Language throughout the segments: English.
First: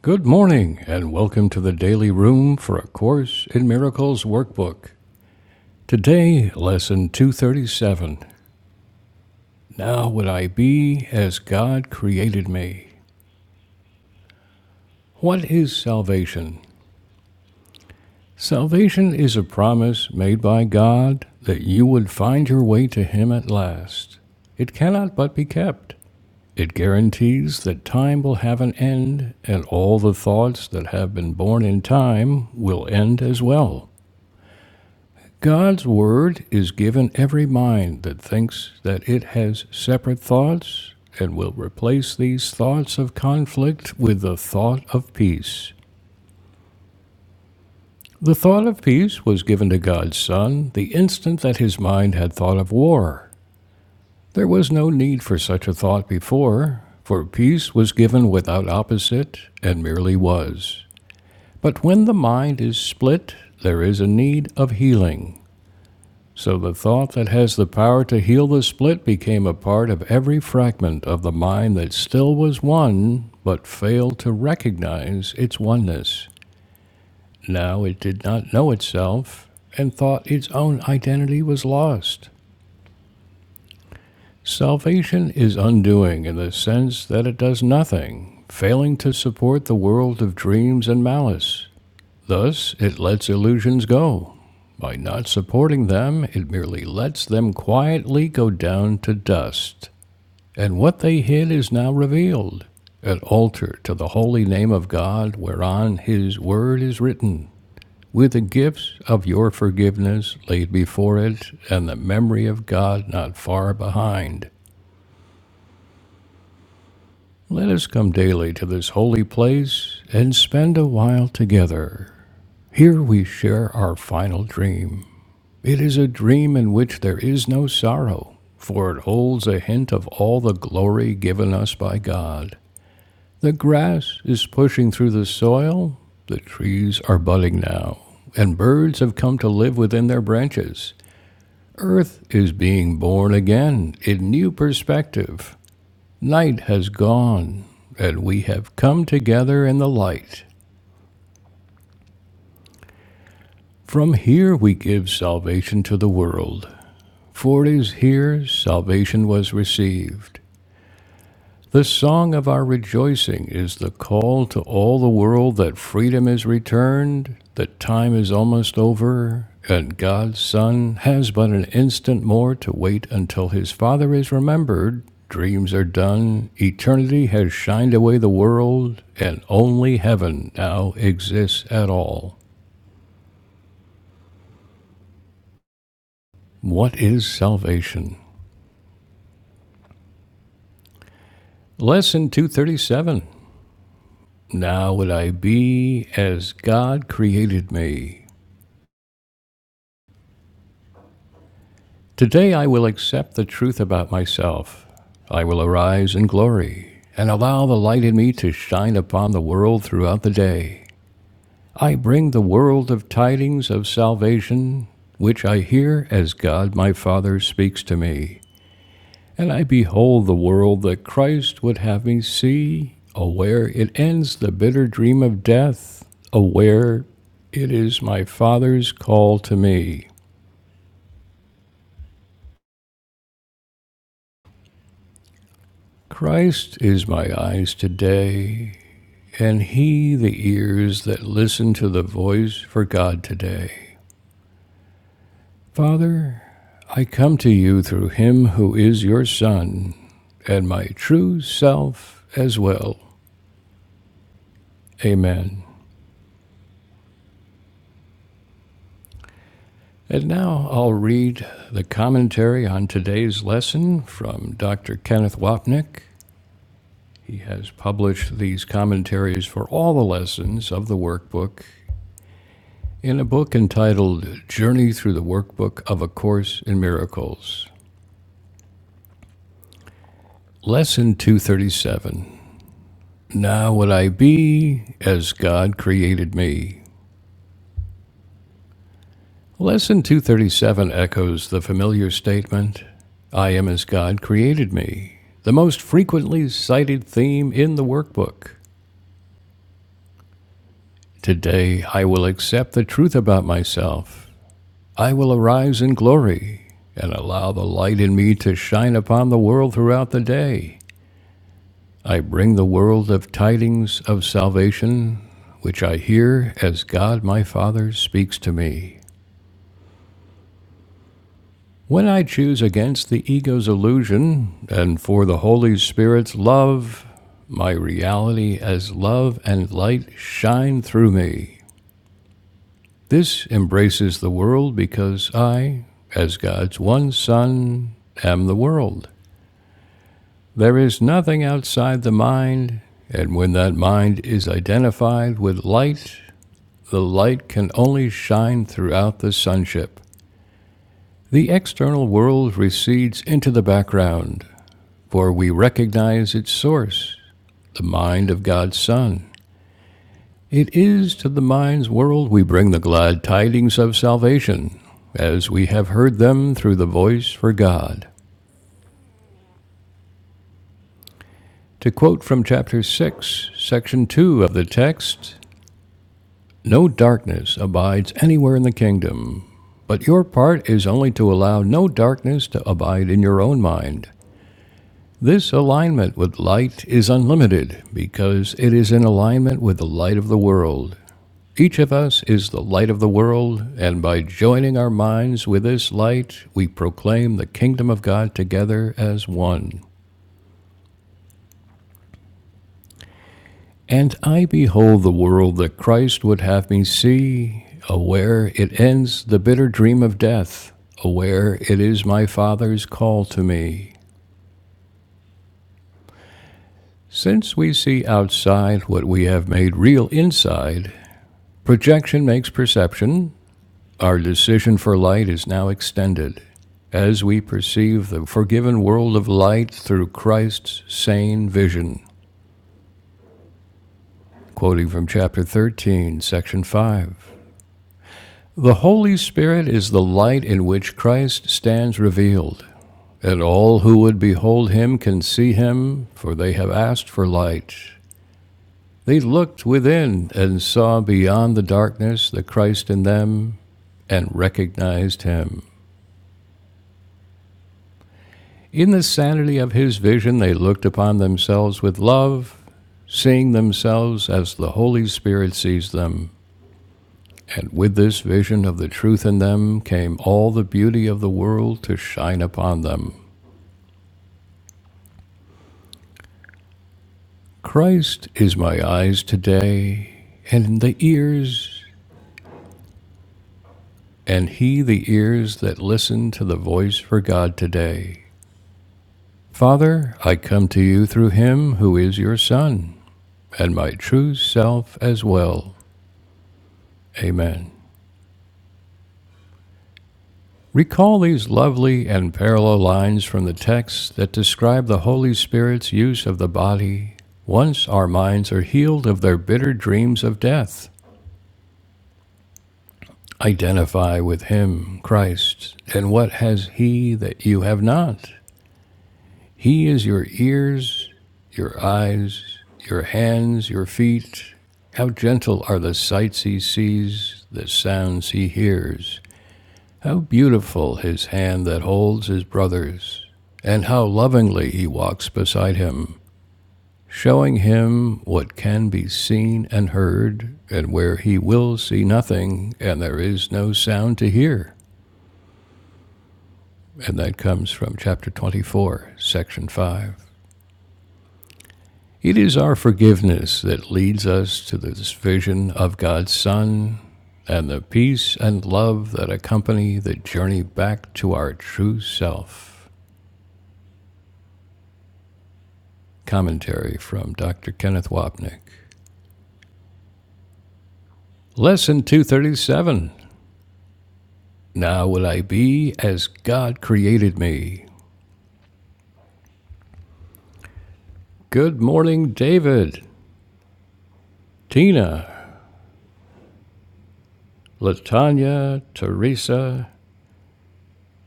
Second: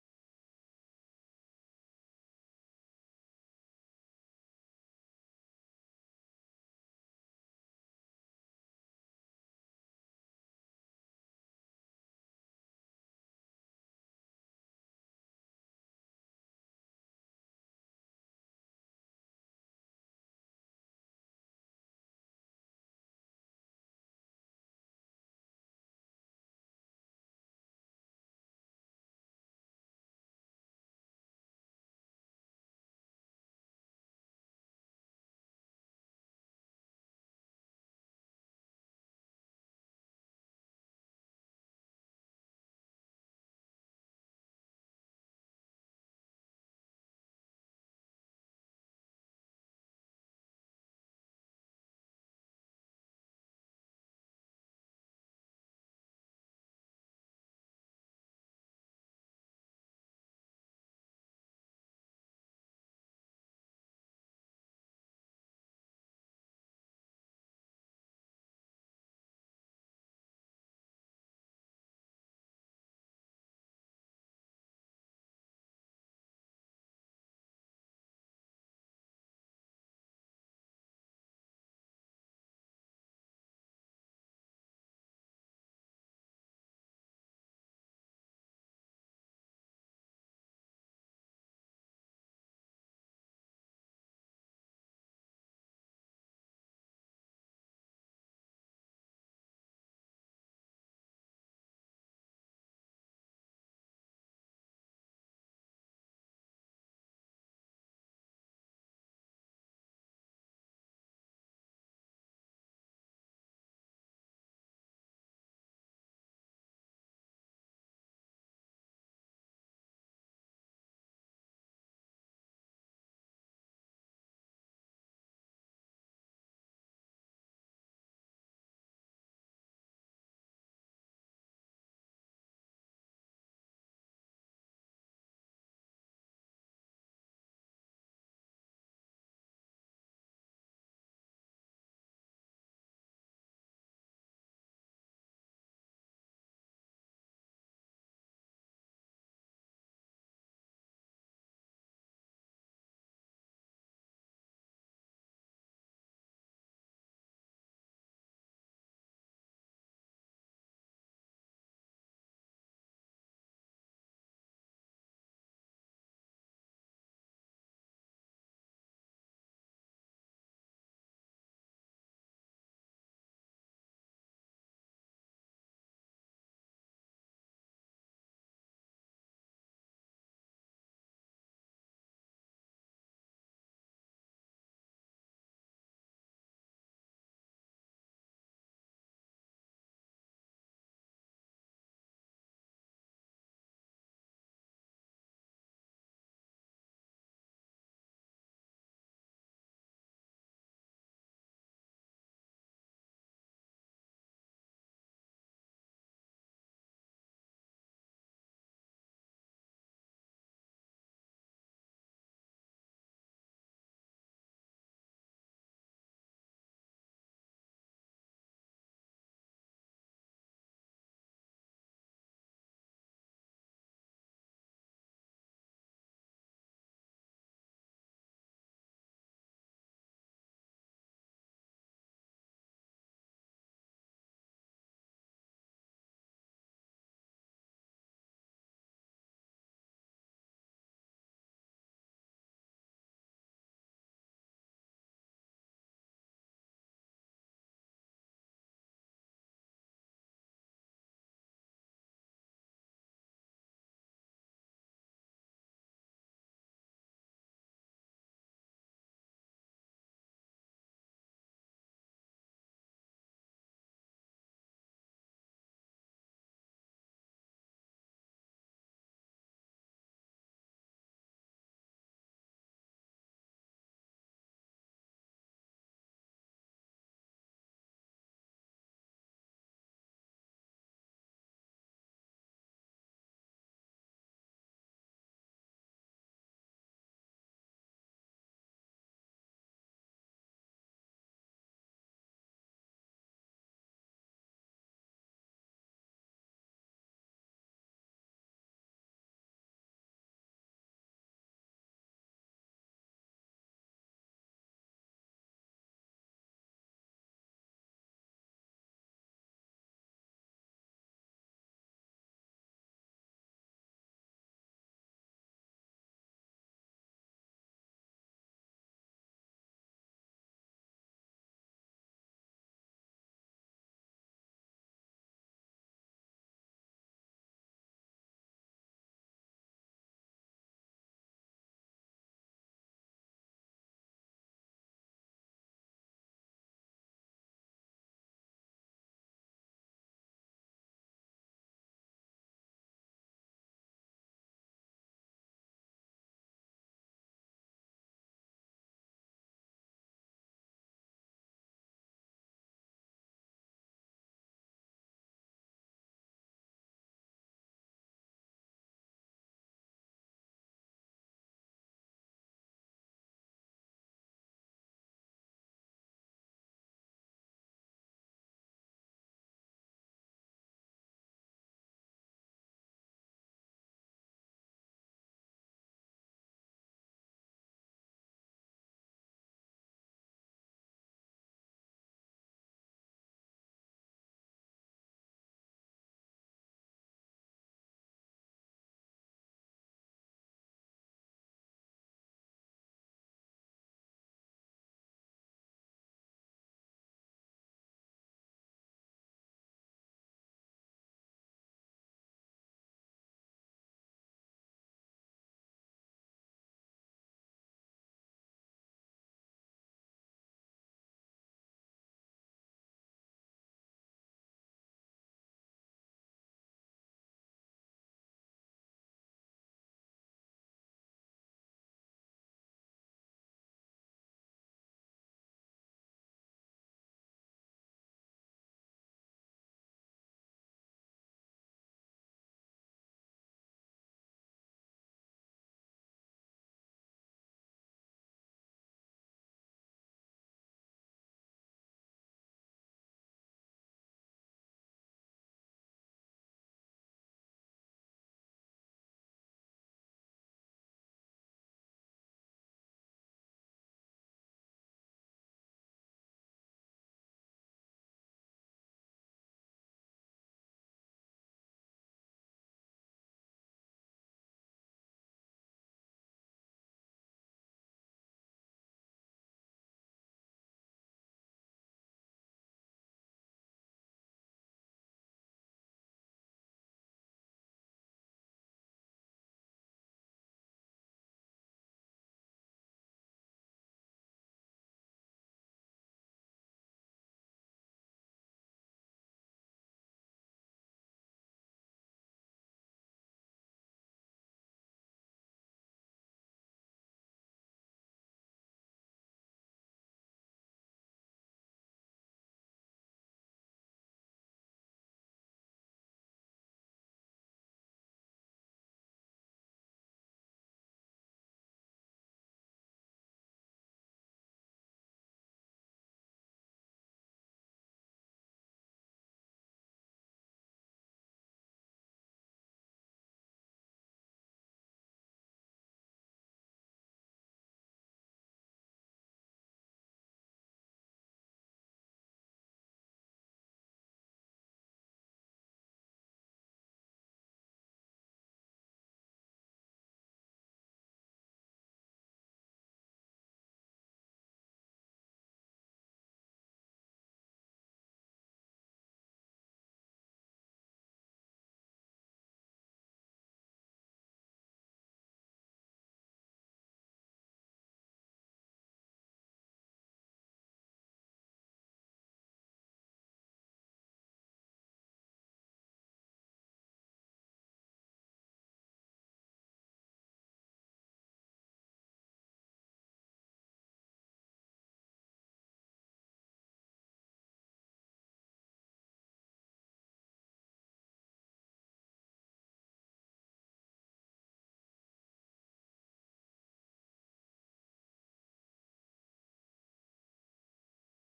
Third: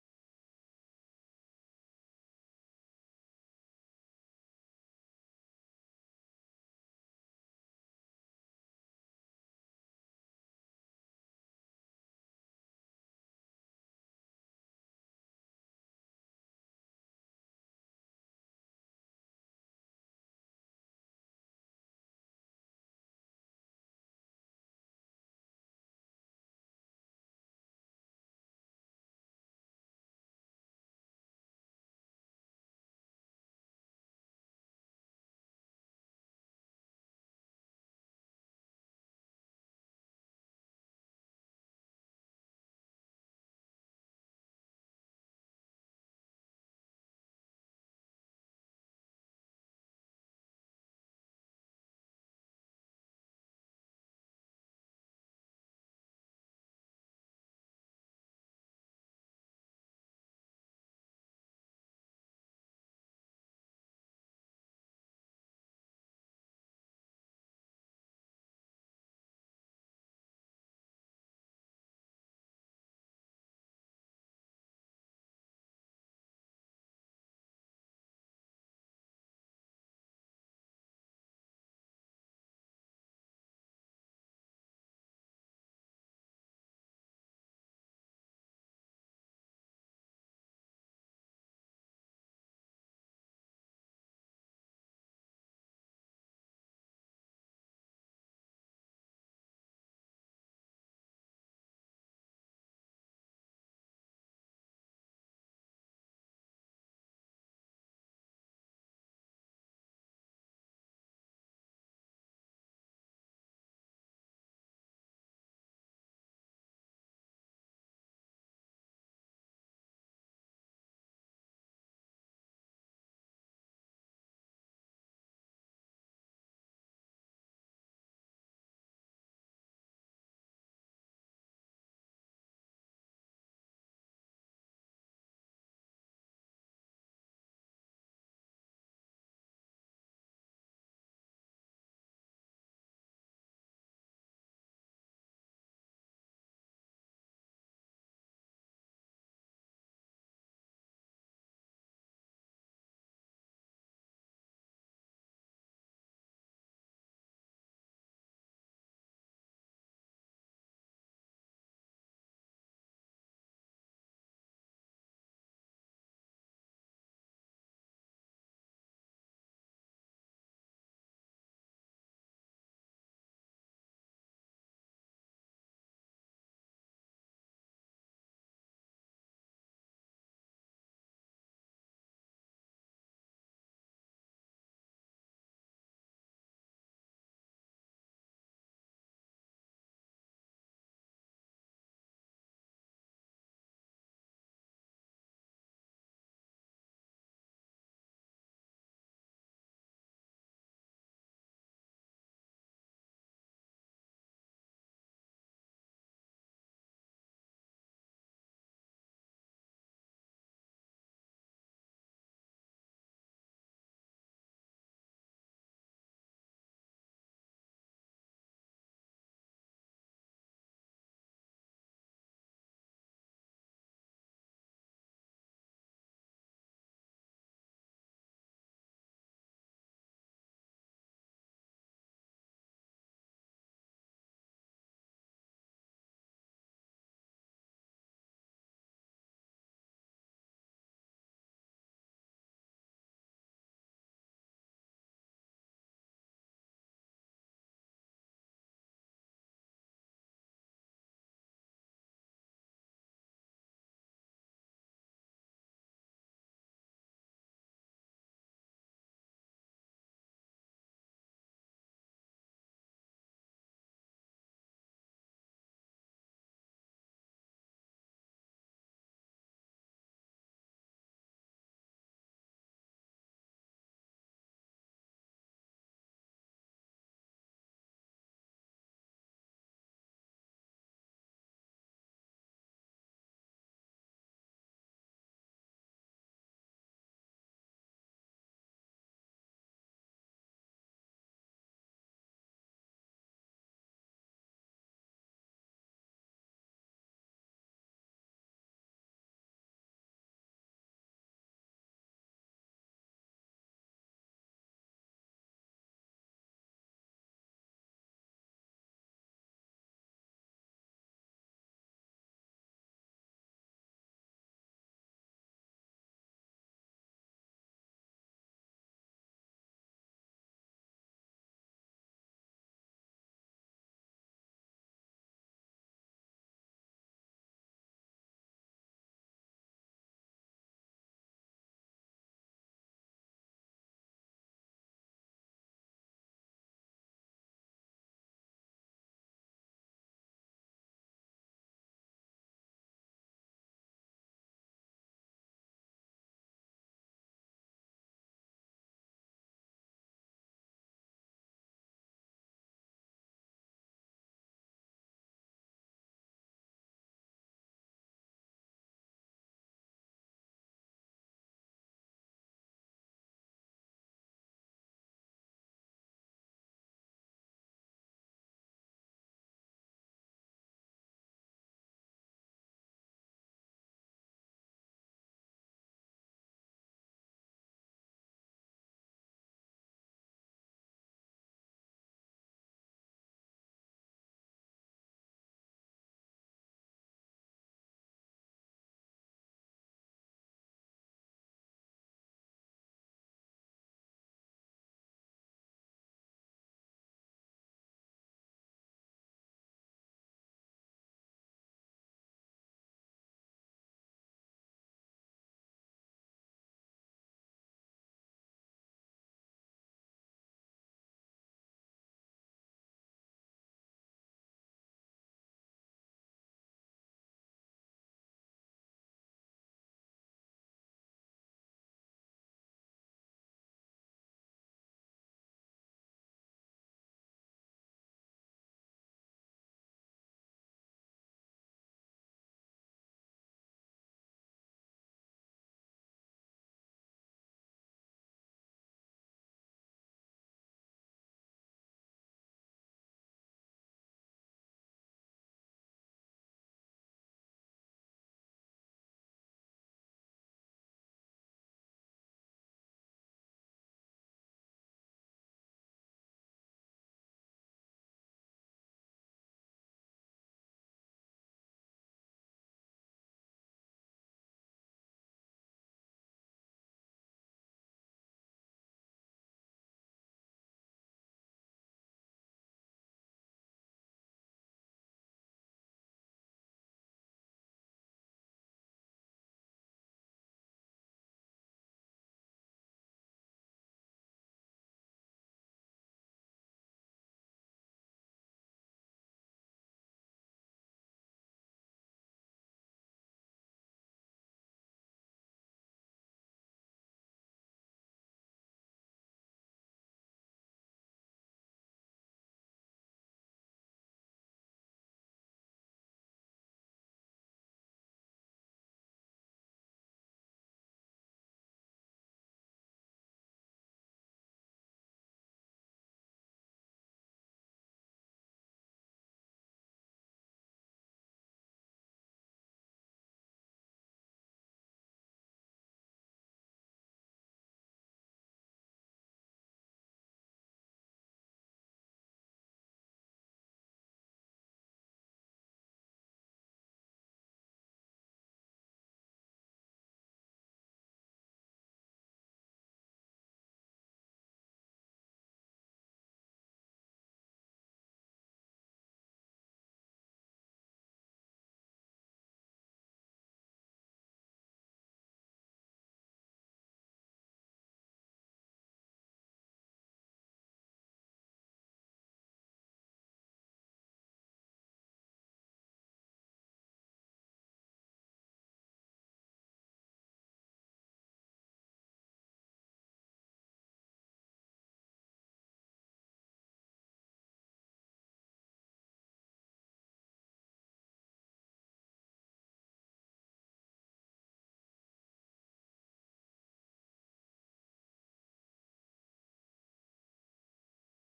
Good morning, and welcome to the Daily Room for A Course in Miracles workbook. Today, lesson 237. Now would I be as God created me. What is salvation? Salvation is a promise made by God that you would find your way to Him at last. It cannot but be kept. It guarantees that time will have an end, and all the thoughts that have been born in time will end as well. God's word is given every mind that thinks that it has separate thoughts and will replace these thoughts of conflict with the thought of peace. The thought of peace was given to God's Son the instant that his mind had thought of war. There was no need for such a thought before, for peace was given without opposite and merely was. But when the mind is split, there is a need of healing. So the thought that has the power to heal the split became a part of every fragment of the mind that still was one, but failed to recognize its oneness. Now it did not know itself and thought its own identity was lost. Salvation is undoing in the sense that it does nothing, failing to support the world of dreams and malice. Thus, it lets illusions go. By not supporting them, it merely lets them quietly go down to dust. And what they hid is now revealed an altar to the holy name of God, whereon his word is written, with the gifts of your forgiveness laid before it, and the memory of God not far behind. Let us come daily to this holy place and spend a while together. Here we share our final dream. It is a dream in which there is no sorrow, for it holds a hint of all the glory given us by God. The grass is pushing through the soil, the trees are budding now, and birds have come to live within their branches. Earth is being born again in new perspective. Night has gone, and we have come together in the light. From here we give salvation to the world, for it is here salvation was received. The song of our rejoicing is the call to all the world that freedom is returned, that time is almost over, and God's Son has but an instant more to wait until his Father is remembered, dreams are done, eternity has shined away the world, and only heaven now exists at all. What is salvation? Lesson 237. Now would I be as God created me. Today I will accept the truth about myself. I will arise in glory and allow the light in me to shine upon the world throughout the day. I bring the world of tidings of salvation, which I hear as God my Father speaks to me. And I behold the world that Christ would have me see, aware it ends the bitter dream of death, aware it is my Father's call to me. Christ is my eyes today. and he the ears that listen to the voice for God today. Father, I come to you through him who is your Son, and my true self as well. Amen. And now I'll read the commentary on today's lesson from Dr. Kenneth Wapnick. He has published these commentaries for all the lessons of the workbook in a book entitled Journey Through the Workbook of A Course in Miracles. Lesson 237 Now would I be as God created me. Lesson 237 echoes the familiar statement I am as God created me, the most frequently cited theme in the workbook. Today I will accept the truth about myself. I will arise in glory and allow the light in me to shine upon the world throughout the day. I bring the world of tidings of salvation, which I hear as God my Father speaks to me. When I choose against the ego's illusion and for the Holy Spirit's love, my reality as love and light shine through me. This embraces the world because I, as God's one Son, am the world. There is nothing outside the mind, and when that mind is identified with light, the light can only shine throughout the sunship. The external world recedes into the background, for we recognize its source, the mind of God's Son. It is to the mind's world we bring the glad tidings of salvation, as we have heard them through the voice for God. To quote from chapter 6, section 2 of the text, No darkness abides anywhere in the kingdom, but your part is only to allow no darkness to abide in your own mind. This alignment with light is unlimited because it is in alignment with the light of the world. Each of us is the light of the world, and by joining our minds with this light, we proclaim the kingdom of God together as one. And I behold the world that Christ would have me see, aware it ends the bitter dream of death, aware it is my Father's call to me. Since we see outside what we have made real inside, projection makes perception, our decision for light is now extended. As we perceive the forgiven world of light through Christ's sane vision. Quoting from chapter 13, section 5. The Holy Spirit is the light in which Christ stands revealed, and all who would behold him can see him, for they have asked for light. They looked within and saw beyond the darkness the Christ in them, and recognized him. In the sanity of his vision, they looked upon themselves with love, seeing themselves as the Holy Spirit sees them. And with this vision of the truth in them came all the beauty of the world to shine upon them. Christ is my eyes today, and the ears, and he the ears that listen to the voice for God today. Father, I come to you through him who is your Son, and my true self as well. Amen. Recall these lovely and parallel lines from the text that describe the Holy Spirit's use of the body once our minds are healed of their bitter dreams of death. Identify with him, Christ. And what has he that you have not? He is your ears, your eyes, your hands, your feet. How gentle are the sights he sees, the sounds he hears. How beautiful his hand that holds his brother's. And how lovingly he walks beside him, showing him what can be seen and heard, and where he will see nothing, and there is no sound to hear. and that comes from chapter 24, section 5. It is our forgiveness that leads us to this vision of God's Son and the peace and love that accompany the journey back to our true self. Commentary from Dr. Kenneth Wapnick. Lesson 237 Now will I be as God created me. Good morning, David, Tina, Latanya, Teresa,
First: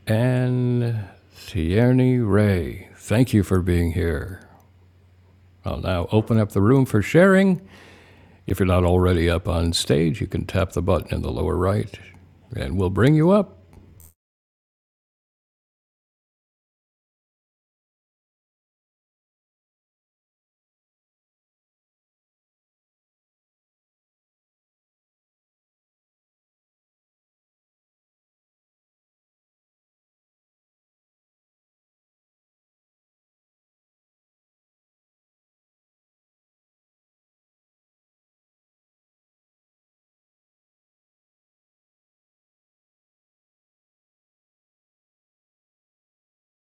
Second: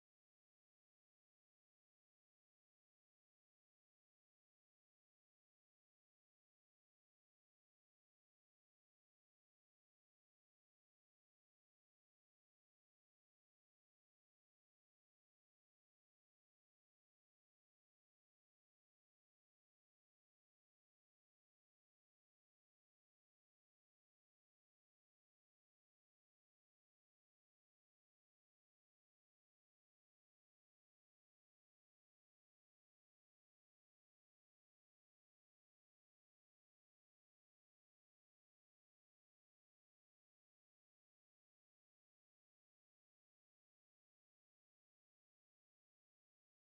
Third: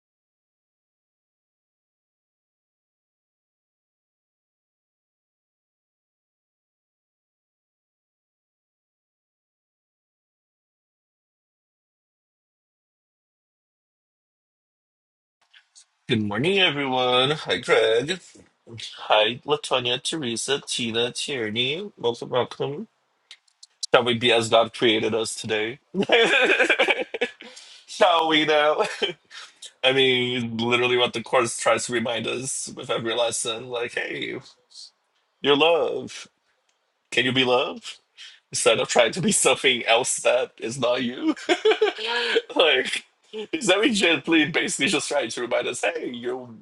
and Tierney Ray. Thank you for being here. I'll now open up the room for sharing. If you're not already up on stage, you can tap the button in the lower right and we'll bring you up. Good morning, everyone. Hi, Greg. Hi, Latonia, Teresa, Tina, Tierney. Welcome, welcome. Shall we be as God created us today? Shall we now? I mean, literally what the Course tries to remind us with every lesson like, hey, you're love. Can you be love? Instead of trying to be something else that is not you. like, is that we gently basically just trying to remind us, hey, you're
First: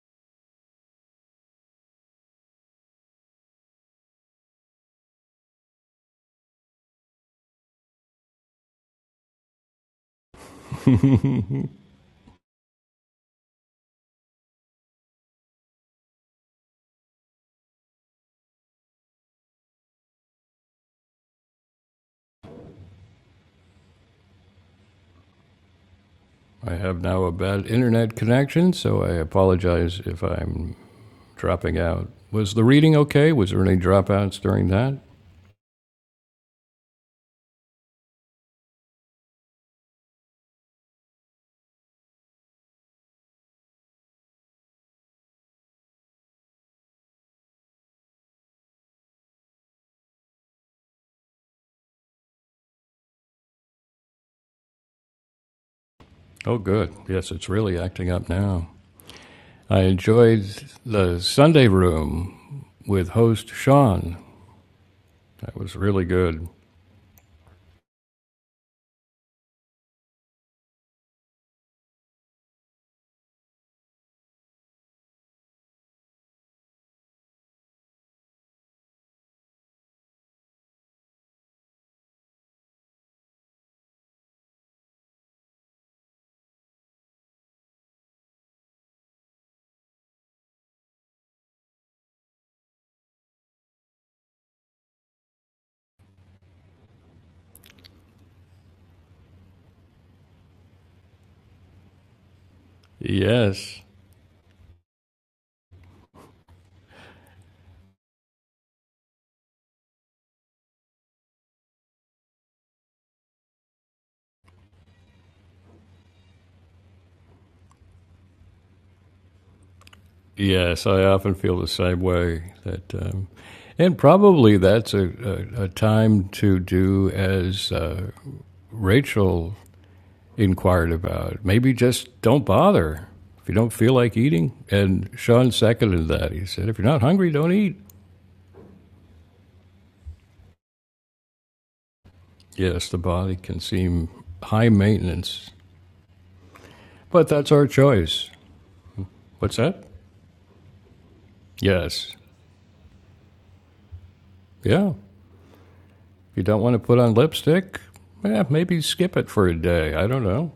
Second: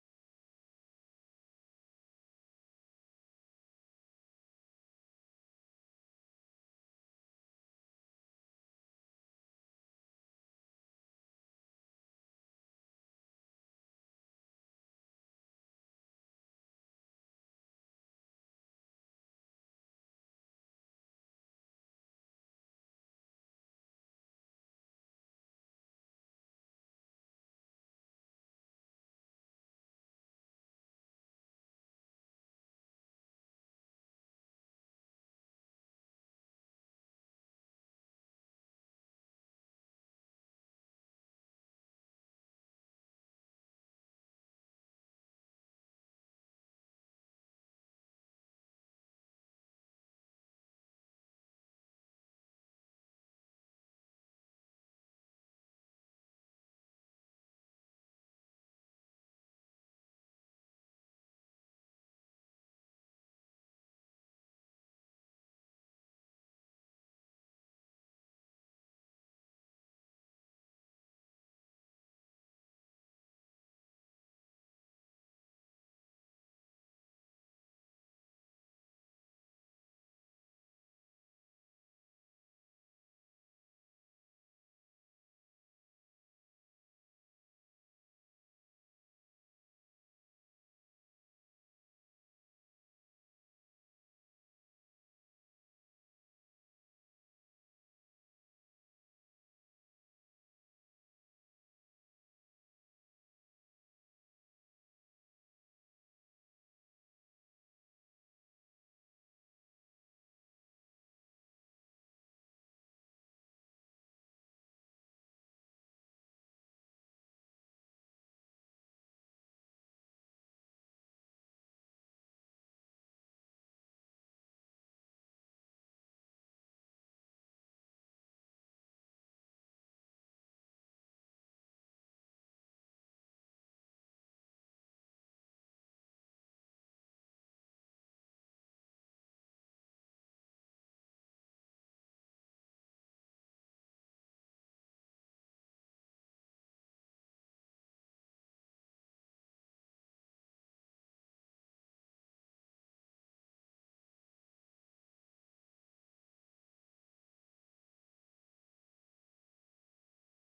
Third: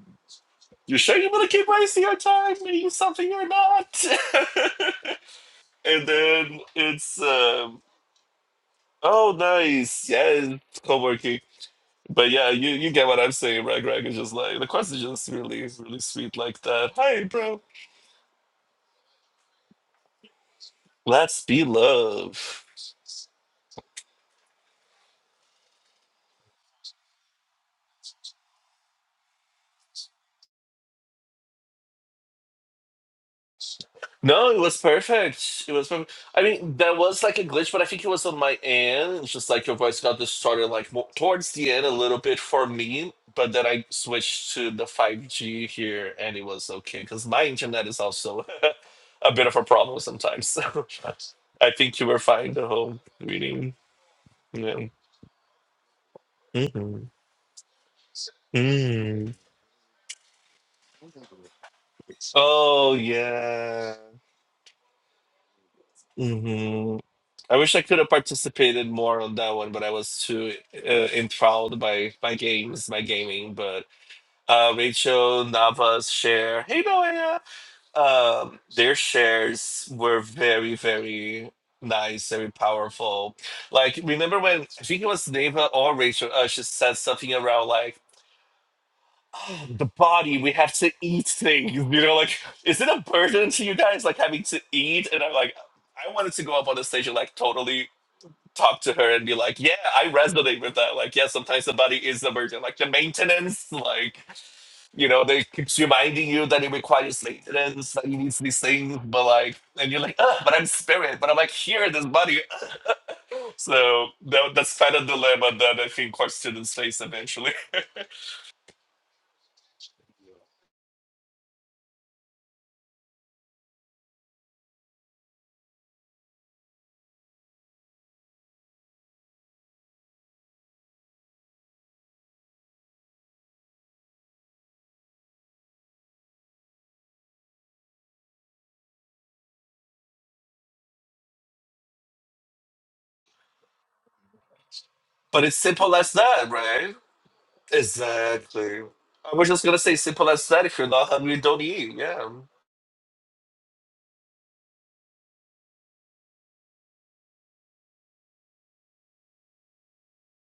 You sure you want to keep wasting your time making something you're not? and then it's um, oh nice, yeah, co-working. I But yeah, you, you get what I'm saying, right, Greg? It's just like the question is just really, really sweet like that. Hi, bro. Let's be love. have now a bad internet connection, so I apologize if I'm dropping out. Was the reading okay? Was there any dropouts No, it during was that? perfect. It was perfect. I mean, there was like a glitch, but I think it was on my end. It's just like your voice got distorted like mo towards the end a little bit for me, but then I switched to the 5G here and it was okay because my internet is also a bit of a problem sometimes. So I think you were fine the whole reading. Yeah. Oh, good. hmm Yes, it's really acting up now. Mm. I enjoyed the Sunday room Oh, with host yeah. Sean. That was really good. I wish I could have participated more on that one, but I was too uh, enthralled by by games, by gaming. But uh, Rachel Nava's share, hey Noah, um, their shares were very, very nice, very powerful. Like remember when I think it was Nava or Rachel, uh, she said something around like "Oh, the body, we have to eat things. You know, like is it a burden to you guys like having to eat? And I'm like. I wanted to go up on the stage and like totally talk to her and be like, yeah, I resonate with that. Like, yeah, sometimes somebody is a virgin. Like the maintenance, Yes, like, you know, they keeps reminding you that it requires maintenance, that you need these things, but like, and you're like, Ugh, but I'm spirit, but I'm like, here, in this body. So that, that's kind of dilemma that I think our students face eventually. yes, I often feel the same way. That, um, and probably that's a, a, a time to do as uh, Rachel inquired about. Maybe just don't bother if you don't feel like eating. And Sean seconded that. He said, if you're not hungry, don't eat. Yes, the body can seem high But maintenance, it's simple as that, right? but that's our choice. Exactly. I was What's just gonna that? say simple as that. If you're not hungry, don't eat. Yes, Yeah. yeah. If you don't want to put on lipstick, yeah, maybe skip it for a day. I don't know.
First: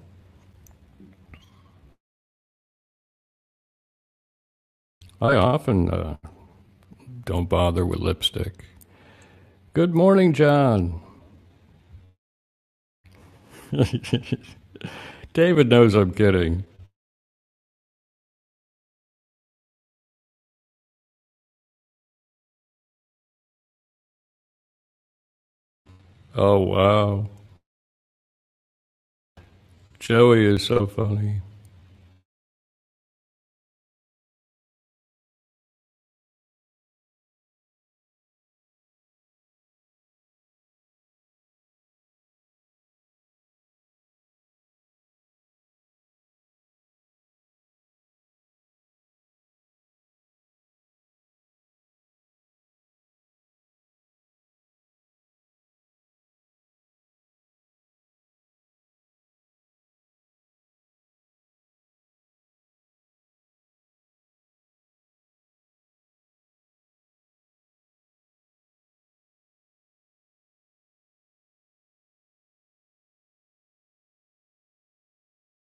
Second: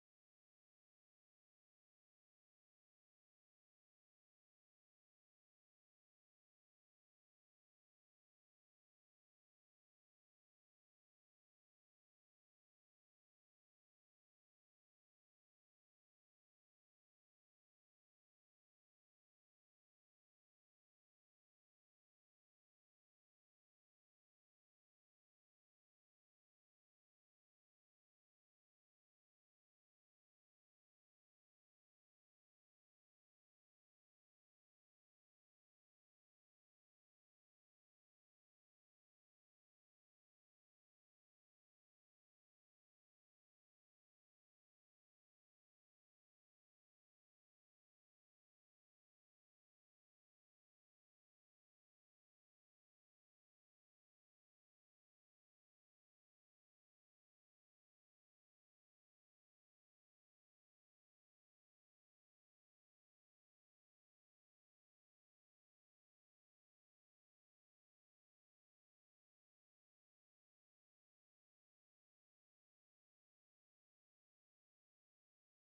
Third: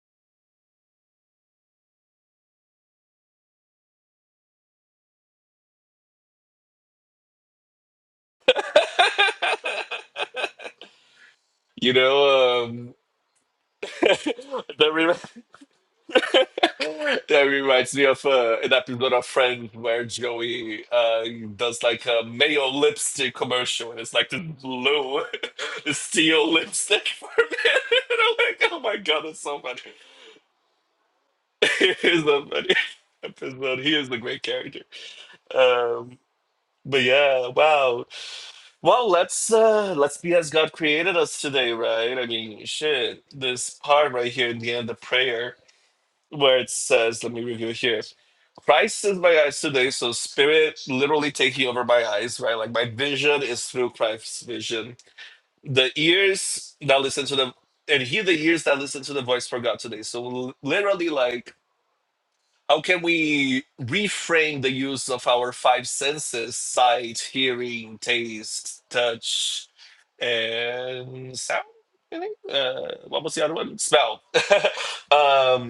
I often uh, don't bother with lipstick. Good morning, John. You know, um, that David knows I'm kidding. That reminds me of uh, an episode of Friends where Joey uh, does like a mayo lipstick commercial, and it's like this blue, the steel Oh, lipstick for wow. a man. And I'm like, oh my god, that's so funny. Joey is so funny. it's a funny episode. He is a great character. Um, but yeah, wow. Well, let's uh, let's be as God created us today, right? I mean, shit. This part right here in the end, the prayer where it says, "Let me review here." Christ is my eyes today, so spirit literally taking over my eyes, right? Like my vision is through Christ's vision. The ears that listen to the and hear the ears that listen to the voice for God today. So l- literally, like, how can we reframe the use of our five senses: sight, hearing, taste, touch, and sound? I think. Uh, what was the other one? Smell. um,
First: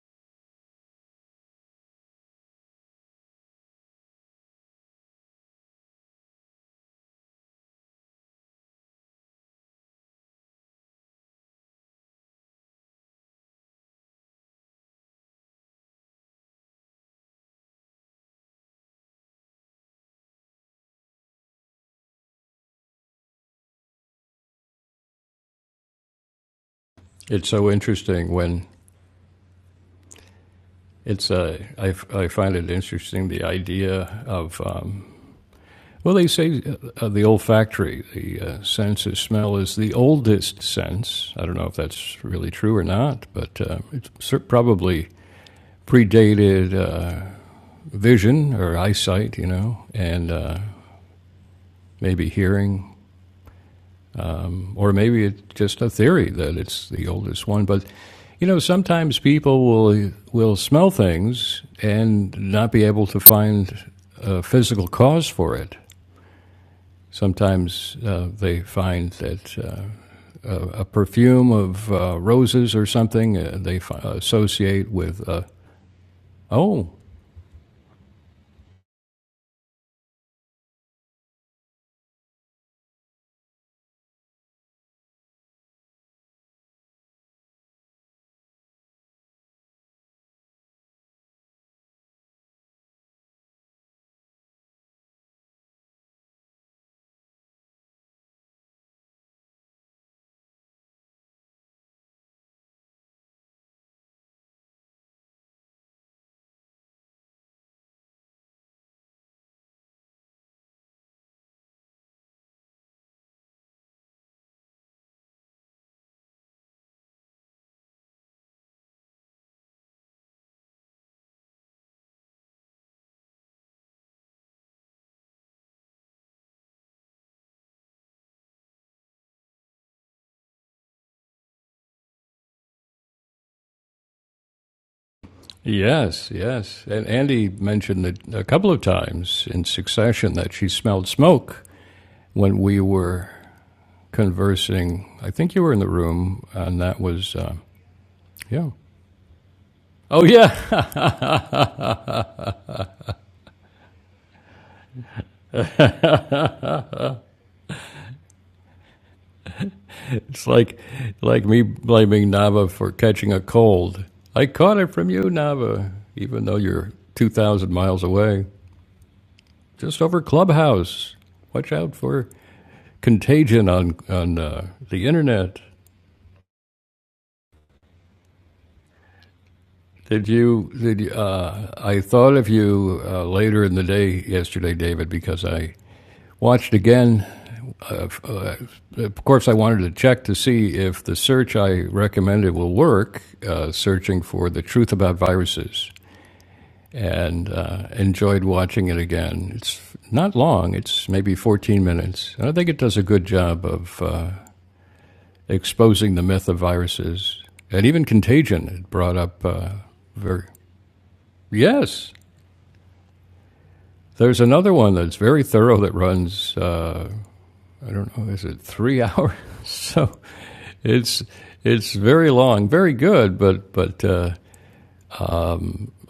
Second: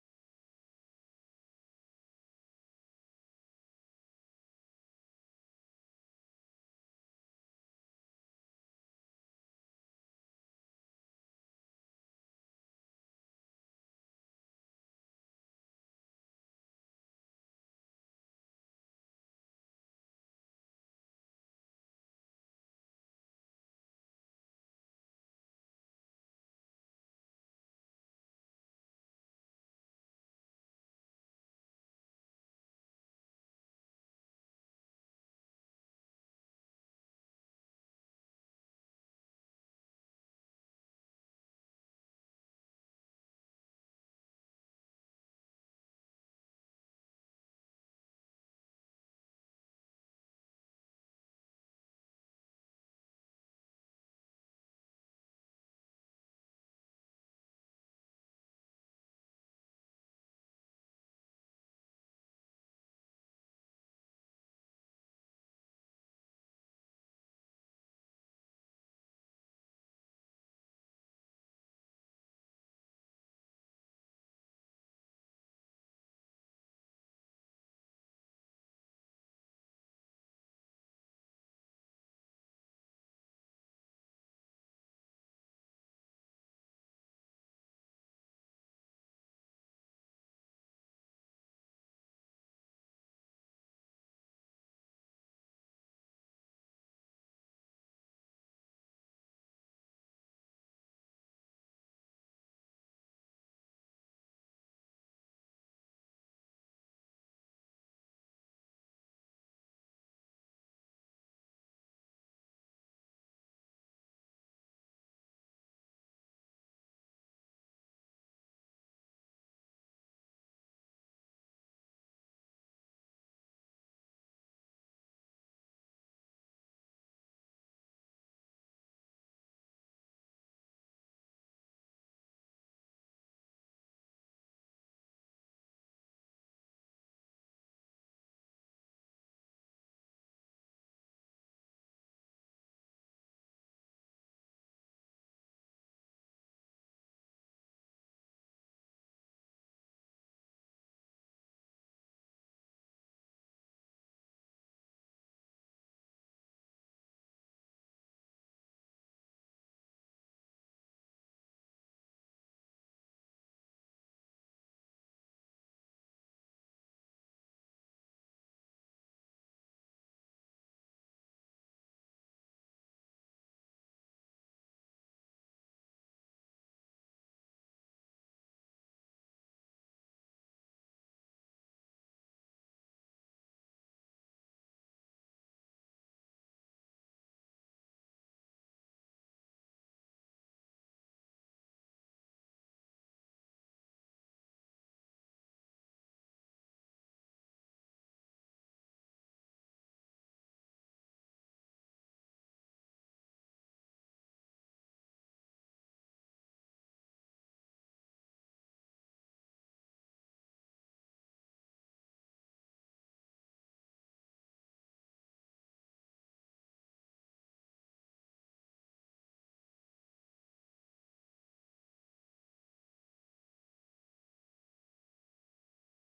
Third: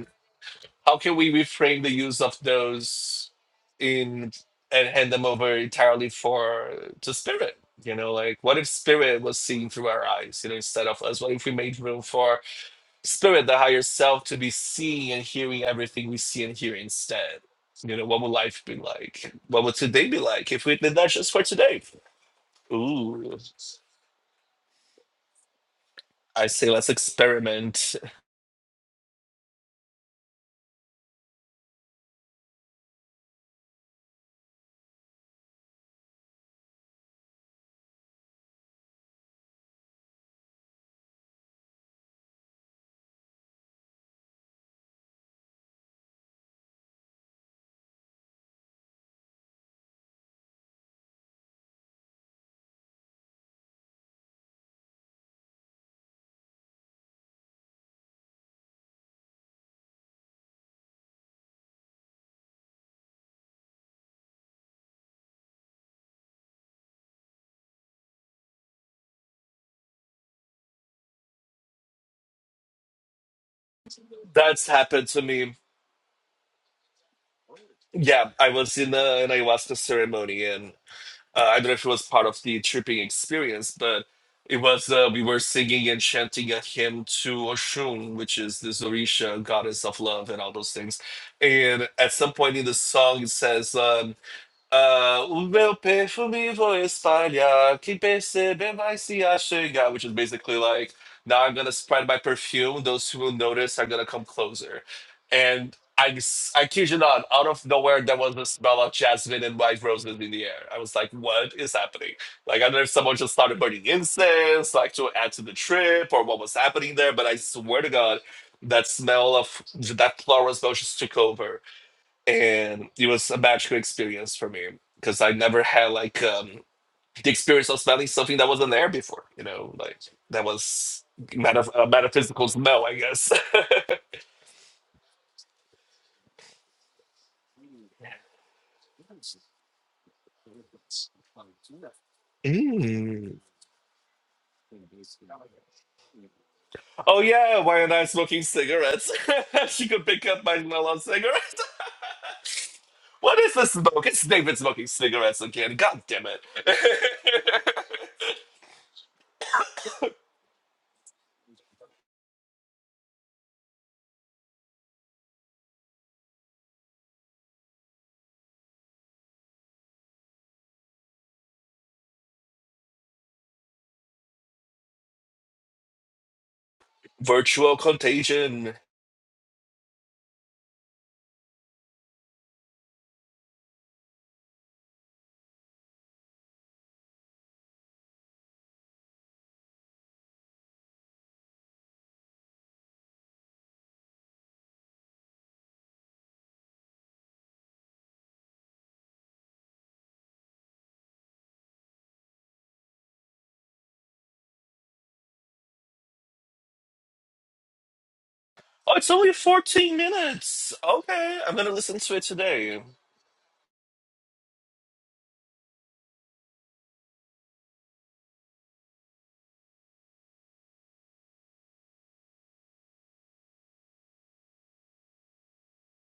how can we reframe the use of those in and hand them over entirely for to spirit you know like what if spirit was seen through our eyes you know instead of us what if we made room for spirit the higher self to be seeing and hearing everything we see and hear instead you know what would life be like what would today be like if we did that just for today ooh i say let's It's so experiment interesting when it's, uh, I, I find it interesting the idea of, um, well, they say uh, the olfactory, the uh, sense of smell, is the oldest sense. I don't know if that's really true or not, but uh, it's probably predated uh, vision or eyesight, you know, and uh, maybe hearing, or maybe it's just a theory that it's the oldest one. But you know, sometimes people will will smell things and not be able to find a physical cause for it. Sometimes uh, they find that uh, a, a perfume of uh, roses or something uh, they fi- that's associate happened to with. Uh, me oh, yeah i was in a, an ayahuasca ceremony and. Uh, I don't know if it was part of the tripping experience, but it was uh, we were singing and chanting a hymn to Oshun, which is this Orisha goddess of love and all those things. And at some point in the song, it says. Um, Ah, o meu perfume vou espalhar. Quem perceber vai se achegar, which is basically like, now I'm gonna spread my perfume. Those who will notice are gonna come closer. And I, s- I kid you not, out of nowhere, there was a smell of jasmine and white roses in the air. I was like, what is happening? Like, I don't know if someone just started burning incense, like to add to the trip or what was happening there, but I swear to God, that smell of that floral smell just took over and it was a magical experience for me because I never had like um, the experience of smelling something that wasn't there before. You know, like that was metaph- a metaphysical smell, I guess. yes, yes. And Andy mentioned that a couple of times in succession that she smelled smoke when we were Mm. conversing. I think you were in the room, and that Oh was uh, yeah, why am I smoking yeah. cigarettes? she could Oh pick up yeah, my smell of cigarettes. What is the smoke? It's David smoking cigarettes again. God damn it! it's like like me blaming Nava for catching a cold. I caught it from you, Nava, even though you're two thousand miles away, just over Clubhouse. Watch out for contagion on on uh, the internet. Virtual contagion. Did you? Did you, uh, I thought of you uh, later in the day yesterday, David, because I watched again uh, of course, I wanted to check to see if the search I recommended will work, uh, searching for the truth about viruses, and uh, enjoyed watching it again. It's not long, it's maybe 14 minutes. And I think it does a good job of uh, exposing the myth of viruses and even contagion. It Oh, it's brought only up uh, fourteen very. minutes. Okay, I'm gonna listen Yes! to it today. There's another one that's very thorough that runs, uh, I don't know, is it three hours? So It's it's very long, very good, but but uh,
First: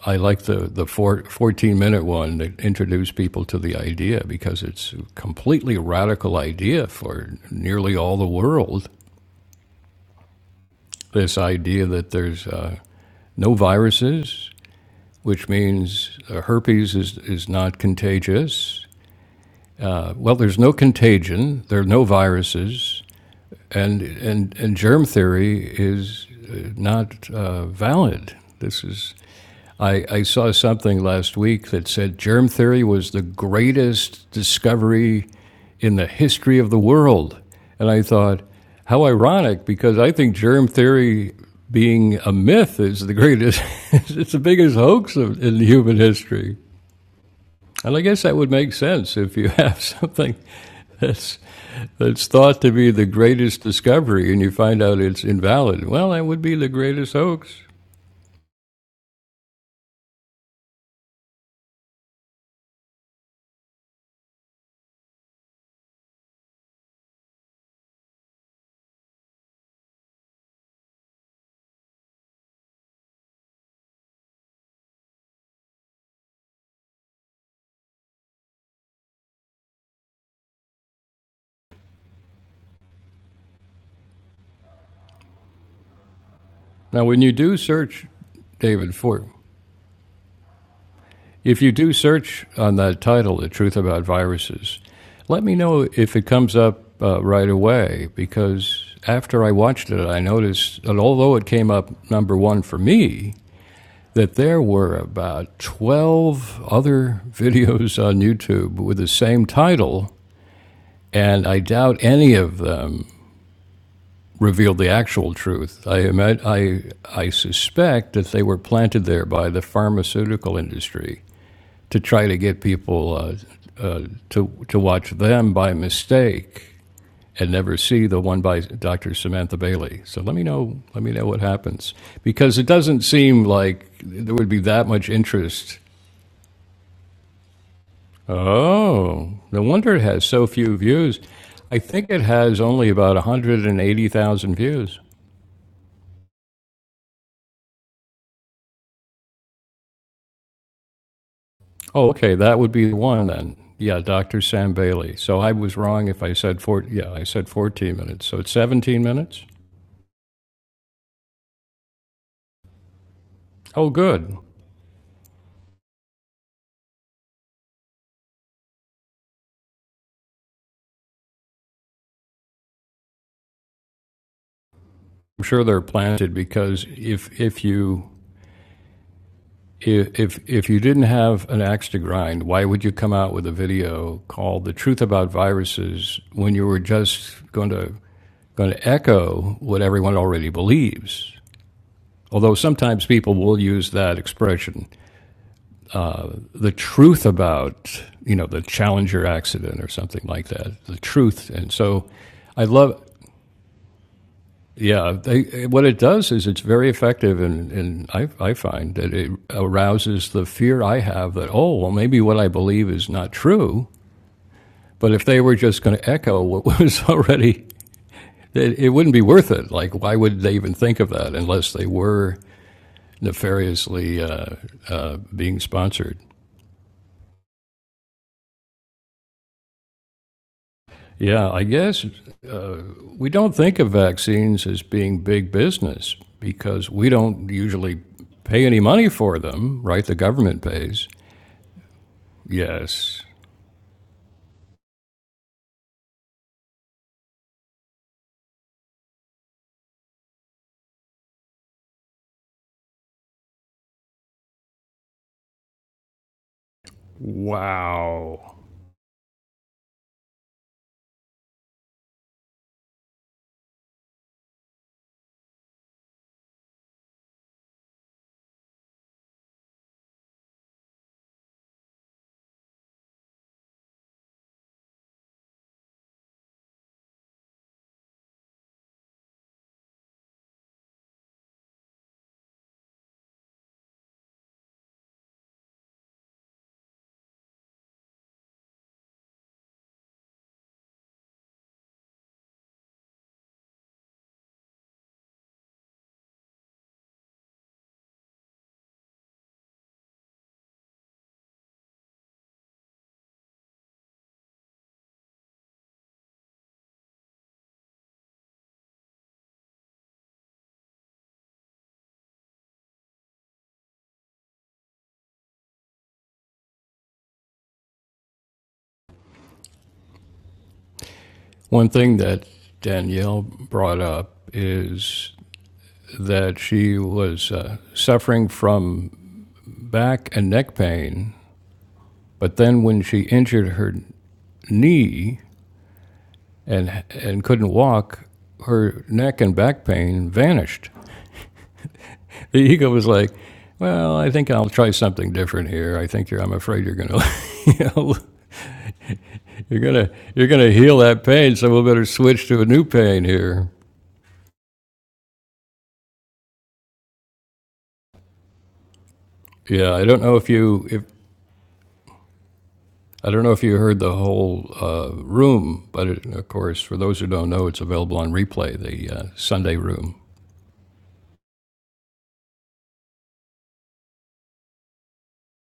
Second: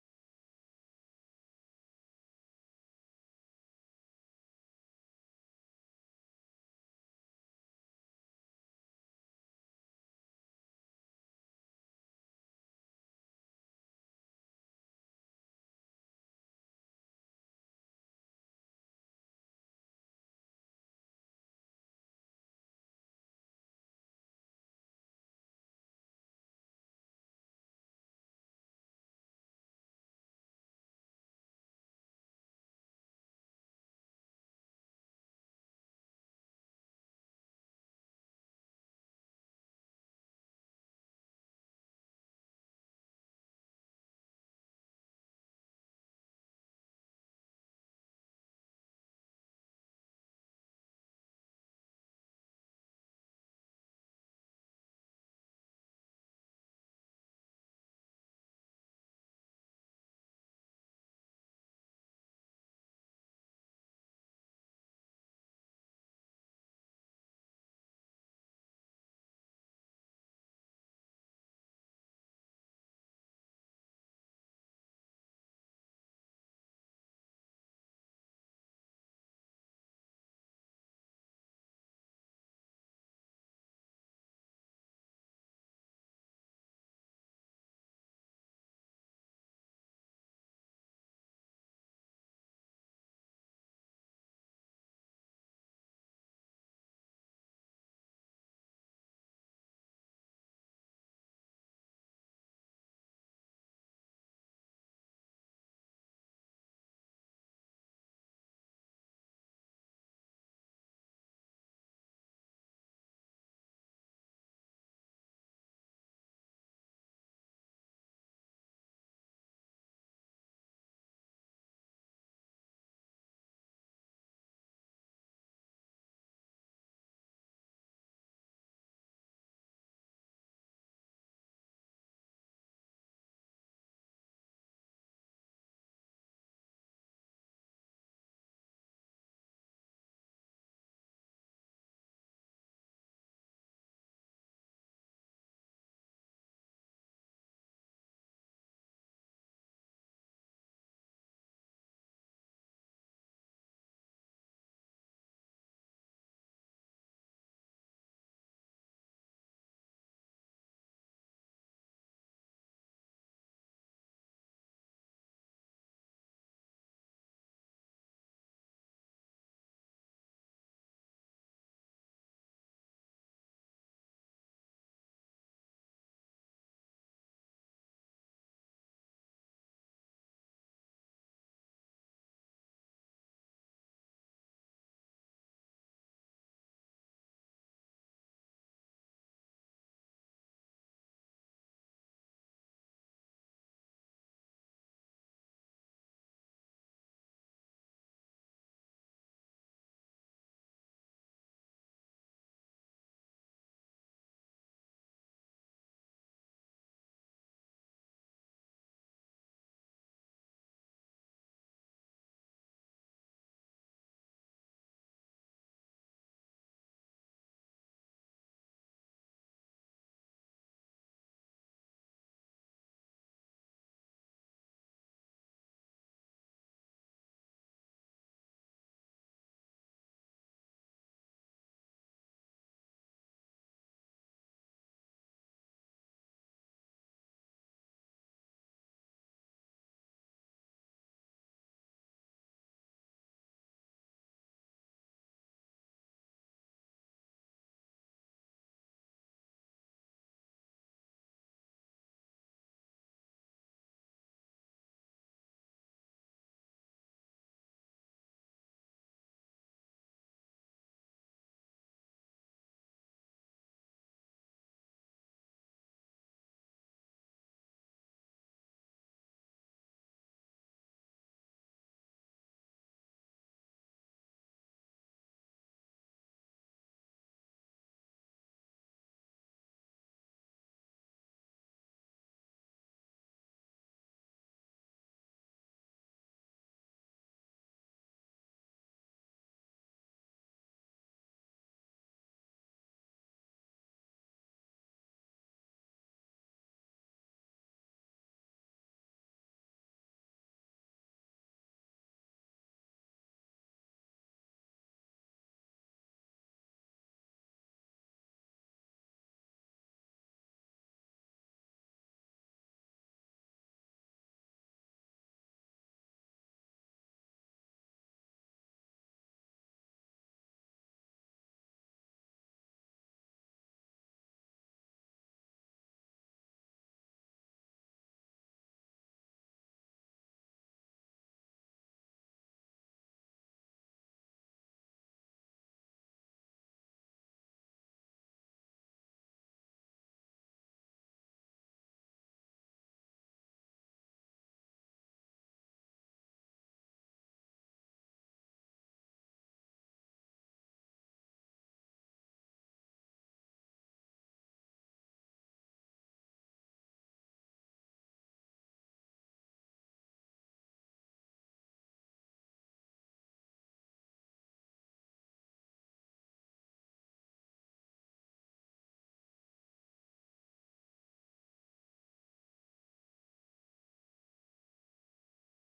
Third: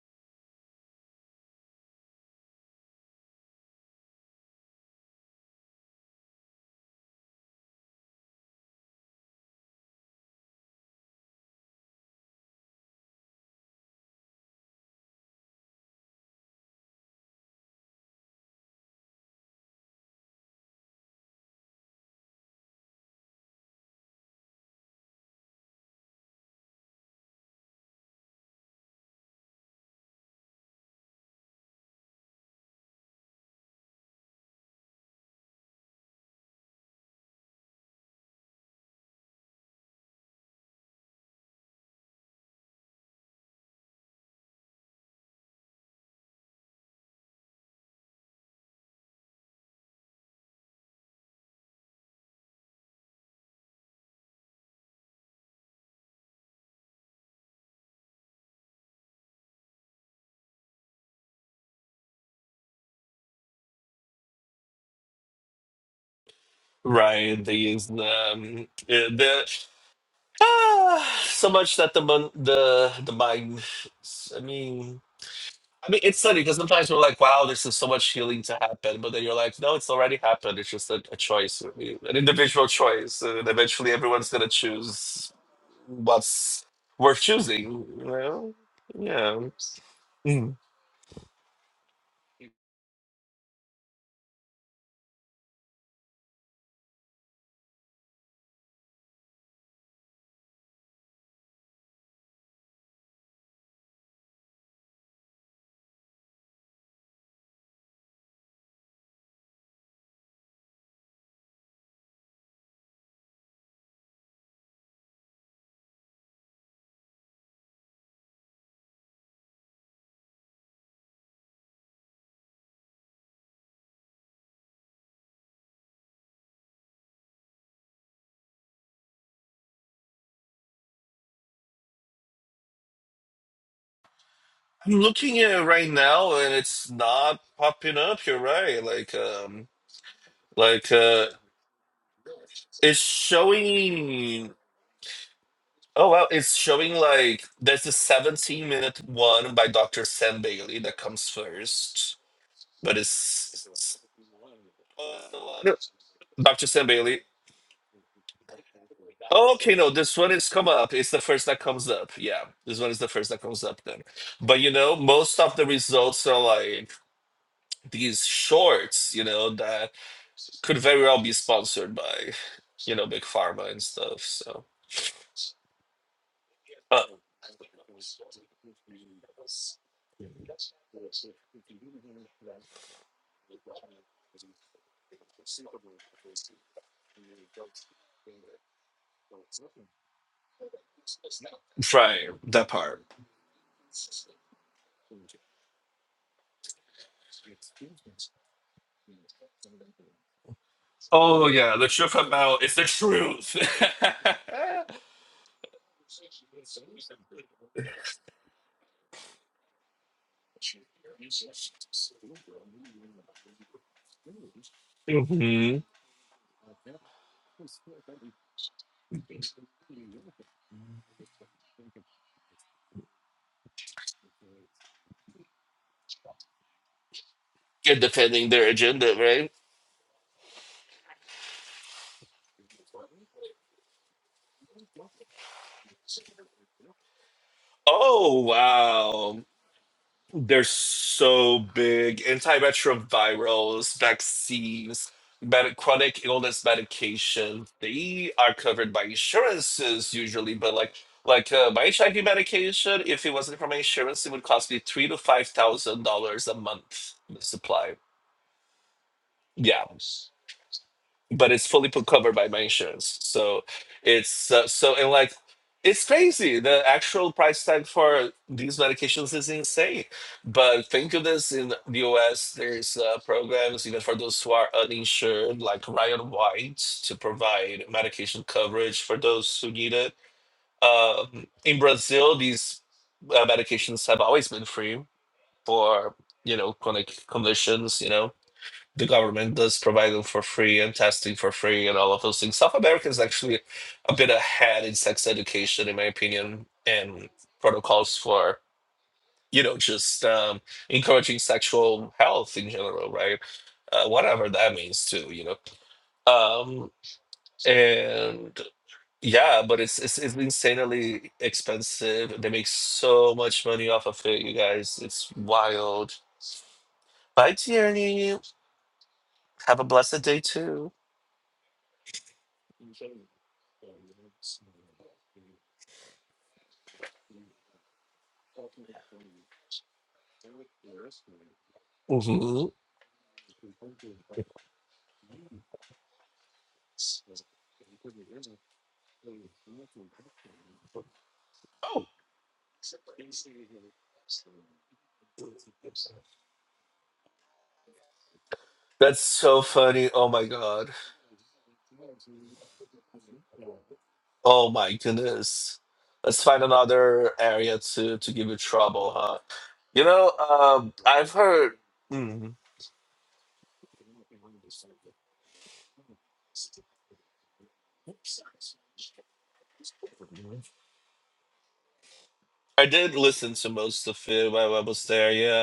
I like the the four, 14 minute one that introduced people to the idea because it's a completely radical idea for nearly all the world. This idea that there's uh, no viruses, which means uh, herpes is, is not contagious. Uh, well, there's no contagion, there are no viruses, and, and, and germ theory is uh, not uh, valid. This is I, I saw something last week that said germ theory was the greatest discovery in the history of the world. And I thought, how ironic, because I think germ theory being a myth is the greatest, it's the biggest hoax of, in human history. And I guess that would make sense if you have something that's, that's thought to be the greatest discovery and you find out it's invalid. Well, that would be the greatest hoax. Right. These um eh, the ah, so much that the mon- the the mind I mean I mean it's funny because sometimes we're like, wow, there's is so much healing to happen, but then you're like, no, it's already happened. It's just a, a choice, an individual choice. And eventually everyone's gonna choose what's Now, worth when you do choosing. search, Well, David, for yeah. Mm. If you do search on that title, The Truth About Viruses, let me know if it comes up uh, right away because after I watched it, I noticed that although it came up number one for me, that there were about 12 other videos on YouTube with the same title, and I doubt any of them revealed the actual truth. I, I, I suspect that they were planted there by the pharmaceutical industry to try to get people uh, uh, to to watch them by mistake and never see the one by Dr. Samantha Bailey. So let me know let me know what happens because it doesn't seem like there would be that I'm much looking at it interest. right now and it's not popping up, you're right. Like Oh, no um wonder it has so few like views. uh I think it has only It's about showing. 180,000 views. Oh well, it's showing like there's a 17 minute one by Dr. Sam Bailey that comes Oh, first, okay, that would be the but one then. Yeah, it's Dr. Sam Bailey. So I was wrong if I said Dr. four. Sam Yeah, Bailey. I said 14 minutes. So it's 17 minutes. Oh, okay, no, this one is come up. It's the first that comes up. Yeah, this one is the first that comes up Oh, then. good. But you know, most of the results are like these shorts, you know, that could very well be sponsored by, you know, big pharma and stuff. So. I'm sure they're planted because Uh, if if you if if- you didn't have an axe to grind, why would you come out with a video called "The Truth About Viruses" when you were just going to going to echo what everyone already believes? right, Although that part. sometimes people will use that expression, the truth about you know the Challenger accident or something like that, the Oh truth, and yeah, the so truth about I it's the love. truth. Yeah, they, what it does is it's very effective, and, and I, I find that it arouses the fear I have that, oh, well, maybe what I believe is not true. But if they were hmm just going to echo what was already, it, it wouldn't be worth it. Like, why would they even think of that unless they were nefariously uh, uh, being sponsored? And defending their agenda, right? Yeah, I guess we don't think of vaccines as being big business because we don't usually Oh pay any money for wow. them, right? The government They're pays. so big. Yes. Antiretrovirals, vaccines, med- chronic illness medication. They are covered by insurances usually, but like like uh, my HIV medication, if it wasn't from my insurance, it would cost me three to five thousand dollars a month. The supply. Wow. Yeah but it's fully put covered by my insurance. So it's uh, so and like it's crazy. The actual price tag for these medications is insane. But thank goodness in the US there's uh, programs even for those who are uninsured, like Ryan White, to provide medication coverage for those who need it. Um, in Brazil, these uh, medications have always been free for you know chronic conditions. You know, the government does provide them for free and testing for free and all of those things. South America is actually a bit ahead in sex education, in my opinion, and protocols for you know just um, encouraging sexual health in general, right? Uh, whatever that means, too, you know. Um, and yeah, but it's, it's it's insanely expensive. They make so much money off of it, you guys. It's wild. Bye, Tierney. Have a blessed day too. One thing that Danielle brought up is that she was uh, suffering from back and neck pain, but Mhm. then when she injured her knee and and couldn't walk, her neck and back pain vanished. Oh, The ego was like, "Well, I think I'll try something different here. I think you're. I'm afraid you're gonna, you know, that's so you're gonna funny. Oh my you're gonna god. heal that pain, so we'll better switch to a new pain here." Oh my goodness. Let's find another area to to give you trouble, huh? Yeah, You I don't know, know if you um, if I've heard. mm, I don't know if you heard the whole uh, room, but it, of course, for those who don't know, it's available on replay. The uh, Sunday room. I did listen to most of it while I was there. Yeah.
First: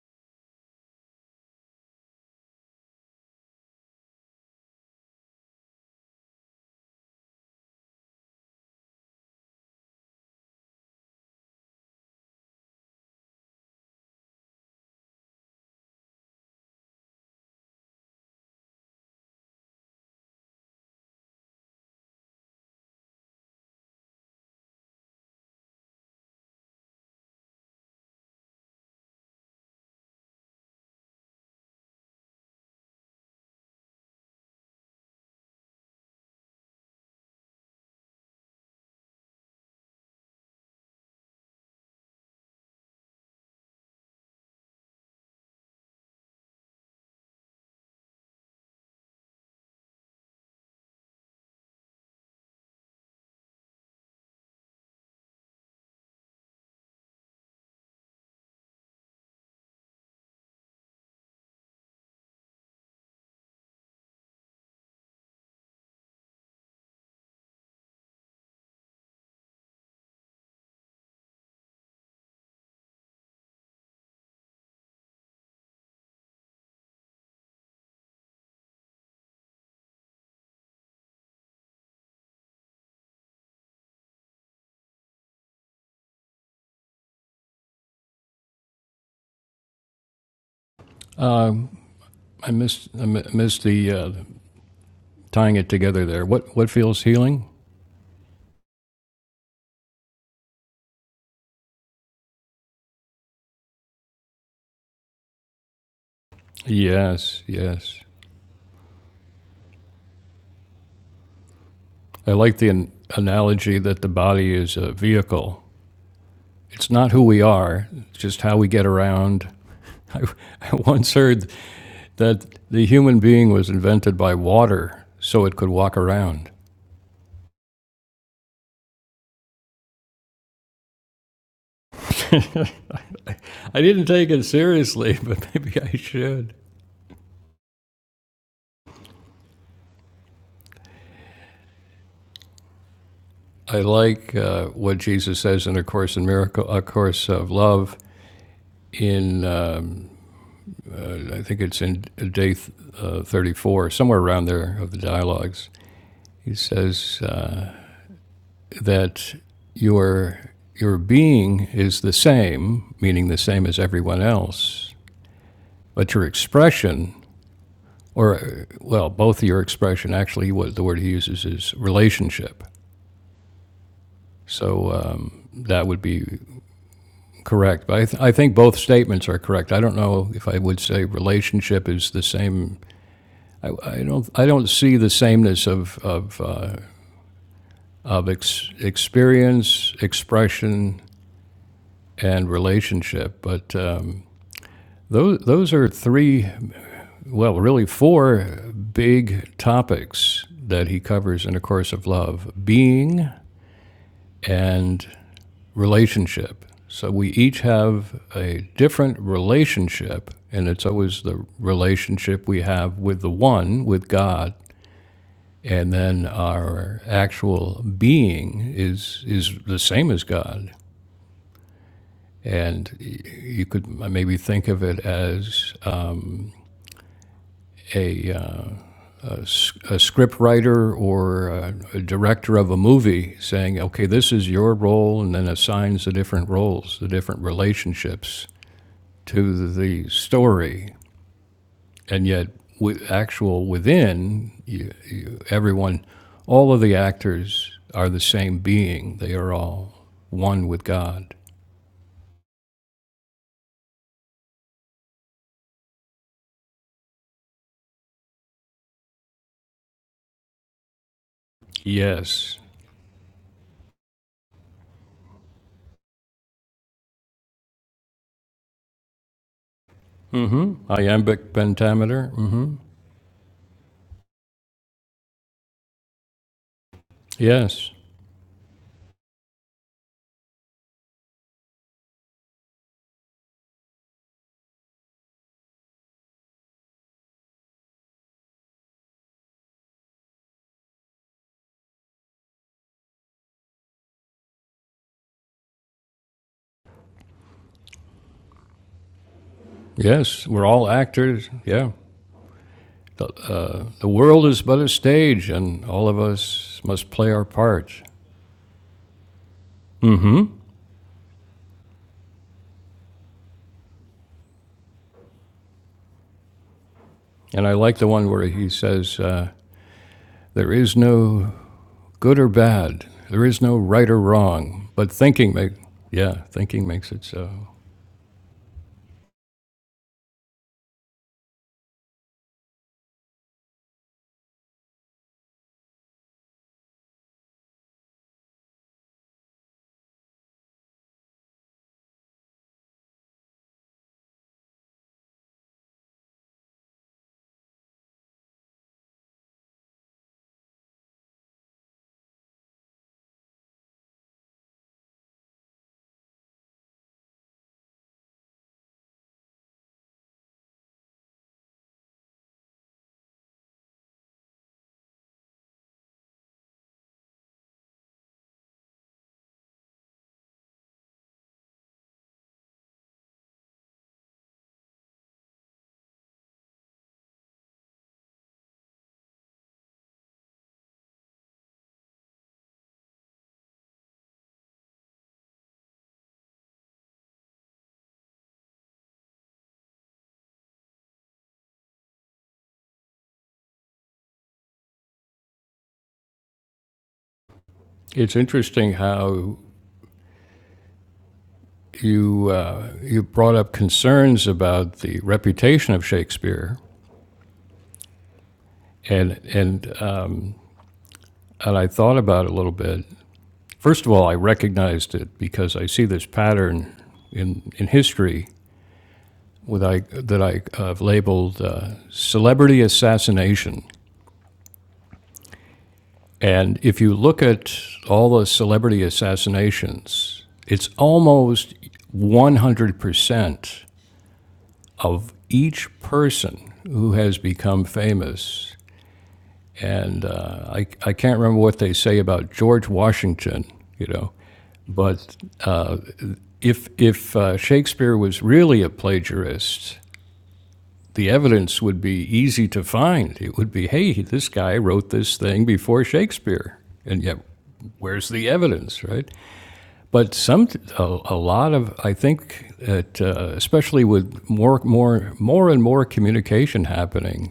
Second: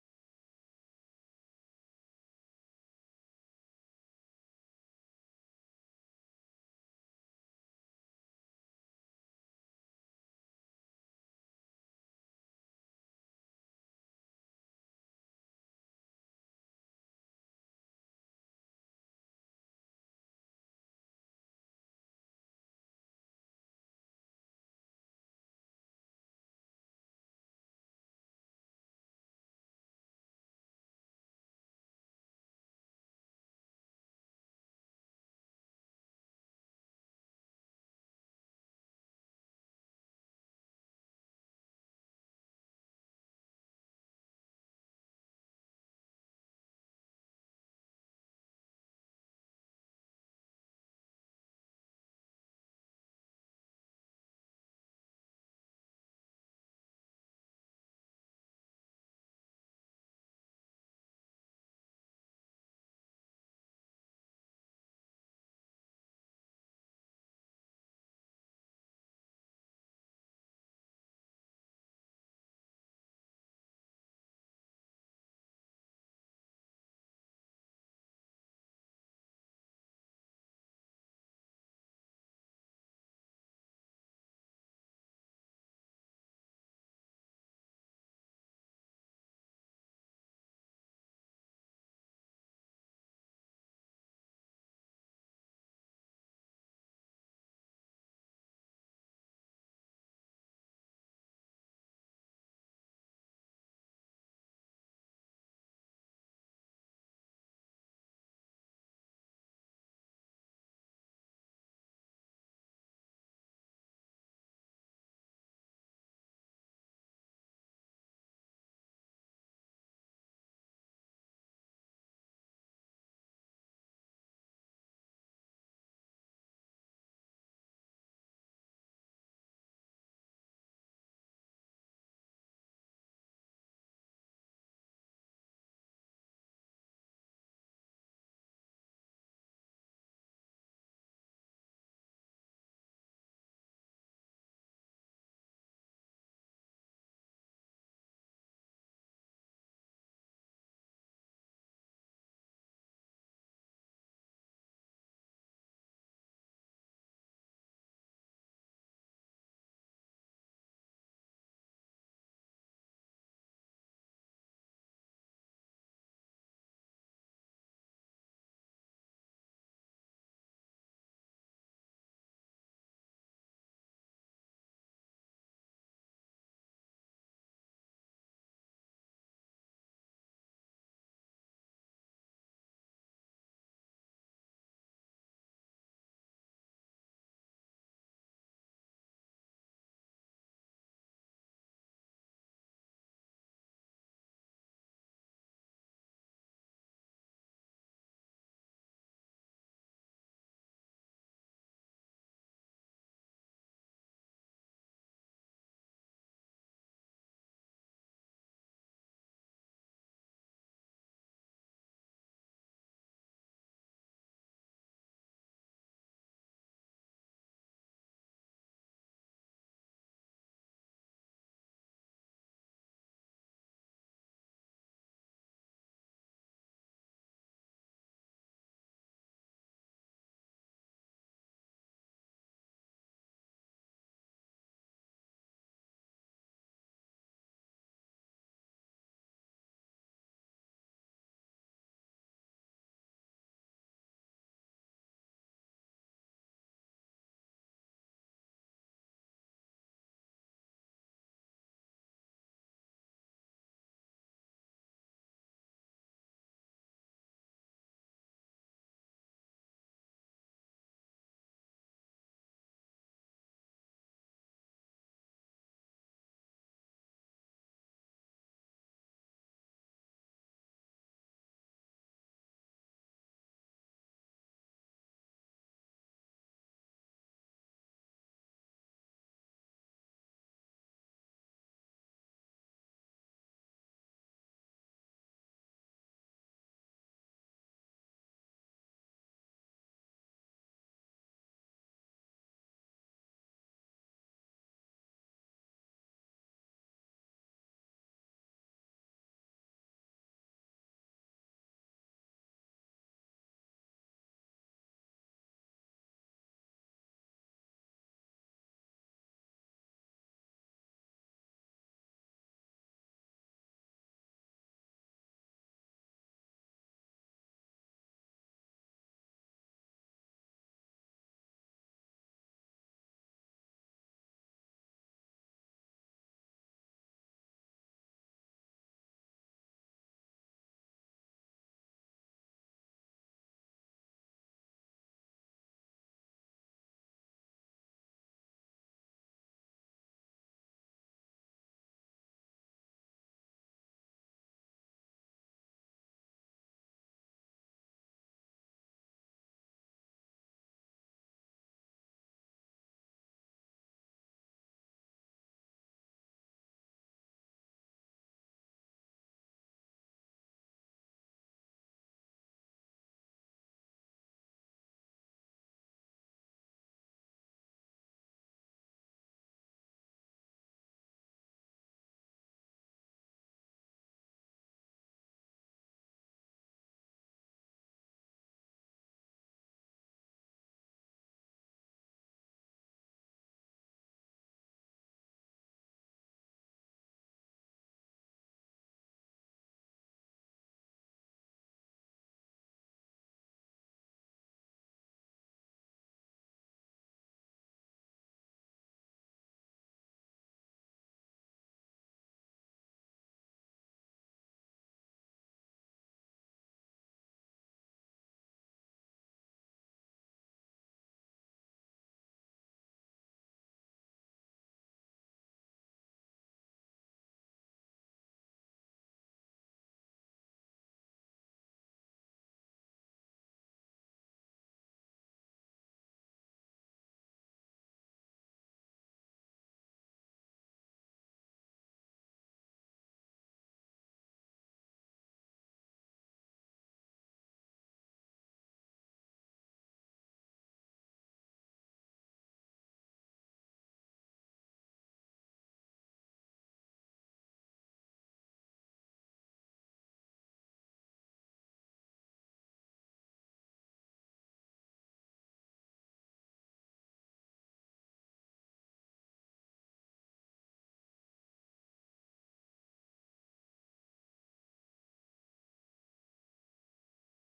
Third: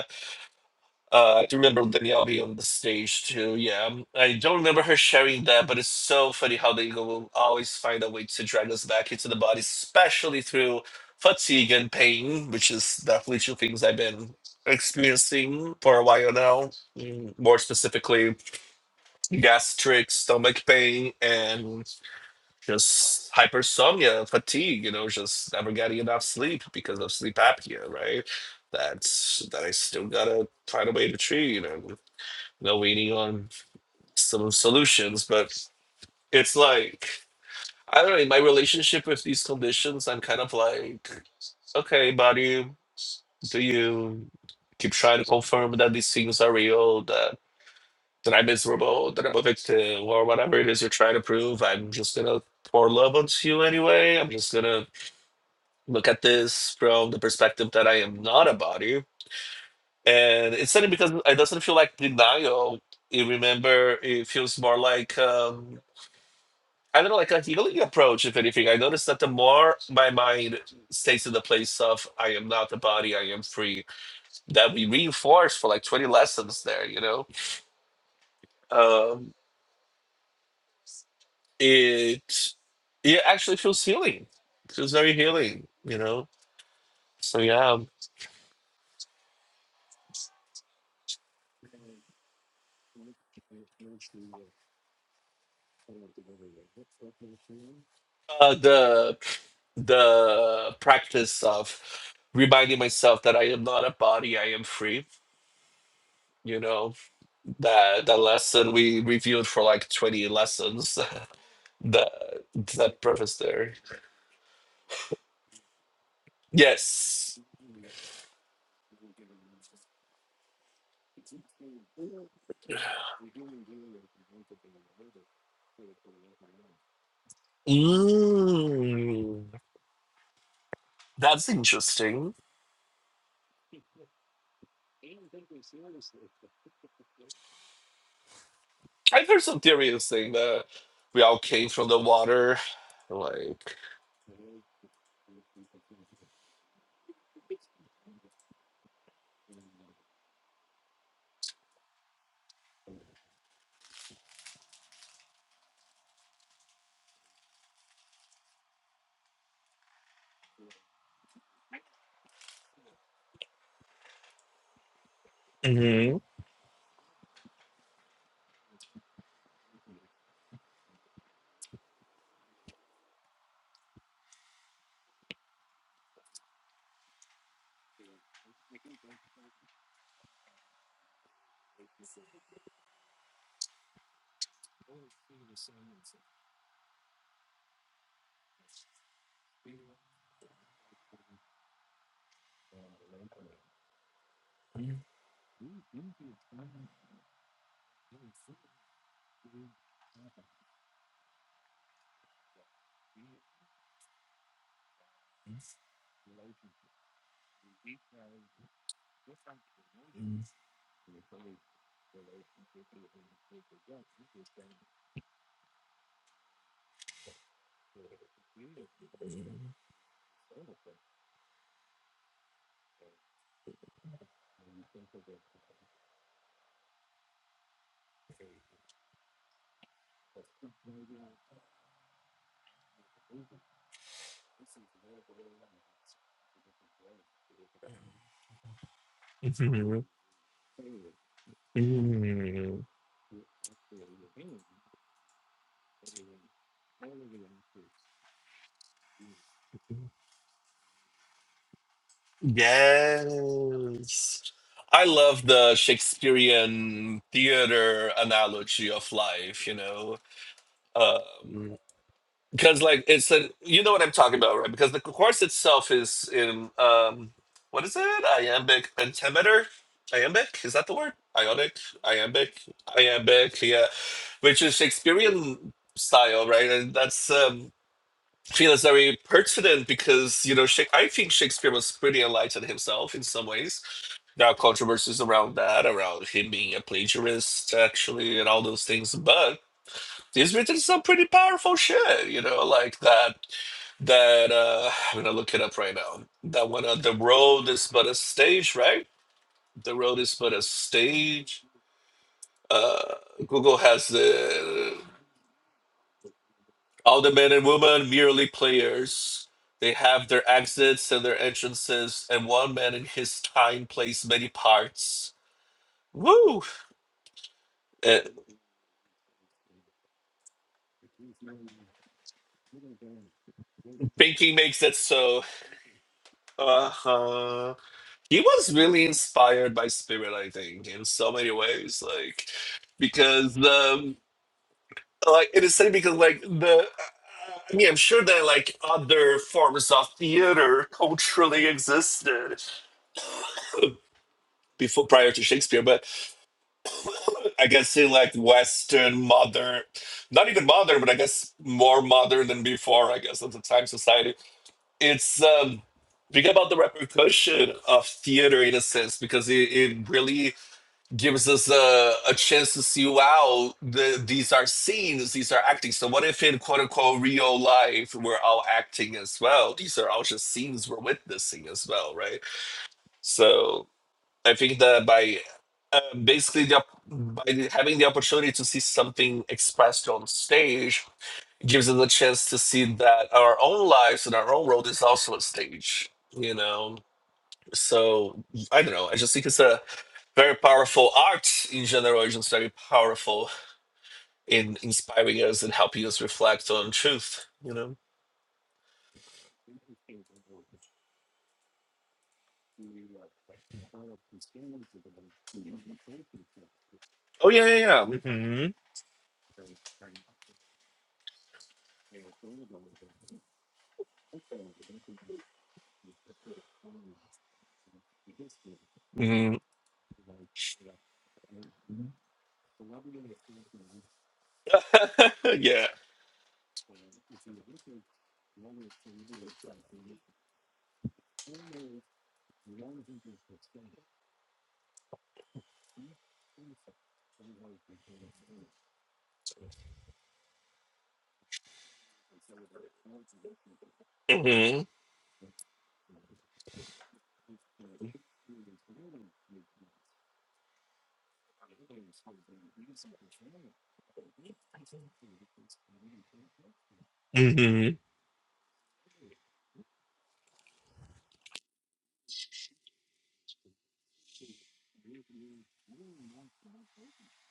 Uh, I do remember Danielle being on the stage too. Yeah, I don't remember her sharing that, but it's so funny how they will always find a way to drag us back into the body, especially through fatigue and pain, which is definitely two things I've been experiencing for a while now. Mm, More specifically, gastric, stomach pain, and just hypersomnia, fatigue. You know, just never getting enough sleep because of sleep apnea, right? That's that I still gotta find a way to treat. You know? know, waiting on some solutions. But it's like, I don't know, in my relationship with these conditions, I'm kind of like, okay, buddy, do you keep trying to confirm that these things are real, that, that I'm miserable, that I'm a victim, or whatever it is you're trying to prove? I'm just going to pour love onto you anyway. I'm just going to look at this from the perspective that I am not a body. And it's funny because it doesn't feel like denial. You remember, it feels more like. um, kind of like a healing approach, if anything. I noticed that the more my mind stays in the place of I am not the body, I am free, that we reinforce for like 20 lessons there, you know, um, it, it actually feels healing. It feels very healing, you know? So, yeah. um, Um I missed I missed the uh, tying it together there. What what feels healing? Uh, the the practice of reminding myself that I am not a body, I am free, you know, Yes, yes. that that lesson we reviewed for like 20 lessons That I like the an- that preface there. analogy that the body is a vehicle. It's not who Yes. we are, it's just how we get around. I, I once heard that the human being was invented by water so it could walk around. Mm, that's interesting. I didn't take it seriously, but maybe I should. I've heard some theories saying that we all came from the water. Like I like uh, what Jesus says in A Course in Miracle, A Course of Love, in um, uh, I think it's in day th- uh, 34, somewhere around there of the dialogues. He says uh, that your your being is the same, meaning the same as everyone else, but Mhm. your expression, or uh, well, both your expression actually, what the word he uses is relationship. So um, that would be correct. But I, th- I think both statements are correct. I don't know if I would say relationship is the same. I, I don't. I don't see the sameness of of uh, of ex- experience, expression, and relationship. But um, those those are three. Well, really four big topics that he covers in a course of love: being and relationship. So we each have a different relationship, and it's always the relationship we have with the one, with God, and then our actual being is is the same as God. And you could maybe think of it as a, a s- a script writer or a director of a movie saying, okay, this is your role, and then assigns the different roles, the different relationships to Mhm. the story and yet Mhm. with actual within you, everyone all of the actors are the same being they are all one with god Yes. I love the Shakespearean theater analogy of life, you know. Um, yes because like it's a you know what I'm talking about, right? Because the course itself is in um what is it? Iambic pentameter? mm Iambic? Is hmm that the word? iambic Ionic? pentameter mm Iambic? hmm Iambic, yeah. Which is Shakespearean style, right? And that's um yes I feel it's very pertinent because you know Shak- I think Shakespeare was pretty enlightened himself in some ways. There are controversies around that, around him being a plagiarist, actually, and all those things. But He's written some pretty powerful shit, you know, like that. That uh, I'm gonna look it up right now. That one, uh, the road is but a stage, right? The road is yes but a we're all actors stage. yeah Uh, Google the has world is but a the stage and all of us must all play the our men and part women merely players. They have their exits and their entrances, and one man in his time plays many parts. Woo! and i like the Uh, one where he says uh, there is no good or bad there is no right or banking makes wrong it but so. thinking make yeah thinking Uh makes it so huh. he was really inspired by Spirit, I think, in so many ways. Like, because um, like it is funny because like the, I mean, I'm sure that like other forms of theater culturally existed before prior to Shakespeare, but I guess in like Western modern, not even modern, but I guess more modern than before. I guess at the time society, it's um, think about the repercussion of theater in a sense because it, it really gives us a, a chance to see wow the, these are scenes these are acting so what if in quote unquote real life we're all acting as well these are all just scenes we're witnessing as well right so i think that by uh, basically the, op- by having the opportunity to see something expressed on stage it gives us a chance to see that our own lives and our own world is also a stage you know so i don't know i just think it's a very powerful art in general is just very powerful in inspiring us and helping us reflect on truth you know It's interesting how you uh, you brought up concerns about the reputation of Shakespeare, oh yeah yeah yeah mm-hmm. and and uh, and I thought about it a little bit. First of all, I recognized it because I see this pattern in in history Mm-hmm. with I, that I have uh, labeled uh, celebrity assassination. yeah And if you look at all the celebrity assassinations, it's almost 100% of each person who has become famous. And uh, I, I can't remember what they say about George Washington, you know, mm-hmm. but if, if uh, Shakespeare was really a plagiarist, the evidence would be easy to find. It would be, hey, this guy wrote this thing before Shakespeare. And yet, Mm-hmm. where's the evidence, right? But some, a, a lot of, I think that, uh, especially with more, more, more and more communication happening,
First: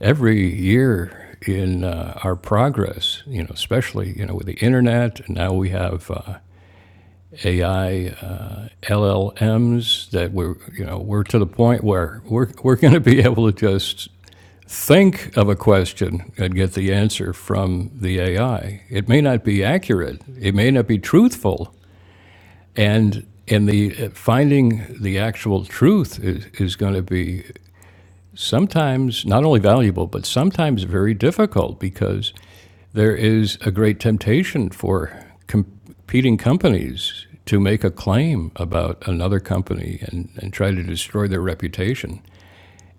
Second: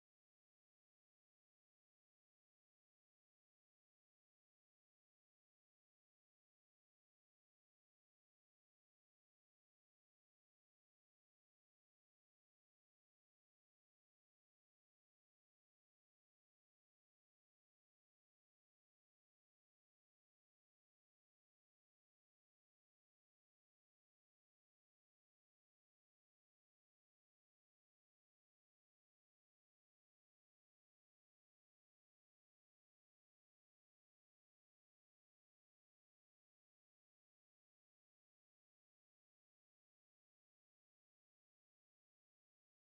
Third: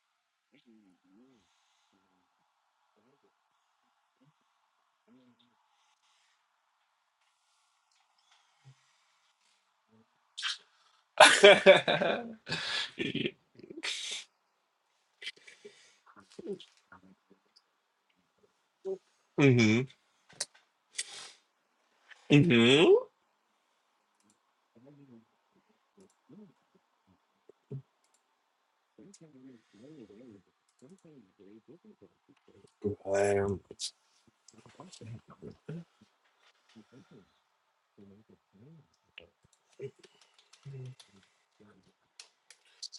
every year in uh, our progress, you know, especially you know with the internet, and now we have uh, AI, uh, LLMs that we're you know we're to the point where we're we're going to be able to just think of a question and get the answer from the AI. It may not be mm-hmm. accurate, it may not be truthful, Mm-hmm. and and the uh, finding the actual truth is, is going to be sometimes not only valuable but sometimes very difficult because there is Um, a great temptation for competing companies to make a claim about another company and, and try to destroy their reputation.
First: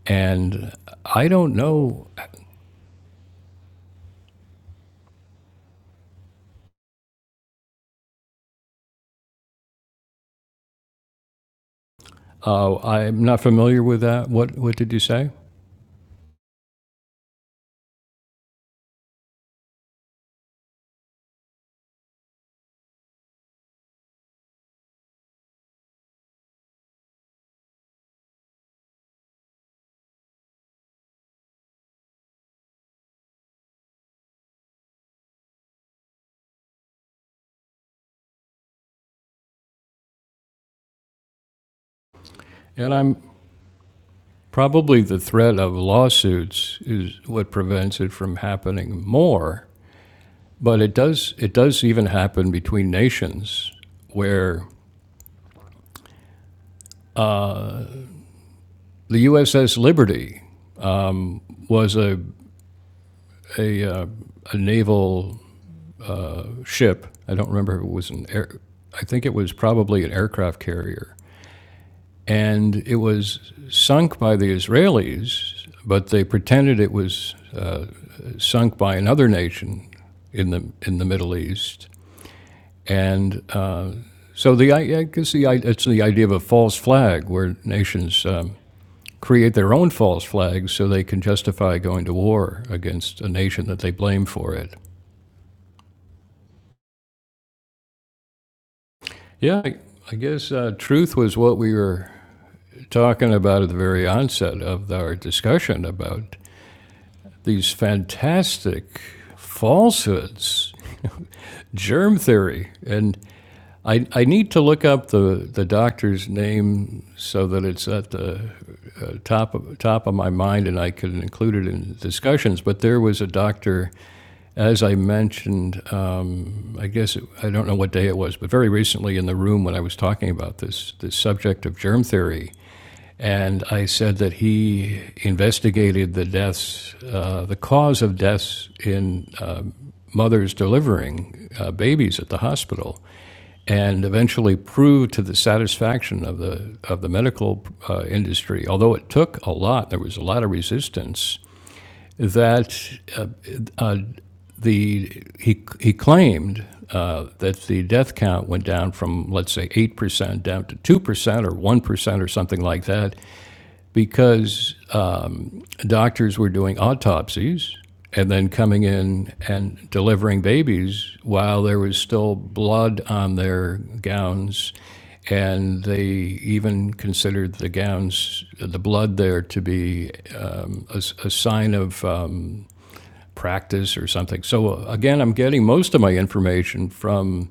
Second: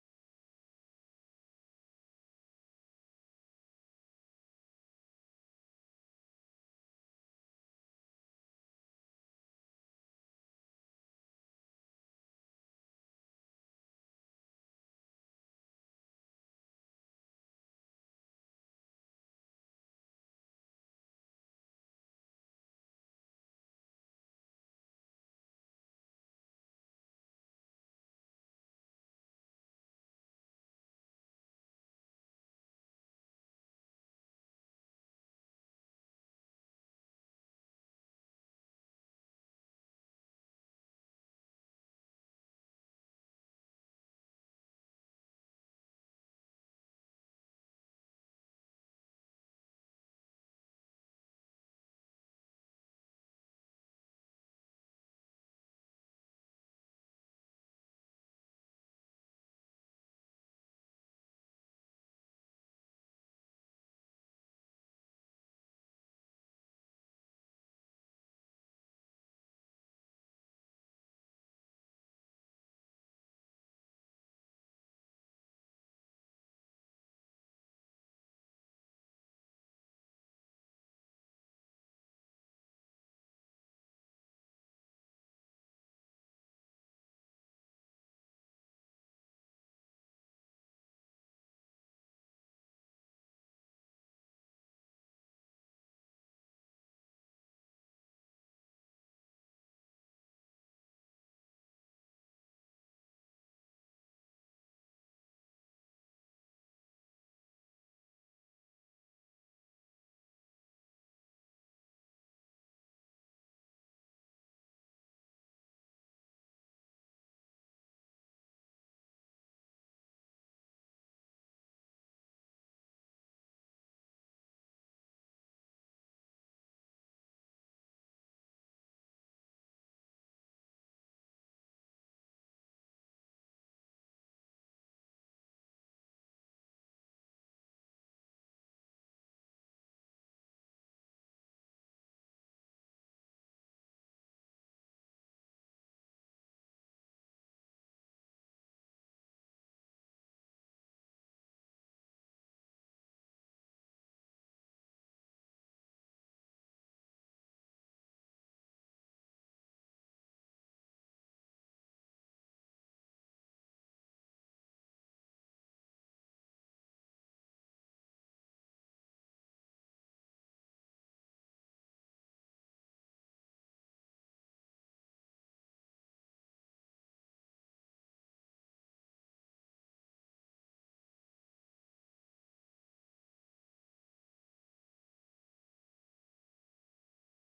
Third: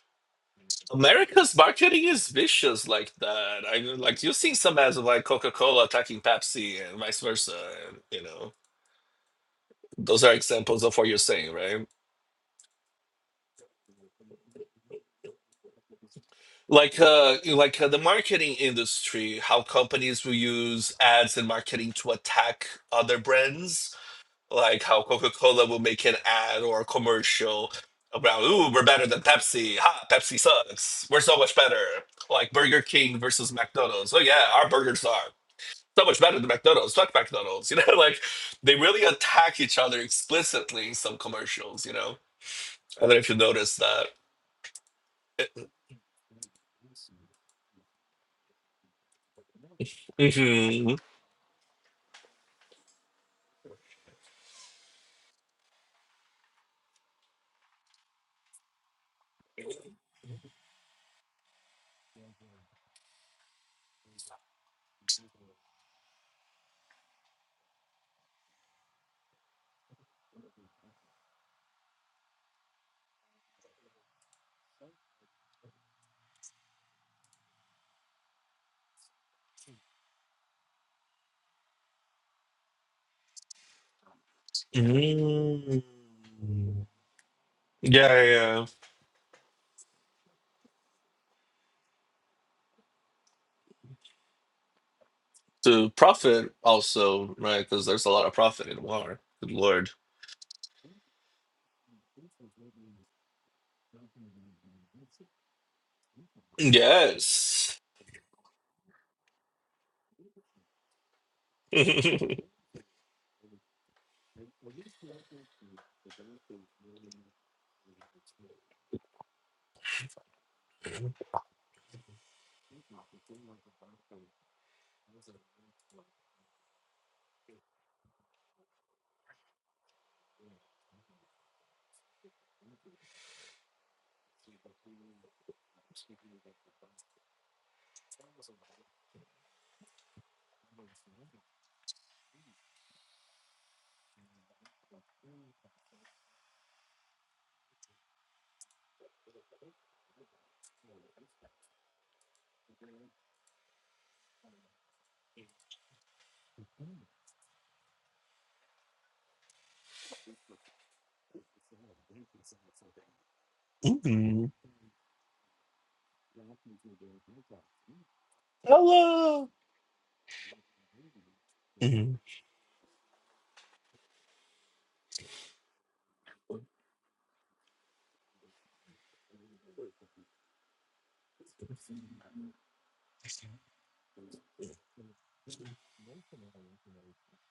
And I don't america's marketing know, is vicious like that i like you've seen some ads of like coca-cola attacking pepsi and vice versa and, you know those are examples of what you're saying right? uh, I'm not familiar with that. What, what did you say? like uh like uh, the marketing industry how companies will use ads and marketing to attack other brands like how coca-cola will make an ad or a commercial about ooh we're better than pepsi ha pepsi sucks we're so much better like burger king versus mcdonald's oh yeah our burgers are so much better than mcdonald's fuck mcdonald's you know like they really attack each other explicitly in some commercials you know And i don't know I'm if you noticed that probably the threat of lawsuits is what prevents it from happening more. But it Mhm. does, it does even happen between nations where the USS Liberty was a, a, uh, a naval ship. I don't remember if it was an air, I think it was probably an aircraft carrier. And it was sunk by the Israelis, but they pretended it was sunk by another nation in the, in the Middle East. And uh, so the, I guess the, it's the idea of a Mm. false flag where Yeah, nations um, yeah. yeah. create their own false flags so they can justify going to war against a nation that they blame for it. To profit also, right? Because there's a lot of profit in war. Good Yeah, I, lord. I guess uh, truth was what we were talking about at the very onset of our discussion about these Yes. fantastic falsehoods, germ theory. And I, I need to look up the, the doctor's name so that it's at the uh, top, of, top of my mind and I can include it in discussions. But there was a doctor, as I mentioned, um, I guess it, I don't know what day it was, but very recently in the room when I was talking about this, this subject of germ theory and I said that he investigated the deaths, uh, the cause of deaths in uh, mothers delivering uh, babies at the hospital, and eventually proved to the satisfaction of the of the medical uh, industry. Although it took a lot, there was a lot of resistance. That uh, uh, the he he claimed uh, that the death count went down from let's say eight percent down to two percent or one percent or something like that Mhm. because um, doctors were doing autopsies and then coming in Hello. and delivering babies while there was Mhm. still blood on their gowns. And they even considered the gowns, the blood there, to be um, a, s- a sign of um, practice or something. So, uh, again, I'm getting most of my information from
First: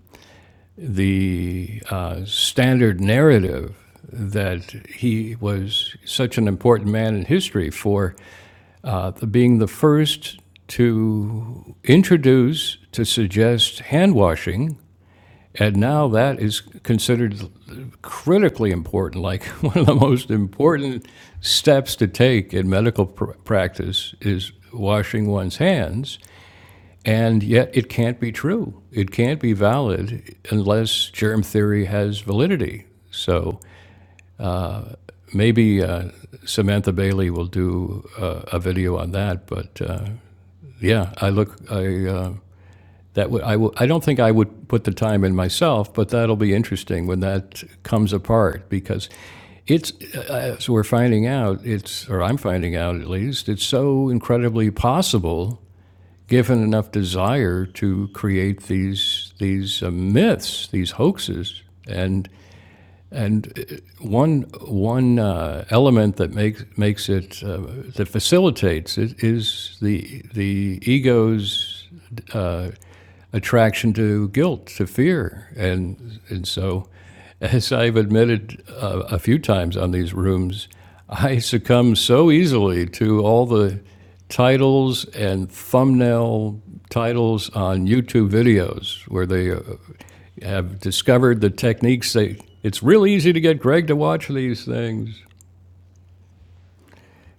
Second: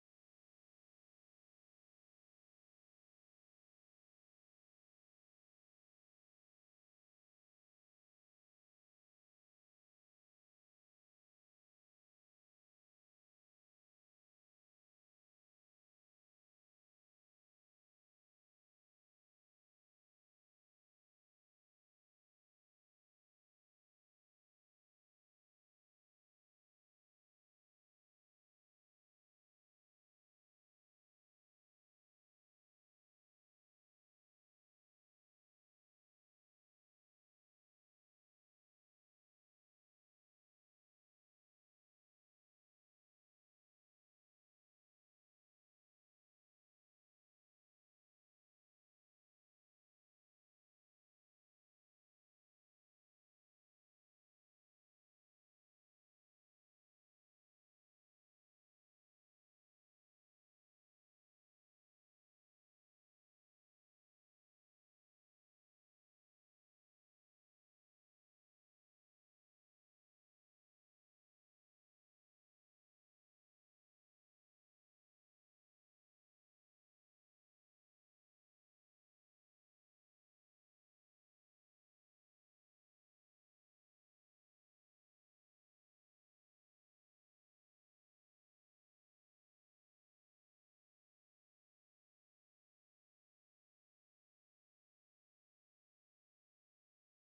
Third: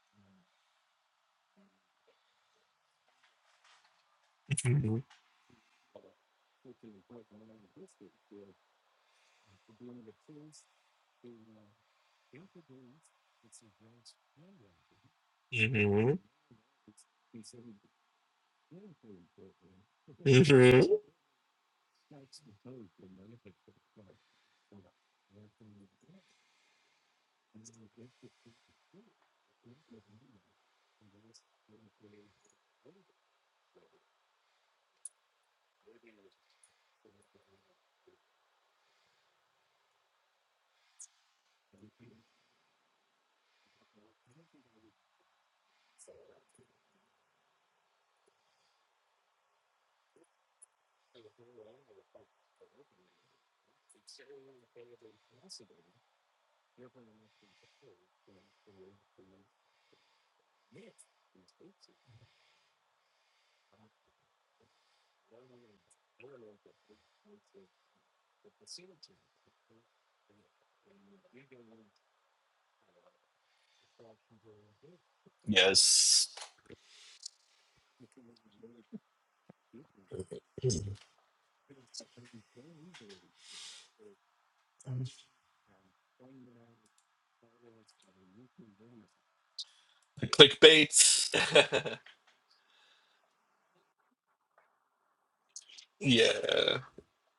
the uh, standard narrative that Mhm. he was such an important man in history for uh, the- being the first to introduce, to suggest hand washing. And now Mhm. that is considered critically important, like one of the most Mhm. important steps to take in medical pr- practice is washing one's hands. And yet, it can't be true. It can't be valid unless germ theory has validity. So maybe uh, Samantha Bailey will do uh, a video on that. But uh, yeah, I look. I uh, that would. I w- I don't think I would put the time in myself, but that'll be interesting when that comes apart because it's uh, as we're finding out. It's or I'm finding out at least. It's so incredibly possible given enough desire to create these these uh, myths, these hoaxes, and and uh, one, one uh, element that makes, makes it, uh, that facilitates it is the, the ego's uh, attraction to guilt, to fear. And, Yes. and so, as I've admitted uh, a few times on these rooms, I succumb so easily to all the titles and thumbnail titles on YouTube videos where they uh, have discovered the Clickbait. techniques. They, it's real easy to get Greg to watch these things. yeah.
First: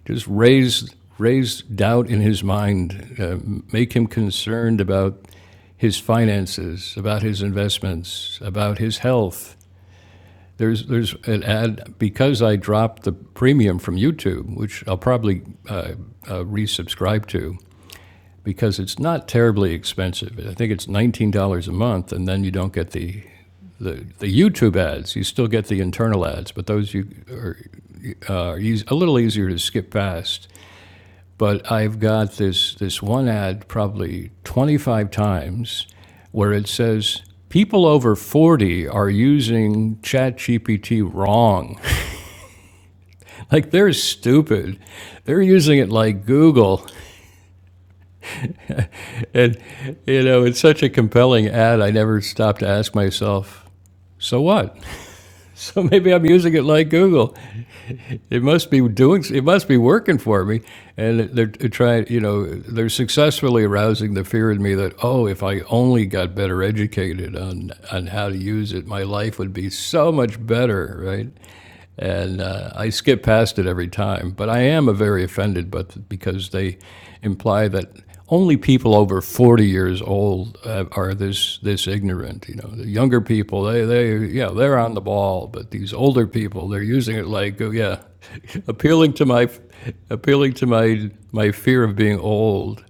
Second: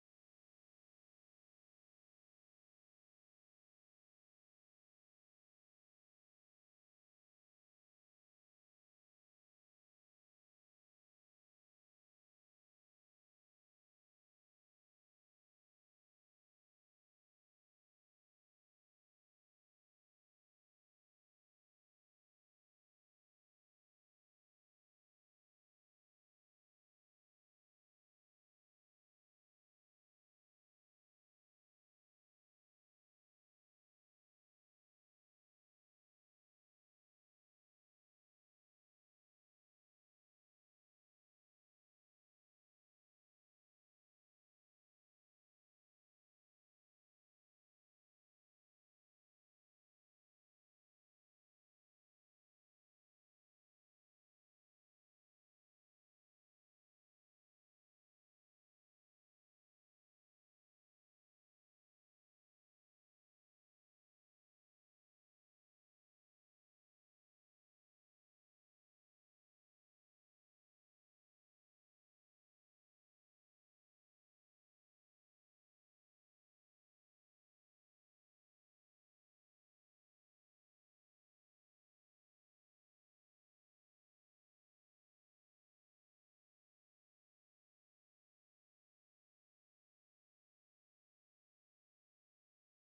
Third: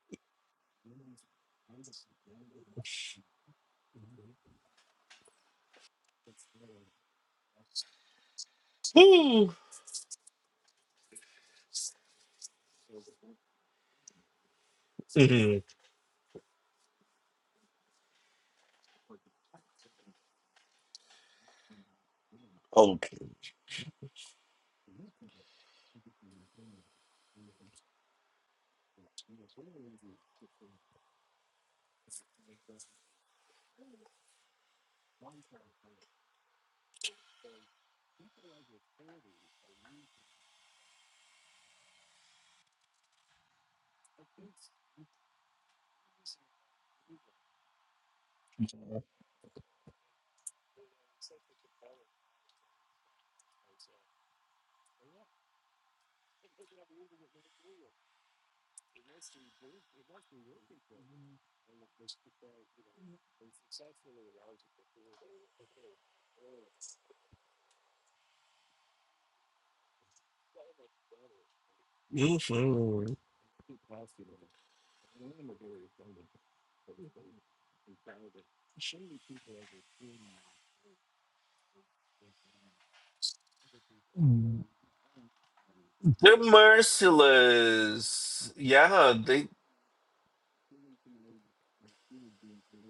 Just raise raise doubt in his mind, uh, make him concerned about his finances, about his investments, about his Woo. health. There's there's an ad because I dropped the premium from YouTube, which I'll probably Mhm. uh, uh, resubscribe to because it's not terribly expensive. I think it's nineteen dollars a month, and then you don't get Okay. the the, the YouTube ads, you still get the internal ads, but those you are, uh, are eas a little easier to skip past. But I've got this this one ad probably 25 times where it says people over 40 are using ChatGPT wrong. like they're stupid. They're using it like Google, and you know it's such a compelling ad. I never stopped to ask myself, so what? So maybe I'm using it like Google. It must be doing. It must be working for me, and they're trying. You know, they're successfully arousing the fear in me that oh, if I only got better educated on on how to use it, my life would be so much better, right? and uh, I Mhm. skip past it every time. But I am a very offended, but because they imply that only people over 40 years old uh, are this this ignorant. You know, the younger people, they they yeah, they're on the ball, but these older They're people, they're using it like oh, yeah, merciless. appealing Yeah, to they my appealing to my my fear of being old.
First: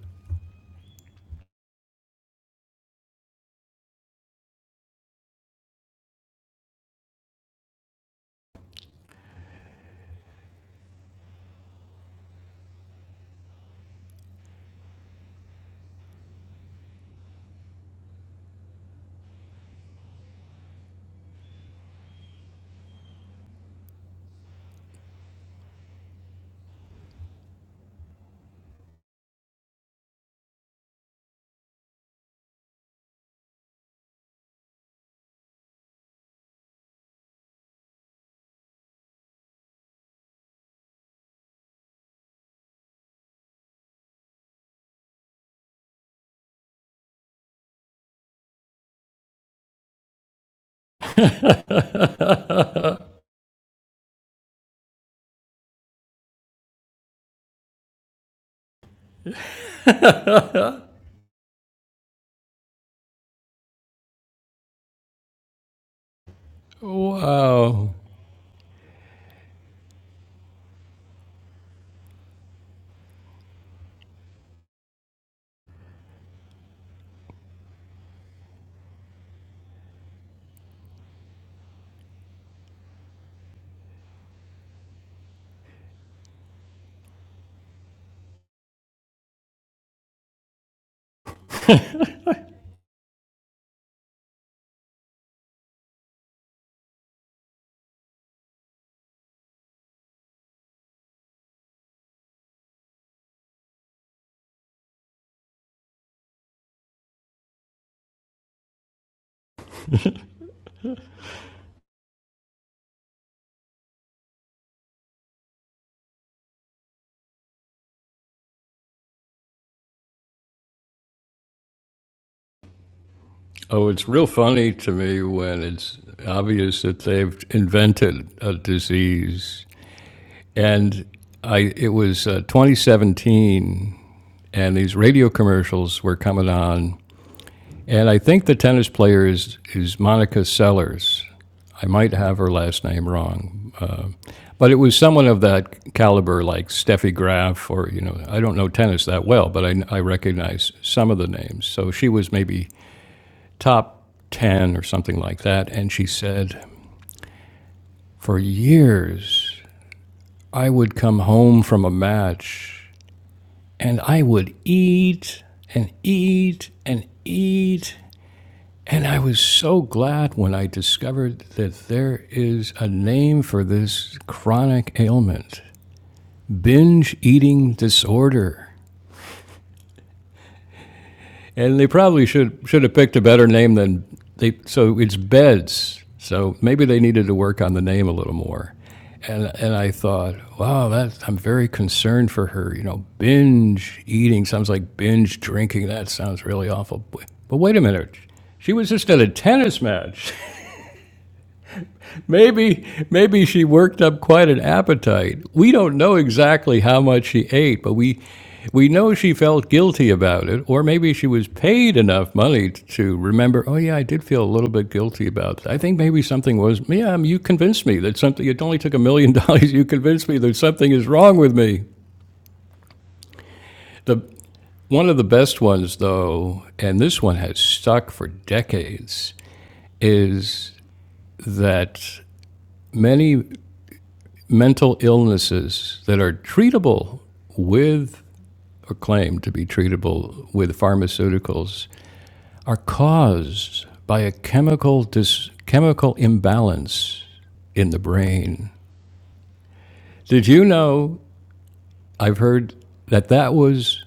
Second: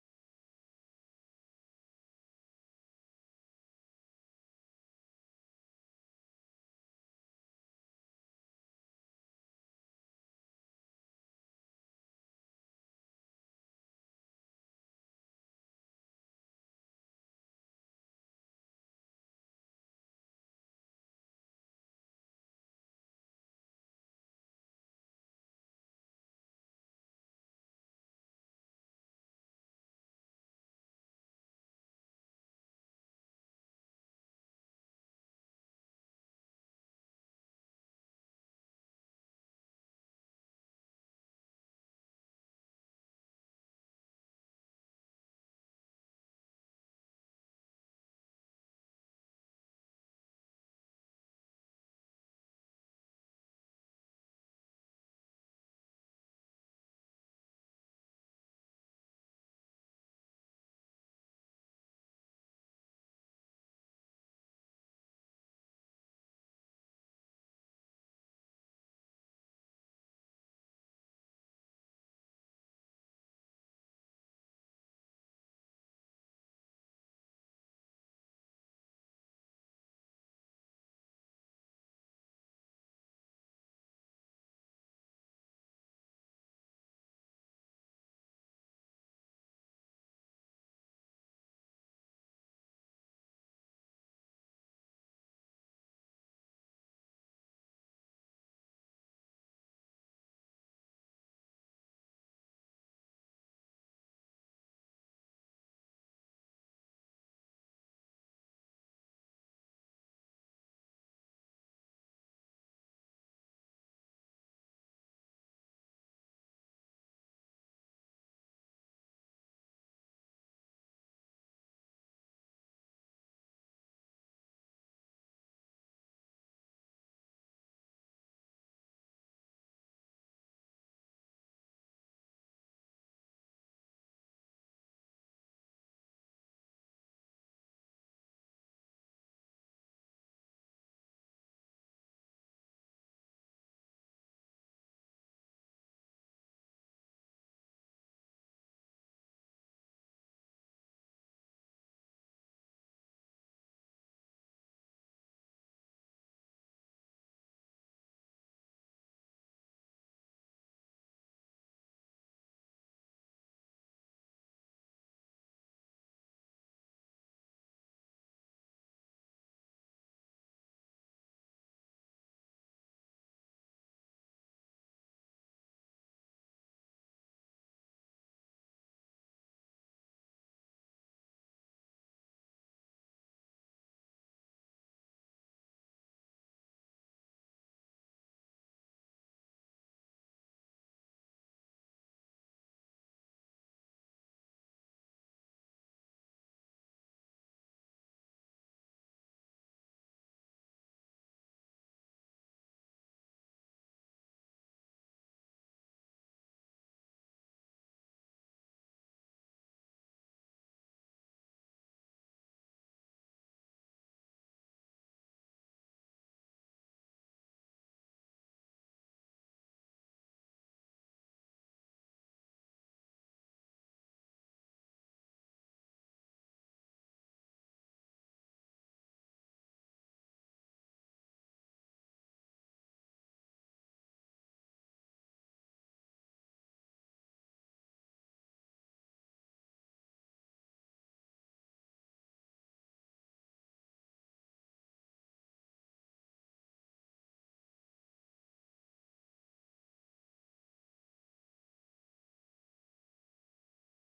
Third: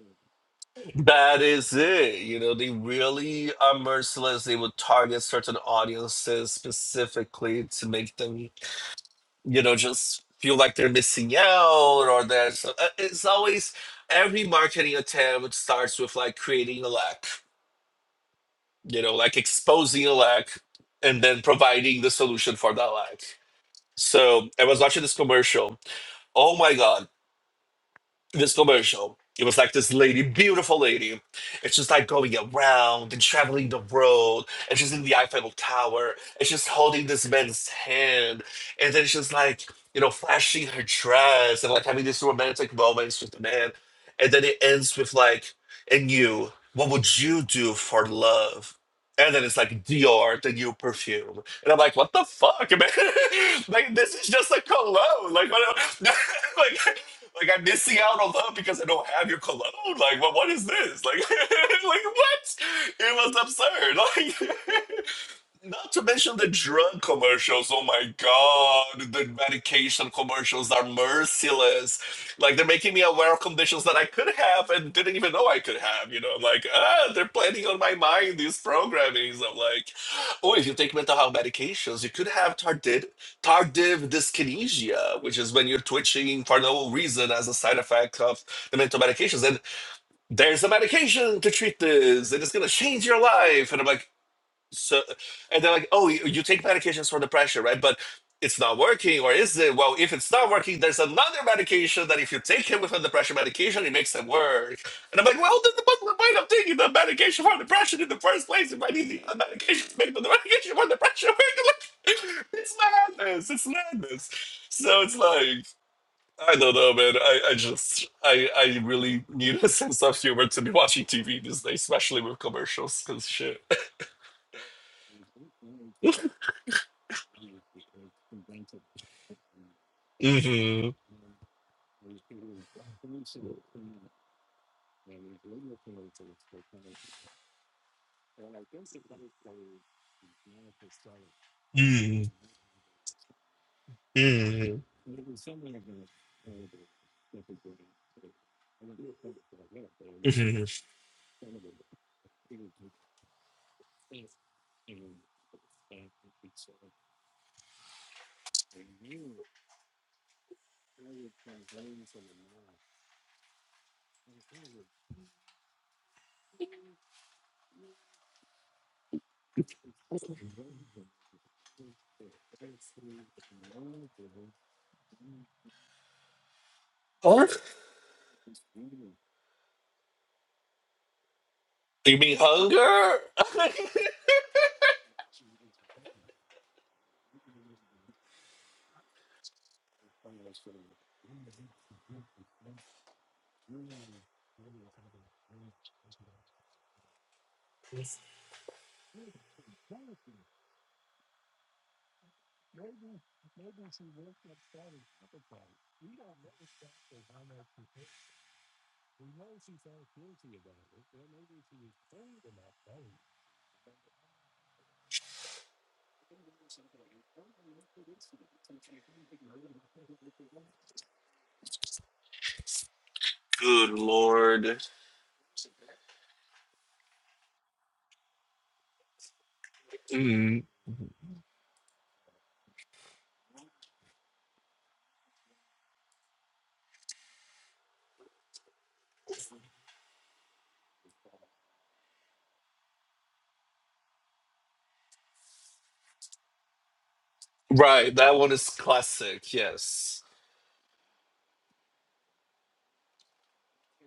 That is it. You know, they really are merciless. They would target certain audiences specifically to make them, you know, just feel like they're missing out or that So uh, it's always every marketing attempt starts with like creating a lack, you know, like exposing a lack and then providing the solution for that lack. So I was watching this commercial. Oh my God. this commercial. It was like this lady, beautiful lady, and she's like going around and traveling the world, and she's in the Eiffel Tower, and she's holding this man's hand, and then she's like, you know, flashing her dress and like having these romantic moments with the man, and then it ends with like, and you, what would you do for love? And then it's like Dior, the new perfume, and I'm like, what the fuck, man? like this is just a cologne, like what? like Like I'm missing out on love because I don't have your cologne. Like, what? What is this? Like, like what? It was absurd. Like, Not to mention the drug commercials. Oh wow. my God. The medication commercials are merciless. Like they're making me aware of conditions that I could have and didn't even know I could have. You know, I'm like, ah, they're planning on my mind, these programmings. I'm like, oh, if you take mental health medications, you could have tardive, tardive dyskinesia, which is when you're twitching for no reason as a side effect of the mental medications. And there's a medication to treat this. and It is going to change your life. And I'm like, so and they're like oh you, you take medications for the pressure, right but it's not working or is it well if it's not working there's another medication that if you take it with the pressure medication it makes it work and i'm like well then the but why i'm taking the medication for the pressure in the first place if i need the other medication to make the medication for depression work like, it's madness it's madness so it's like i don't know man i, I just I, I really need a sense of humor to be watching tv these days especially with commercials because shit Oh, it's real funny to me when it's obvious that they've invented a disease. hmm And I, it was uh, 2017, and these radio commercials were coming on. And I think the tennis player is, is Monica Sellers. I might Mm, have her last name wrong, uh, but it mm, was someone of that caliber, like Steffi Graf, or you know, I don't know tennis that well, but I, I recognize mm. some of the names. So she was maybe top 10 or something like that. And she said, For years, I would come home from a match and I would eat and eat and eat. And I was so glad when I discovered that there is a name for this chronic ailment binge What? eating disorder. And they You probably mean should should have picked hunger? a better name than they. So it's beds. So maybe they needed to work on the name a little more. And and I thought, wow, that I'm very concerned for her. You know, binge eating sounds like binge drinking. That sounds really awful. But wait a minute, she was just at a tennis match. Maybe maybe she worked up quite an appetite. We don't know exactly how much she ate, but we we know she felt guilty about it, or maybe she was paid enough money to remember, oh yeah, I did feel a little bit guilty about that. I think maybe something was, yeah, um, you convinced me that something it only took a million dollars, you convinced me that something is wrong with me. Good The lord. one of the best ones though, and this one has stuck for decades, Mm. is that many mental illnesses that are treatable with or claimed to be treatable with pharmaceuticals are caused by a chemical dis- chemical imbalance in the Right, that one is brain. classic, yes. Did you know? I've heard that that was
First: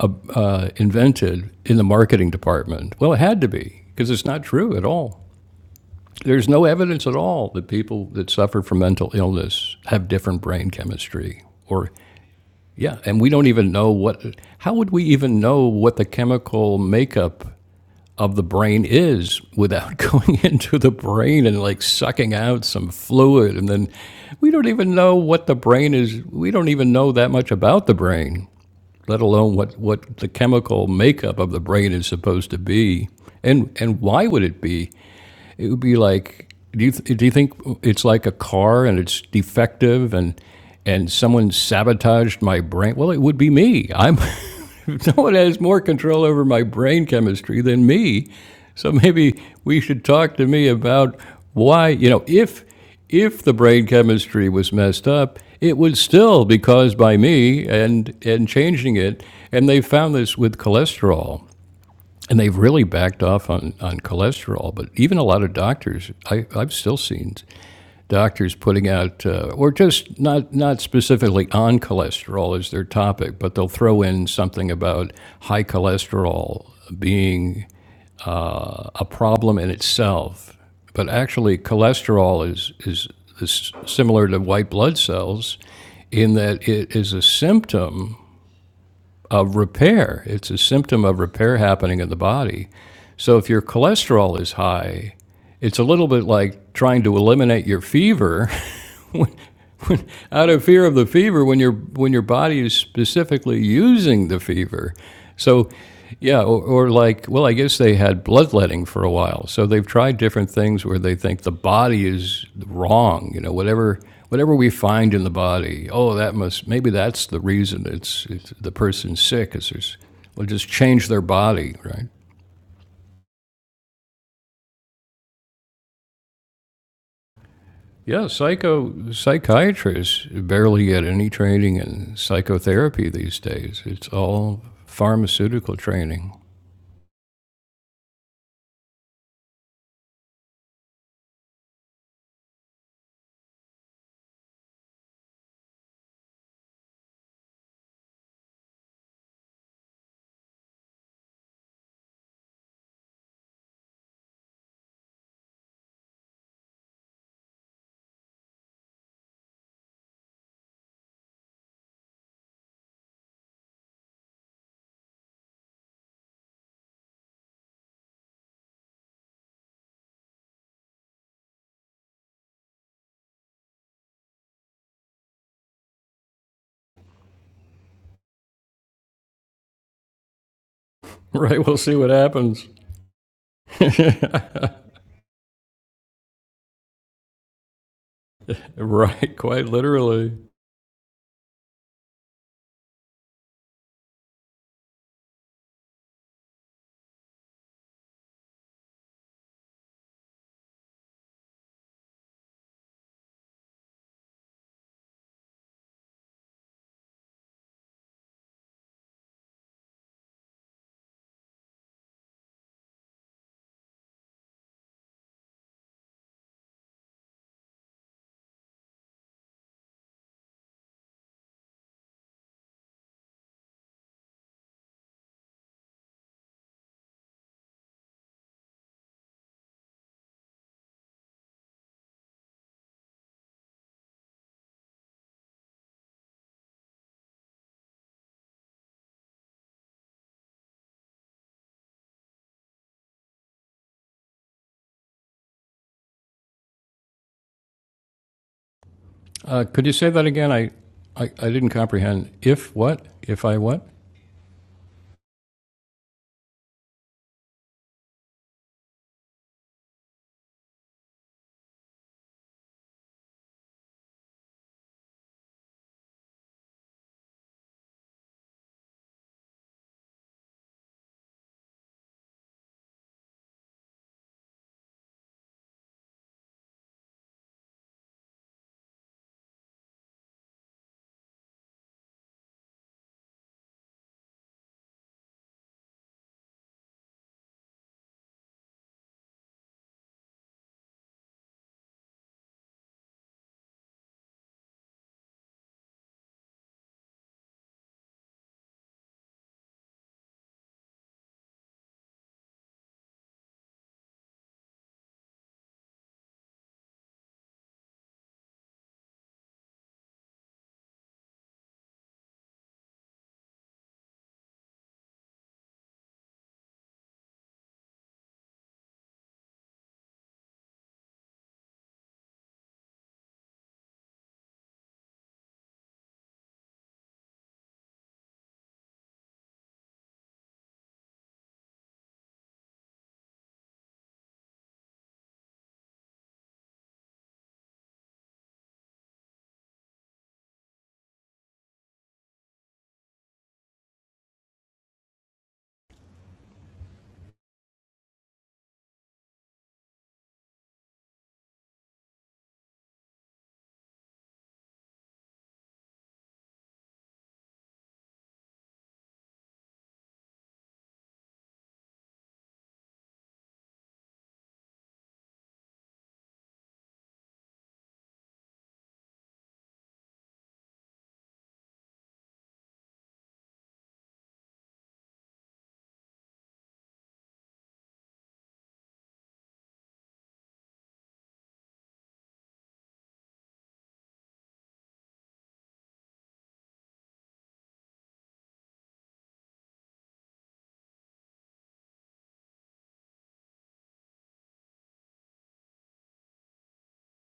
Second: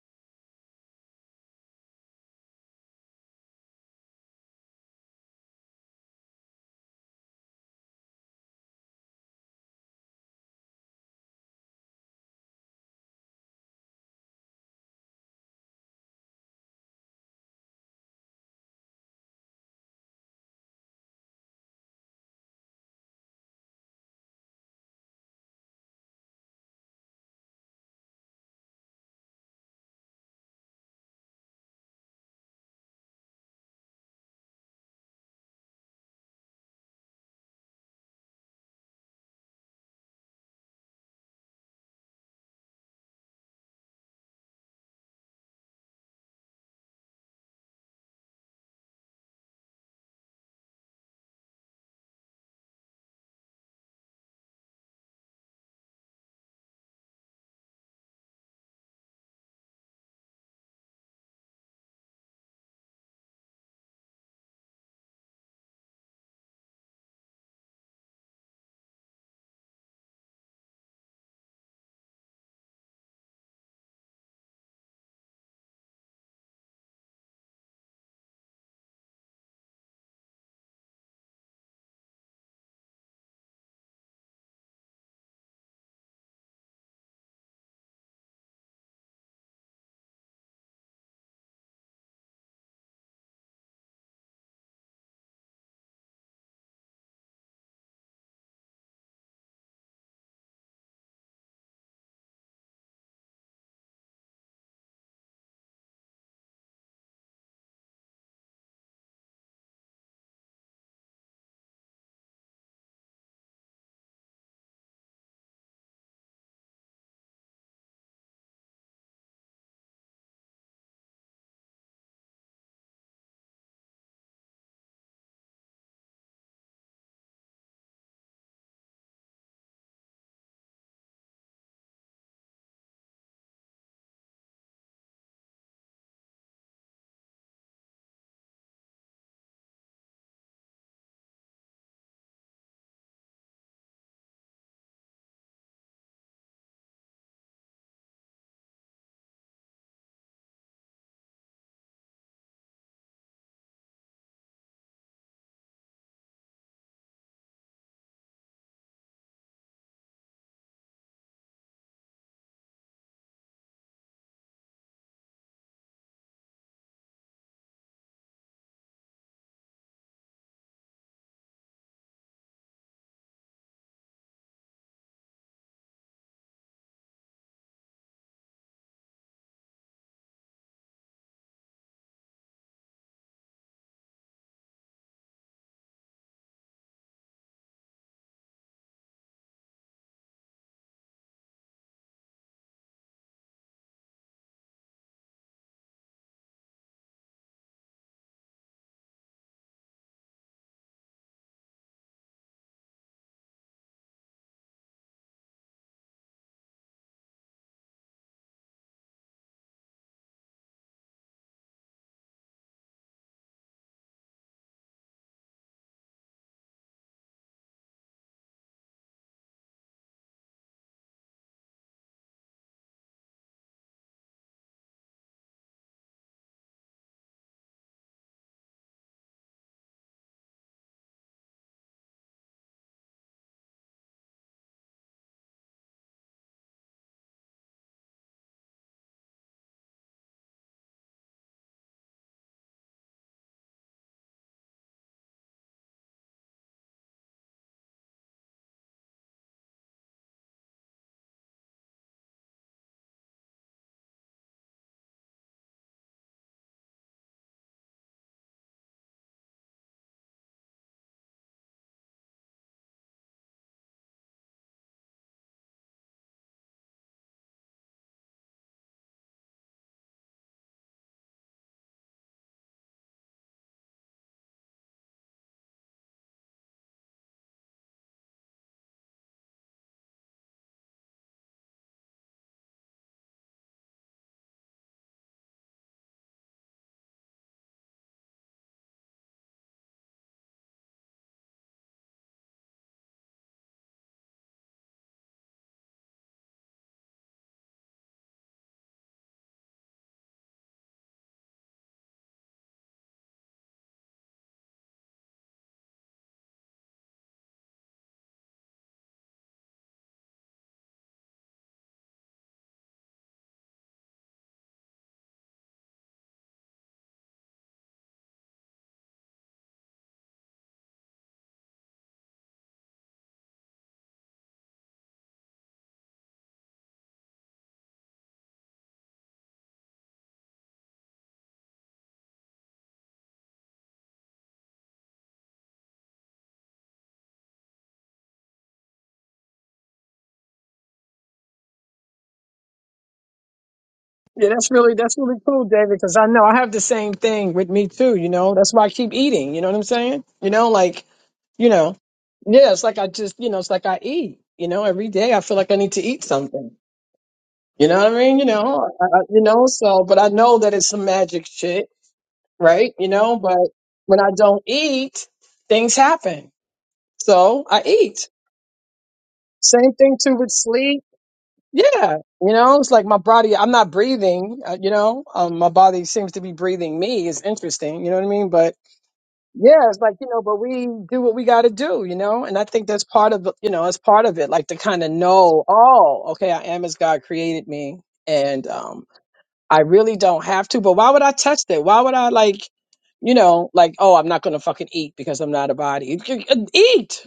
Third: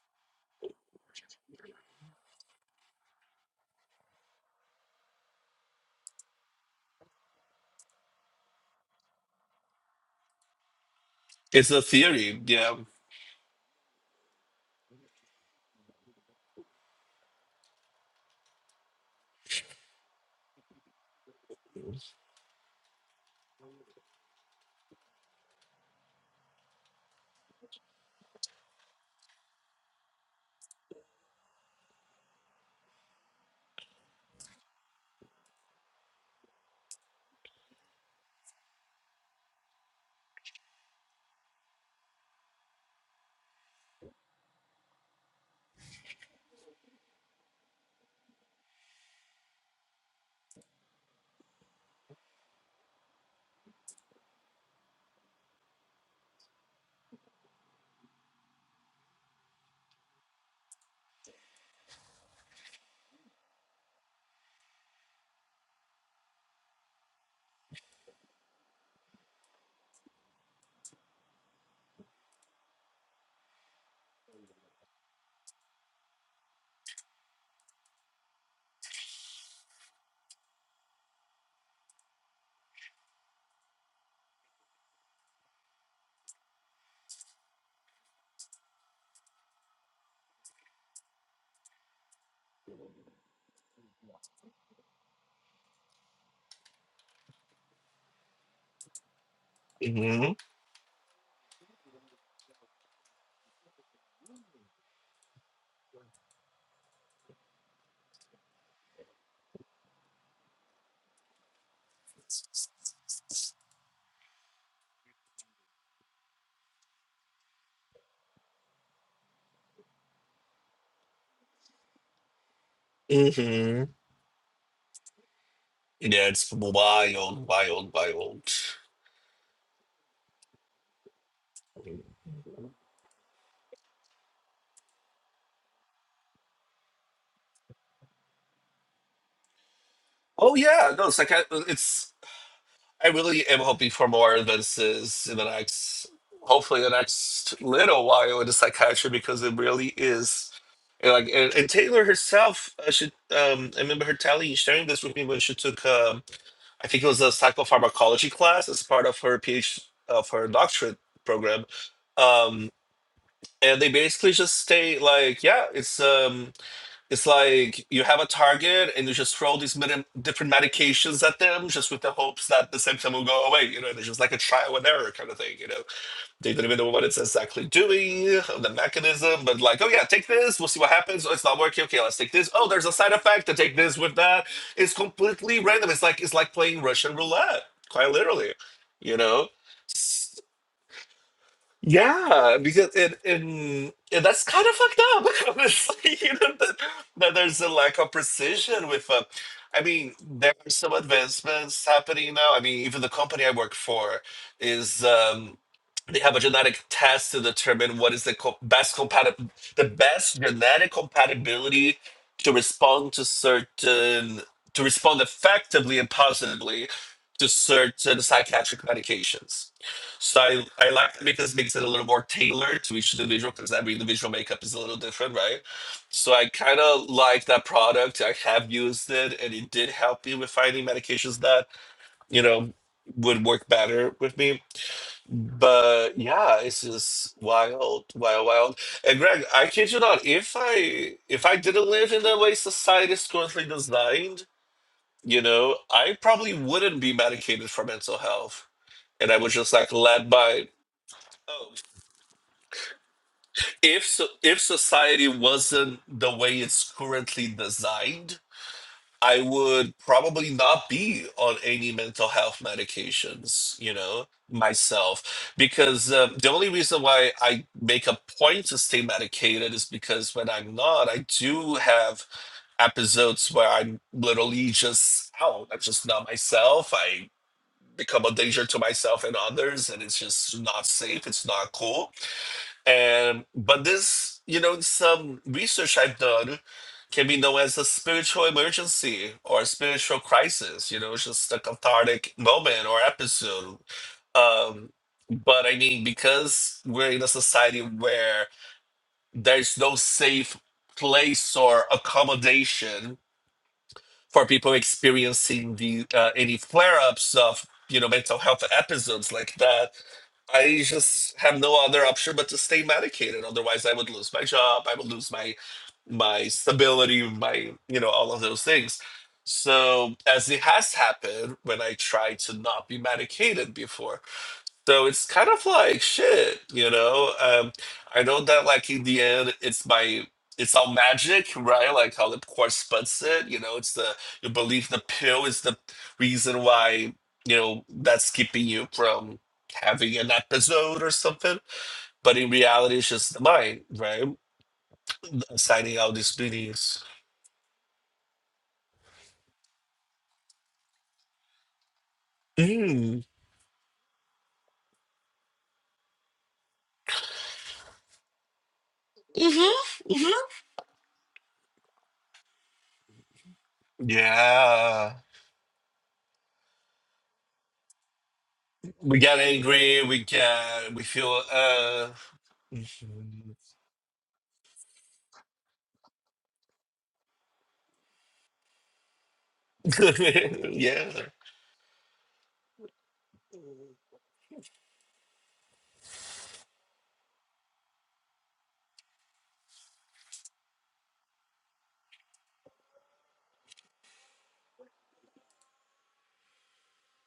uh, uh, invented in the marketing department. Well, it had to be because it's not true at all. There's no evidence at all that people that suffer from mental illness have different brain chemistry It's a or theory, yeah. Yeah, and we don't even know what. How would we even know what the chemical makeup of the brain is without going into the brain and like sucking out some fluid? And then we don't even know what the brain is. We don't even know that much about the brain, let alone what, what the chemical makeup of the brain is supposed to be. And, and why would it be? it would be like do you th- do you think it's like a car and it's defective and and someone sabotaged my brain? Well, it would be me. I'm no one has more control over my brain chemistry than me. So maybe we should talk to me about why, you know, if if the brain chemistry was messed up, it would still be caused by me and and changing it. And they found this with cholesterol. And they've really backed off on, on cholesterol, but even a lot of doctors, I, I've still seen doctors putting out, uh, or just not, not specifically on cholesterol as their topic, but they'll throw in something about high cholesterol being a problem in itself. But actually, cholesterol is, is, is similar to white blood cells in that it is a symptom of repair. It's a symptom of repair happening in the body. So if your cholesterol is high, it's a little bit like trying to eliminate your fever hmm out of fear of the fever when your when your body is specifically using the fever. So, yeah, or, or like, well, I guess they had bloodletting for a while. So they've tried different things where they think the body is wrong. You know, whatever whatever we find in the body, oh, that must maybe that's the reason it's, it's the person's sick. Is there's well, just change their body, right? hmm Yeah, it's wild, wild, Yeah, wild. psycho psychiatrists barely get any training in psychotherapy these days. It's all pharmaceutical training. Oh yeah, no, it's like it's I really am hoping for more advances in the next, hopefully, the next little while in the psychiatry because it really is. And like and, and Taylor herself, I should um, I remember her telling sharing this with me when she took um, I think it was a psychopharmacology class as part of her PhD of her doctorate program, um, and they basically just state like yeah it's um, it's like you have a target and you just throw these medi- different medications at them just with the hopes that the symptom will go away. You know, it's just like a trial and error kind of thing. You know, they don't even know what it's exactly doing, or the mechanism, but like, oh yeah, take this, we'll see what happens. Oh, it's not Right, we'll working. see Okay, what let's take this. Oh, happens. there's a side effect to take this with that. It's completely random. It's like it's like playing Russian roulette, quite literally. You right, know, quite literally. yeah, because it in yeah, that's kind of fucked up. Honestly, you know that, that there's a lack of precision with. Uh, I mean, there are some advancements happening now. I mean, even the company I work for is. Um, they have a genetic test to determine what is the co- best compatible the best genetic compatibility to respond to certain to respond effectively and positively to certain psychiatric medications. So I, I like it because it makes it a little more tailored to each individual because every individual makeup is a little different, right? So I kind of like that product. I have used it and it did help me with finding medications that, you know, would work better with me but yeah, it's just wild, wild, wild. And Greg, I kid you not, if I if I didn't live in the way society is currently designed, you know, I probably wouldn't be medicated for mental health. And I would Uh, just could like you say that led again? by I, I, I didn't oh, comprehend. If what? If I what? if so, if society wasn't the way it's currently designed, I would probably not be on any mental health medications, you know, myself. Because uh, the only reason why I make a point to stay medicated is because when I'm not, I do have episodes where I'm literally just out. I'm just not myself. I become a danger to myself and others, and it's just not safe. It's not cool and but this, you know, some research I've done can be known as a spiritual emergency or a spiritual crisis. You know, it's just a cathartic moment or episode. Um, but I mean, because we're in a society where there's no safe place or accommodation for people experiencing the uh, any flare-ups of you know mental health episodes like that i just have no other option but to stay medicated otherwise i would lose my job i would lose my my stability my you know all of those things so as it has happened when i tried to not be medicated before so it's kind of like shit, you know. Um, I know that like in the end, it's my it's all magic, right? Like how Lipquart puts it, you know. It's the you believe the pill is the reason why you know that's keeping you from having an episode or something. But in reality, it's just the mind, right? Yeah, that's really that's really cool, David, Assigning out because I these know I have the meanings. same thing with me too, you know. That's why I keep eating, you know what I'm saying? You know, like, you know, yeah, it's like I Mm. just, you know, it's like I eat, you know, every day I feel like I need to eat something. You know what I mean? You know, I, I- you know, so Mm-hmm. but I Mm-hmm. know that it's some magic shit, right? You know, but when I don't Yeah. eat, things happen. So I eat. We get Same angry. thing We too with get. sleep We feel. Uh. Yeah, you know, it's like my body, mhm. I'm not breathing, uh, you know, um, my body seems to be breathing me. It's interesting, you know what I mean? But yeah, it's like, you know, but we yeah. do what we got to do, you know? And I think that's part of, the- you know, that's part of it, like to kind of know, oh, okay, I am as God created me. And um, I really don't have to, but why would I test it? Why would I like, you know, like, oh, I'm not going to fucking eat because I'm not a body. Eat.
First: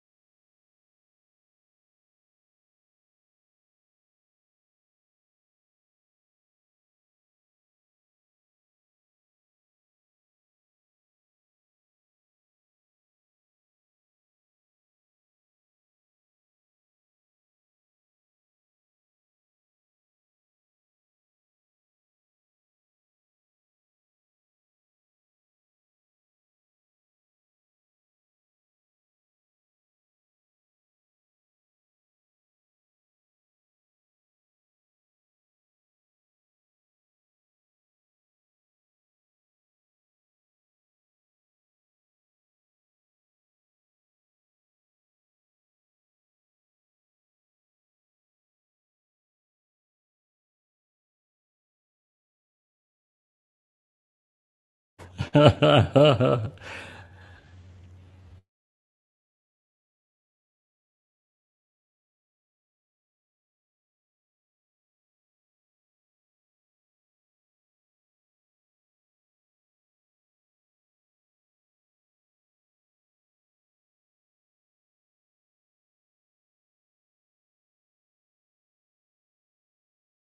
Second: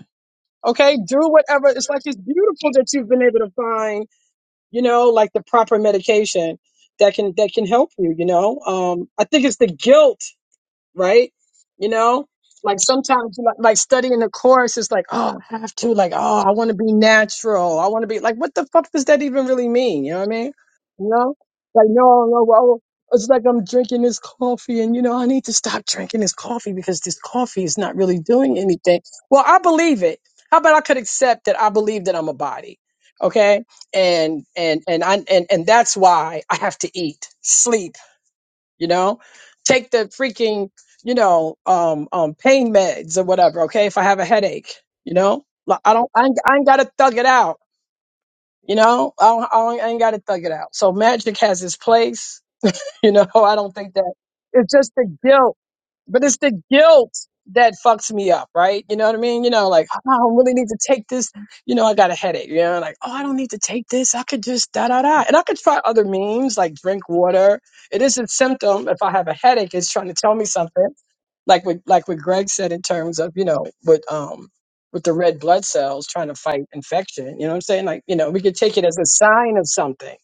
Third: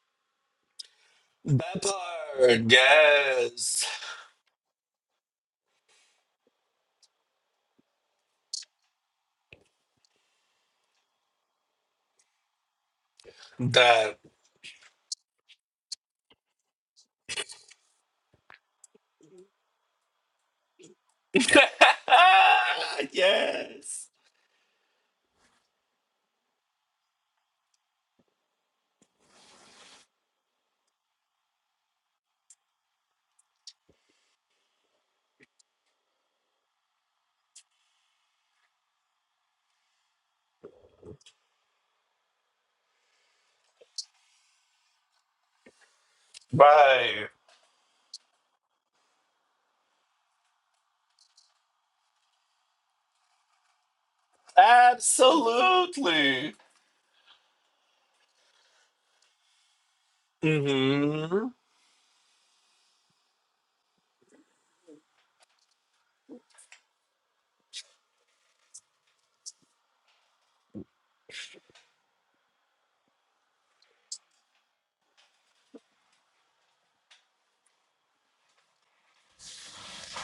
Okay, do whatever. That It's like it's part. beautiful that you've been able to Yes. find you know, like the proper medication that can that can help you, you know. Um I think it's the guilt right? You know, like sometimes like like That. studying the course is like, oh, I have to, like, oh, I want to be natural. I want to be like, what the fuck does that even really mean? You know what I mean? You know, like, no, no, well, oh, it's like I'm drinking yes. this coffee and, you know, I need to stop drinking this coffee because this coffee is not really doing anything. Well, I believe it. How about I could accept that I believe that I'm a body? Okay. And, and, and I, and, and that's why I have to eat, sleep, you know take the freaking you know um um pain meds or whatever okay if i have a headache you know Like, i don't i ain't, I ain't gotta thug it Right. out you know I, don't, I, don't, I ain't gotta thug it out so magic has its place you know, I don't think that it's just the guilt, but it's Absolutely. the guilt that fucks me up, right? You know what I mean? You know, like, oh, I don't really need to take this. Mm-hmm. You know, I got a headache. You know, like, oh, I don't need to take this. I could just da da da. And I could try other means like drink water. It is a symptom. If I have a headache, it's trying to tell me something. Like what like what Greg said in terms of, you know, with um with the red blood cells trying to fight infection. You know what I'm saying? Like, you know, we could take it as a sign of something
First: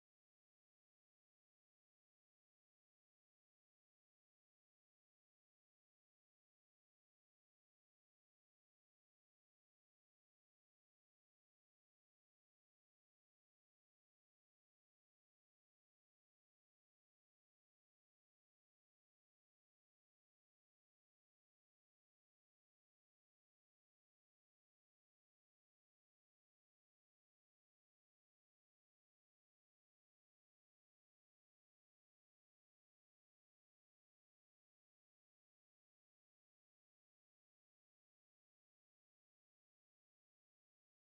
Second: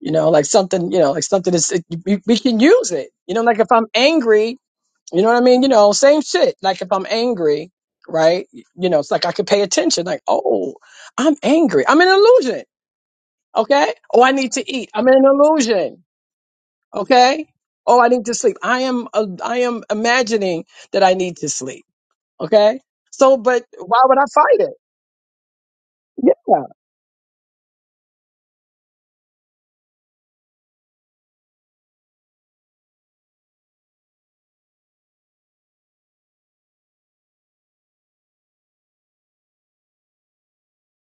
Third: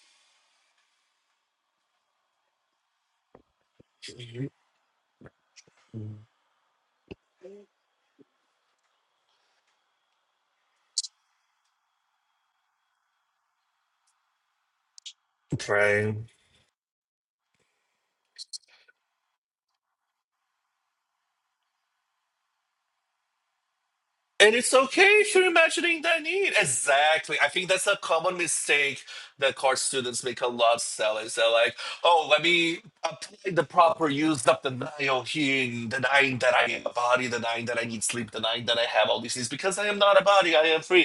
you know, like something, you know, like something is, it, we, we can use it, you know, like if I'm angry, you know what I mean? You know, same shit. Like if I'm angry, right? You know, it's like I could pay attention, like, oh, I'm angry. I'm an illusion. Okay. Oh, I need to eat. I'm an illusion. Right. Okay. Oh, I need to sleep. I am, uh, I am imagining that I need to sleep. Okay. So, but why would I And fight it? it's okay if you're imagining that need. Yeah. Exactly. I think that's a common mistake that college students make a lot of sellers. They're like, oh, let me apply the proper use of denial here, in denying that I am a body, denying that I need sleep, denying that I have all these things because I am not a body, I am free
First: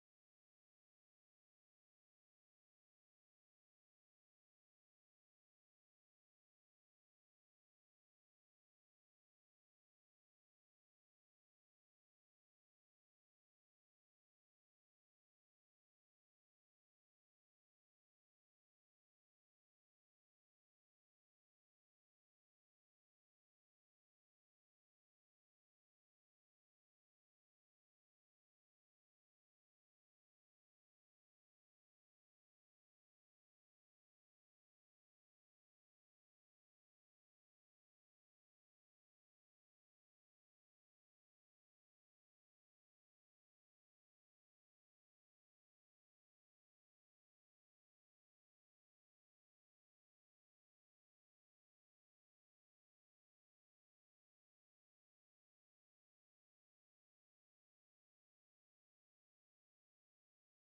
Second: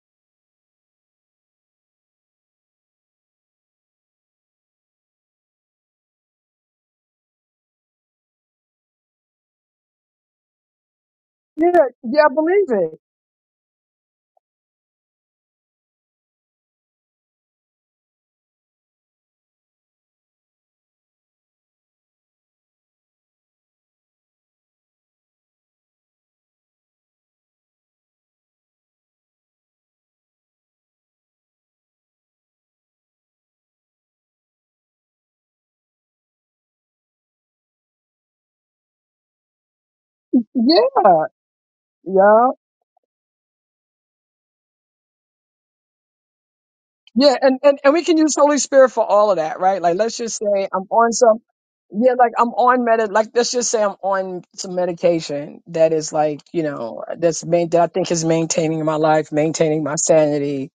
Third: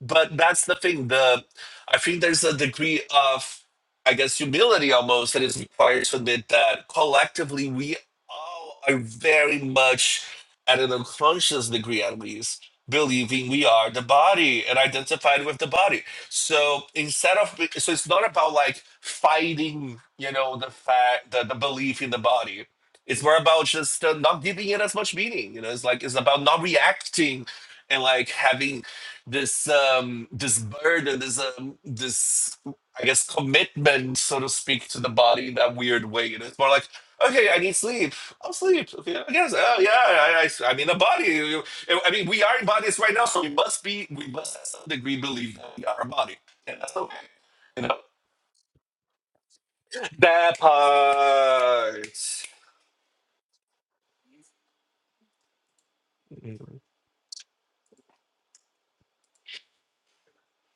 but that's the thing the i think there's a degree of i guess humility almost that is required to admit that collectively we all are very much at an unconscious Yeah. degree at Yeah. I least believe it. believing we are the body and identified with the body so instead of so it's not about like fighting you know the fact the, the belief in the body it's more about just uh, not giving it as much meaning you know it's like it's about not reacting and like having this um this burden this um this i guess commitment so to speak to the body in that weird way you it's more like okay i need sleep i'll sleep okay i guess oh yeah i Yeah. i, I mean a body you- you- i mean we Yeah. are in bodies right now so we must be we must at some degree believe that we are a body and that's okay Yeah, and, and, you and know we can use Holy Spirit for all of that, right? Like, let's just that say I'm on some, part yeah, like I'm on med, like let's just say I'm on some medication that is like, you know, that's main that I think is maintaining my life, maintaining my sanity,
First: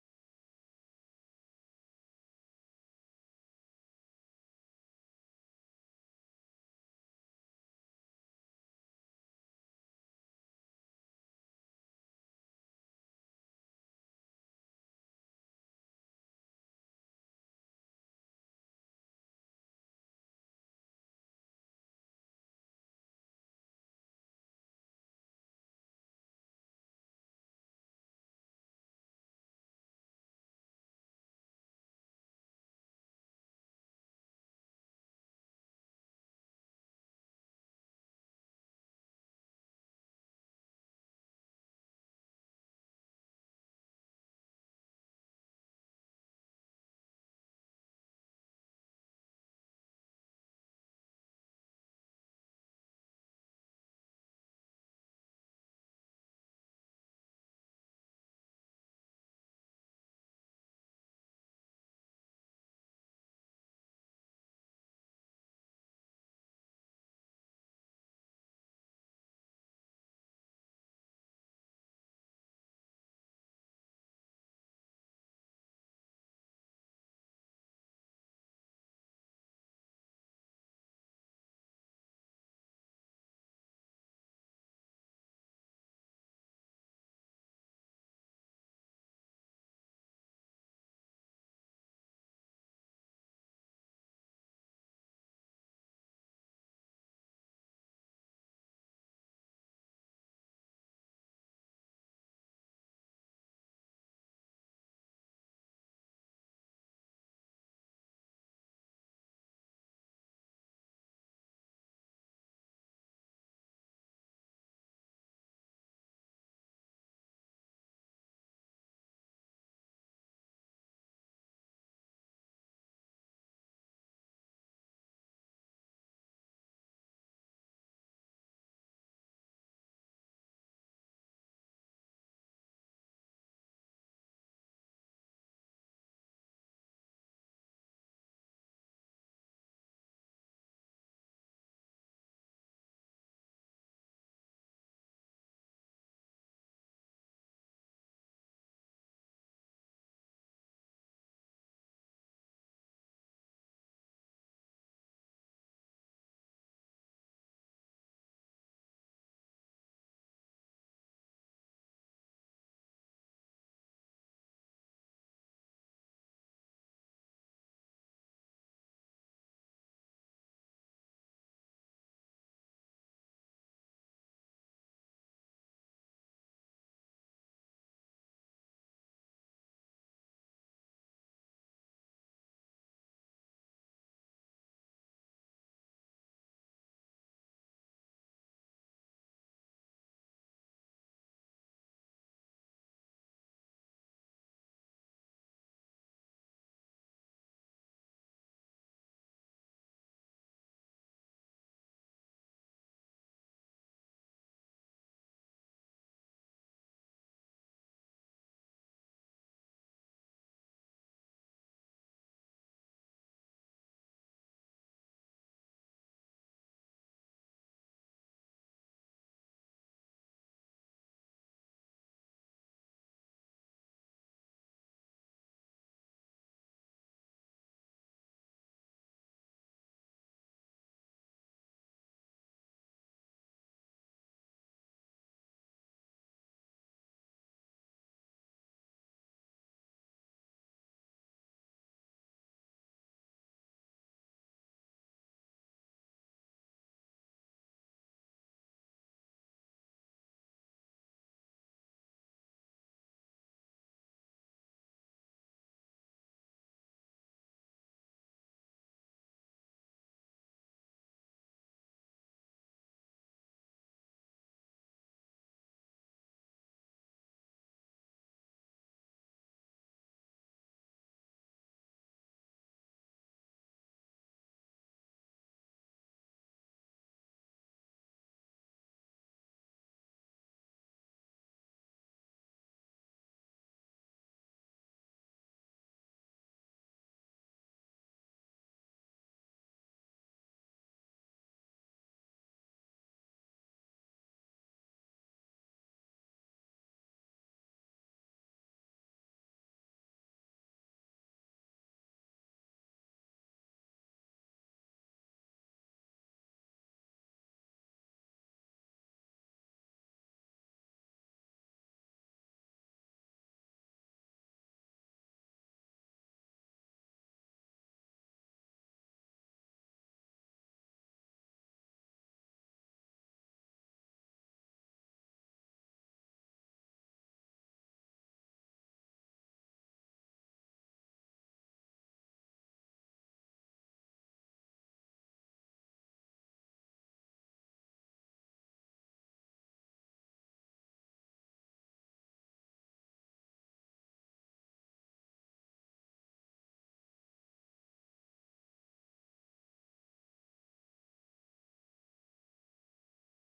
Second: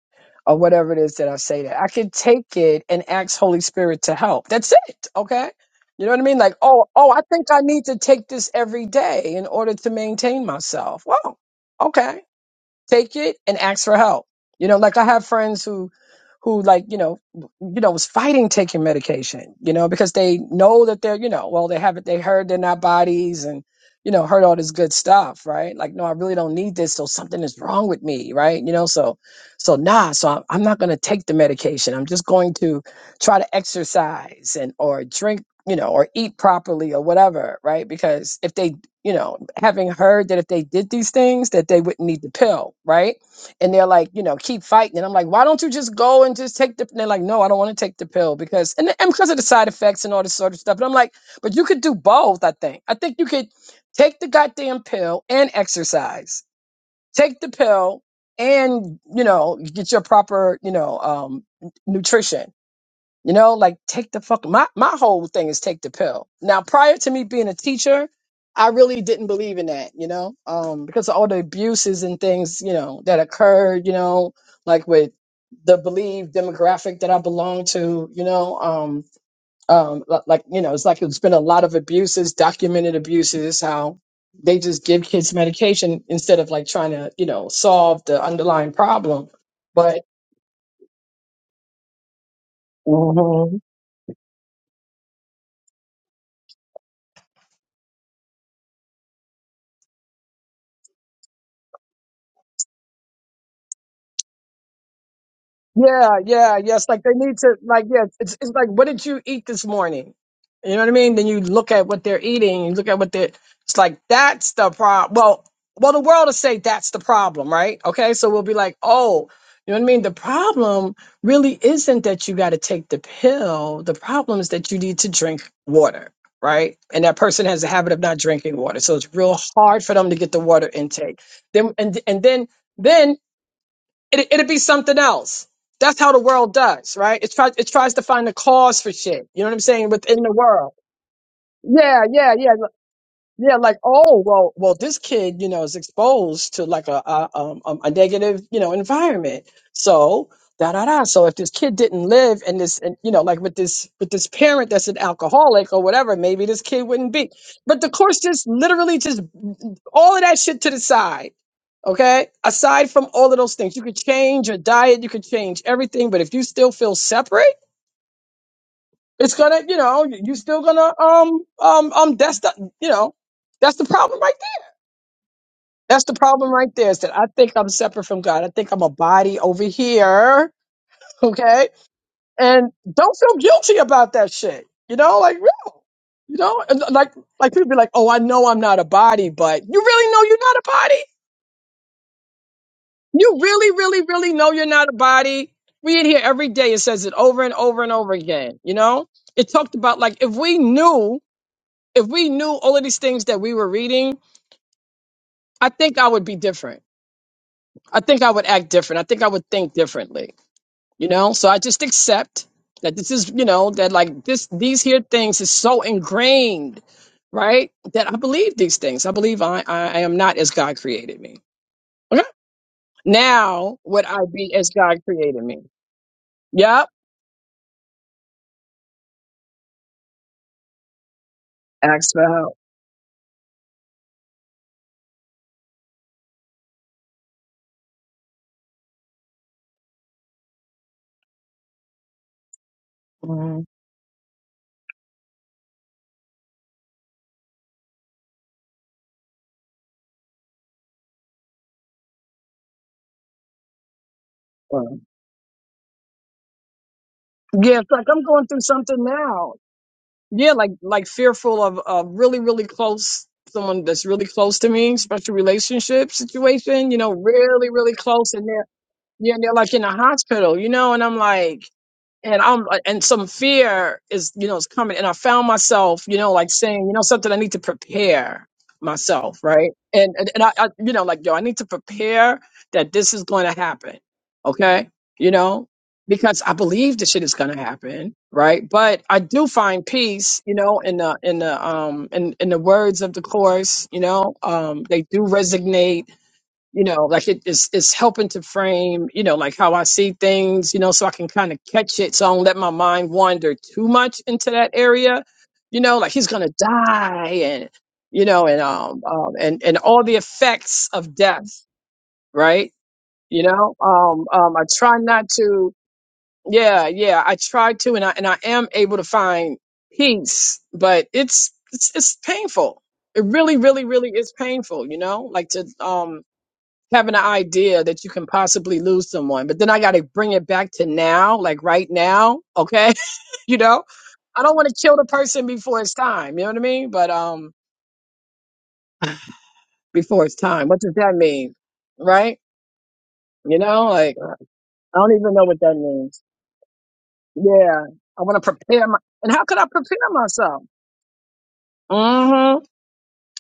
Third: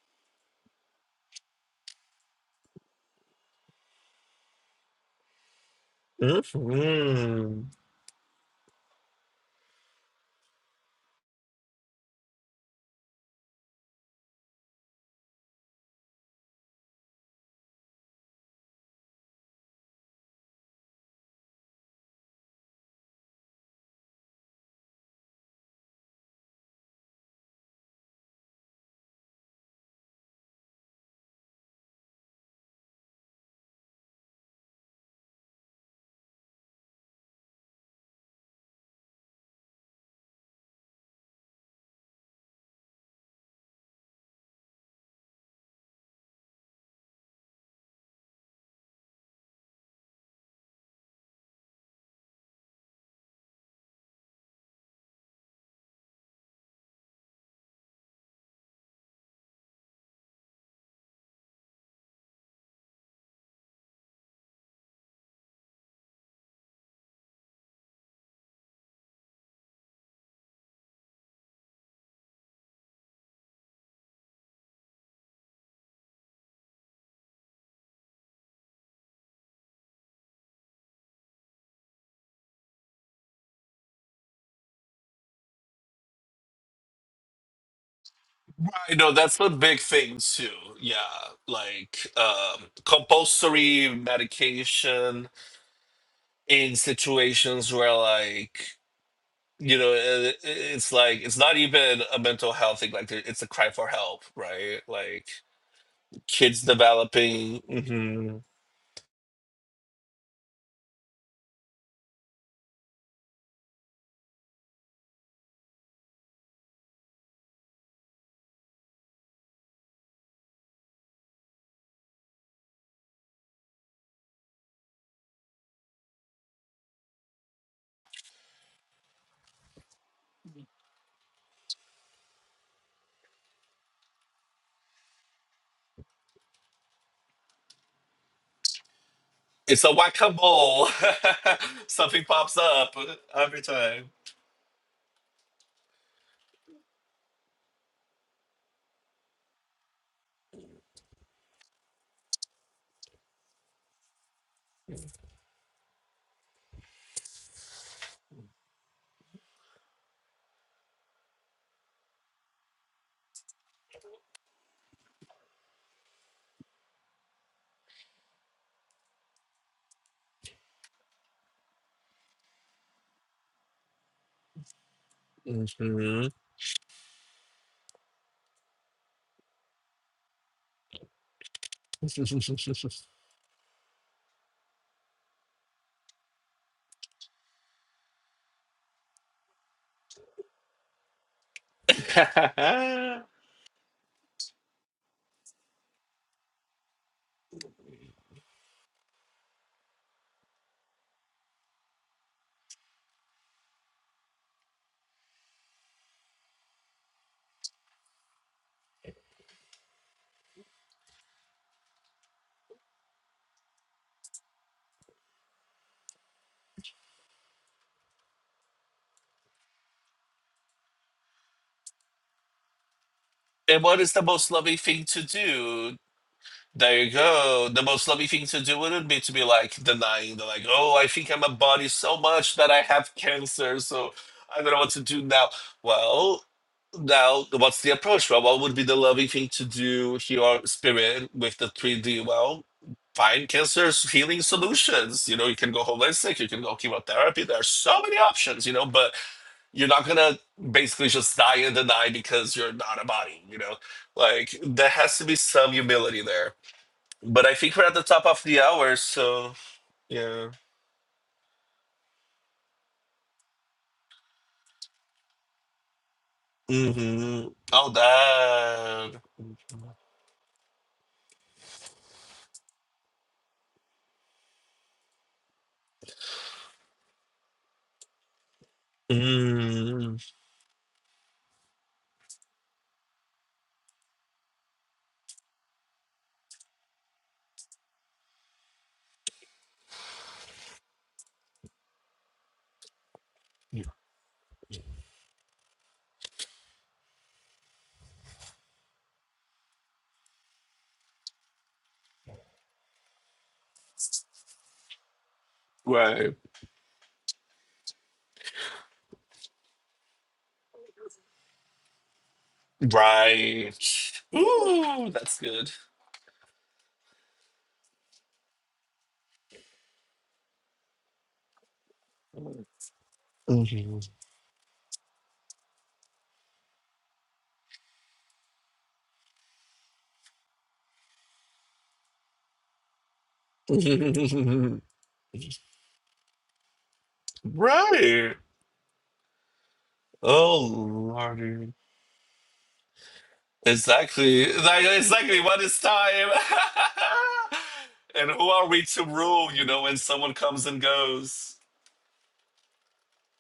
or whatever it is that I say that I could take it and ask Holy Spirit to help. That's it, okay? You know what I mean? Like, oh, oh, I think Mhm. I need to take this every day in order to maintain myself. Wow, okay Take it and ask for help. You know, like I have friends who, who like you know, you know, was fighting taking medication. You know, because they know that they're you know, well they haven't they heard they're not bodies and you know heard all this good stuff, right? Like no, I really don't need this. So something is wrong with me, right? You know, so so nah. So I'm, I'm not going to take the medication. I'm just going to try to exercise and or drink you know, or eat properly or whatever, right? Because if they, you know, having heard that if they did these things, that they wouldn't need the pill, right? And they're like, you know, keep fighting. And I'm like, why don't you just go and just take the? And they're like, no, I don't want to take the pill because and, and because of the side effects and all this sort of stuff. And I'm like, but you could do both. I think. I think you could take the goddamn pill and exercise. Take the pill and you know get your proper you know um, nutrition you know, like take the fuck. My my whole thing is take the pill. Now, prior to me being a teacher, I really didn't believe in that. You know, um, because of all the abuses and things you know that occurred. You know, like with the believed demographic that I belong to. You know, um, um, li- like you know, it's like it's been a lot of abuses, documented abuses. How they just give kids medication instead of like trying to you know solve the underlying I know problem. that's a big But thing too. Yeah, like um, compulsory medication in situations where, like, you know, it, it's like it's not even a mental health thing. Like, there- it's a cry for help, right? Like, Yeah, yeah, kids yes. Like they need developing. to, like, yeah, it's, hmm it's like, what did you eat this morning? You know what I mean? Then you look at what they're eating, you look at what they're, it's like, that's the problem. Well, well, the world will say that's the problem, right? Okay. So we'll be like, oh, you know what I mean? The problem really isn't that you got to take the pill. The problem is that you need to drink water, right? And that person has a habit of not drinking water. So it's real hard for them to get the water intake. Then, and, and then, then it, it'd be something else. That's how the world does, right? It tries it tries to find a cause for shit. You know what I'm It's saying? a whack Within a the world. mole. Yeah, Something yeah, yeah. pops up Yeah, every like time. oh well, well this kid you know is exposed to like a a, um, um, a negative you know environment. So da da da. So if this kid didn't live in this and you know like with this with this parent that's an alcoholic or whatever, maybe this kid wouldn't be. But the course just literally just all of that shit to the side. Okay, aside from all of those things, you could change your diet, you could change everything, but if you still feel separate, it's gonna you know you still gonna um um um that's the you know that's the problem right that's the hmm problem right there. Is that I think I'm separate from God. I think I'm a body over here. Okay. And don't feel guilty about that shit. You know, like real. You know, and uh, like like people be like, oh, I know I'm not a body, but you really know you're not a body? and You really, really, really know you're not a body. We in here every day. It says it over and over and over again. You know? It talked about like if we knew, if we knew all of these things that we were reading, I think I would be different. I think I would act different. I think I would think differently you know so i just accept that this is you know that like this these here things is so ingrained right that i believe these things i believe i i, I am not as god created me okay now what would is i the most be as loving god thing to created me do? yep There you go. The most loving thing to do wouldn't be to be like denying the like, oh, I think I'm a body ask so for help much that I have cancer, so I don't know what to do now. Well, now what's the approach? Well, what would be the loving thing to do here spirit with the 3D? Well, find Mhm. cancer's healing solutions. You know, you can go holistic, you can go chemotherapy. There are so many options, you know, but you're not gonna basically just die and deny because you're not a body, you know? Like there Well, has to be some humility there. But I think yeah we're it's at the like i'm top of going the through hour, something now so yeah. yeah like like fearful of a really really close someone that's really close to me special relationship situation you know Mm-hmm. really All really close and that. Yeah, and they're like in a hospital, you know, and I'm like, and I'm uh, and some fear is, you know, is coming. And I found myself, you know, like saying, you know, something I need to prepare myself, right? And Mm. and, and I, I, you know, like yo, I need to prepare that this is going to happen, okay? You know, because I believe this shit is going to happen, right? But I do find peace, you know, in the in the um in in the words of the course, you know, um they do resonate you know like it, it's it's helping to frame you know like how i see things you know so i can kind of catch it so i don't let my mind wander too much into that area you know like he's Right. gonna die and you know and um, um and and all the effects of death right you know Right. um um i try Ooh, not that's good. to yeah yeah i try to and i and i am able to find peace but it's it's, it's painful it really really hmm really is painful you know like to um having an idea that you can possibly lose someone, but then I got to bring it back to now, like right now. Okay. you know, I don't want to kill the person before it's time. You know what I mean? But, um, right. before it's Oh time, what does that mean? lordy. Right. You know, like Exactly. Like I don't even exactly know what what that is means. time? Yeah. I and want who to are we prepare my, to and how rule, could you I know, when prepare someone myself? comes and goes? Mm-hmm.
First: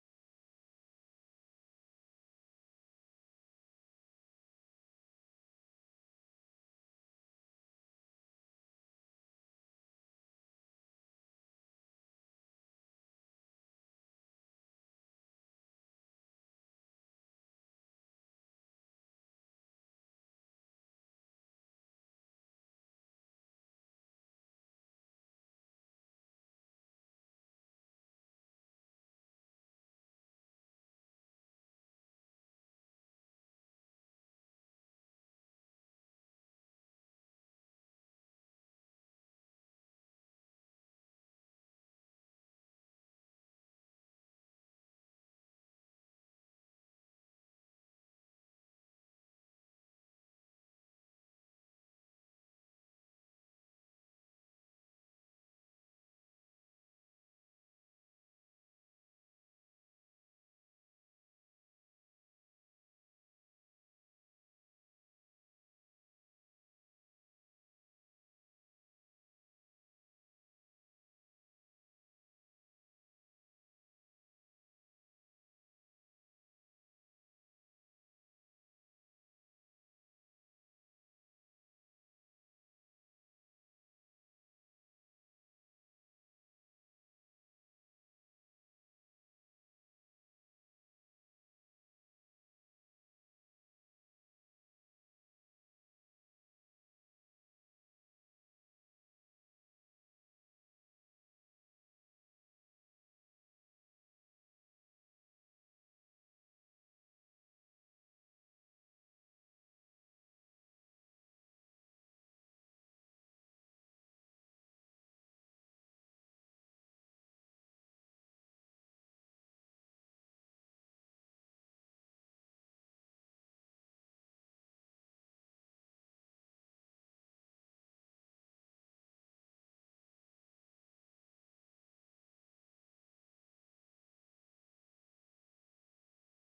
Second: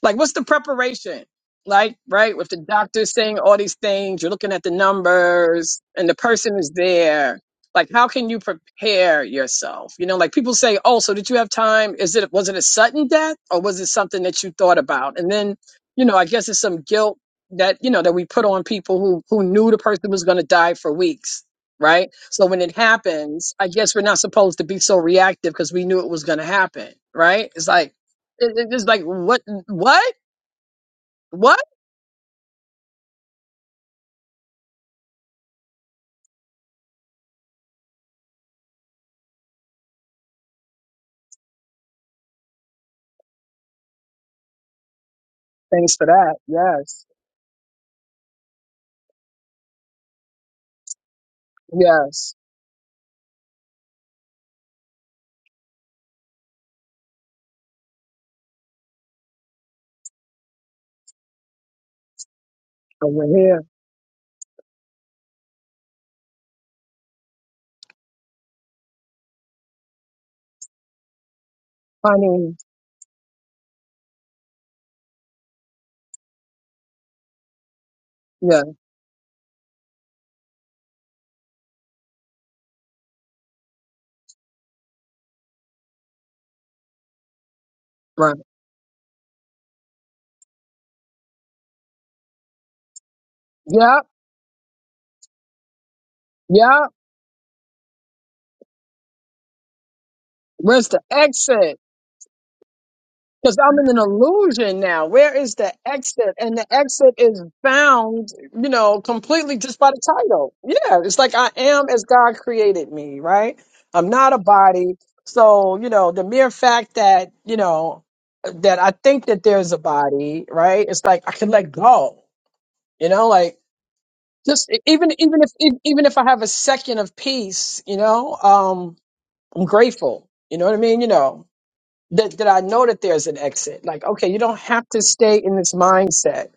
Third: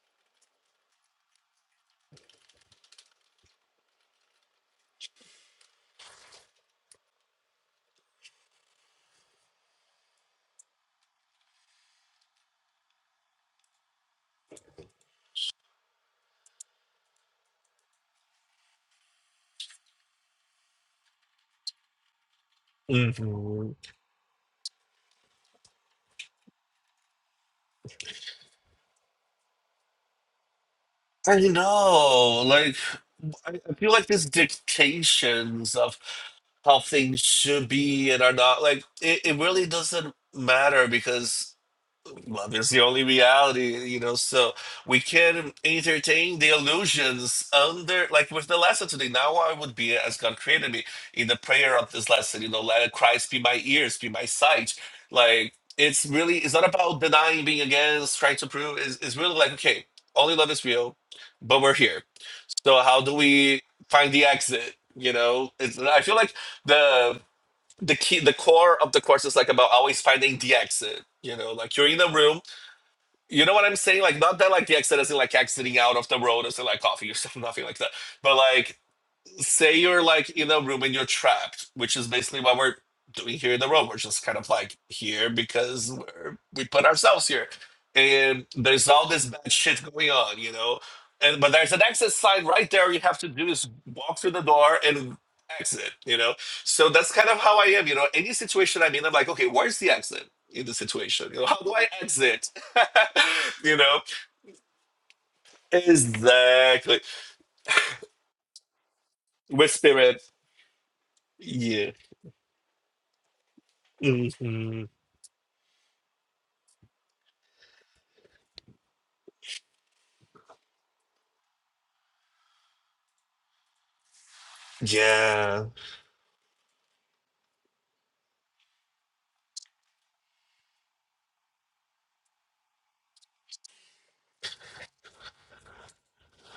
Like, what's the preparation? Like, right, with the doctor saying all these things, you're looking at the numbers, and the person is there. Like, how can you prepare yourself? You know, like people say, "Oh, so did you have time? Is it was it a sudden death, or was it something that you thought about?" And then, you know, I guess it's some guilt that you know that we put on people who who knew the person was going to die for weeks, right? So when it happens, I Mhm. guess we're not supposed to be so reactive because we knew it was going to happen, right? It's like it- it- it's just like what what I what? know, like, I I feel like there's dictations of how things should be and are not. Like, it, it really doesn't matter because well, that's the only reality, you know. So we can Thanks for that. entertain the Yes. illusions under, like with the lesson today. Now I would be as God created me in the prayer of this Yes. lesson, you know, let Christ be my ears, be my sight. Like it's really, it's not about denying, being against, trying to prove. It's, it's really like, okay, only love is real, but we're here. So how do Over we here. find the exit? You know, it's, I feel like the the key the core of the course is like about always finding the exit you know like you're in a room Honey. you know what I'm saying? Like, not that like the accident is like exiting out of the road and like coffee or stuff, nothing like that. But Yeah. like say you're like in a room and you're trapped, which is basically what we're doing here in the room. We're just kind of like here because we're, we put ourselves here, Right. and there's all this bad shit going on, you know. And but there's an exit sign right there. You have to do is Yep. walk through the door and exit, you know. Yep. So that's kind of how I am, you know. Any situation I'm in, I'm like, okay, where's the exit? in the Where's the situation you know how do exit? i exit Because you I'm in an know illusion now. Where is the exit? And the exactly exit is found, you know, completely with just by the spirit title. Yeah. It's like I am yeah as God created me, right? I'm Mhm. not a body. So, you know, the mere fact that, you know, that I think that there's a body, right? It's like I can let go, you know, like just e- even even if yeah e- even if I have a second of peace, you know, um, I'm grateful. You know what I mean? You know that that I know that there's an exit. Like, okay, you don't have to stay in this mindset.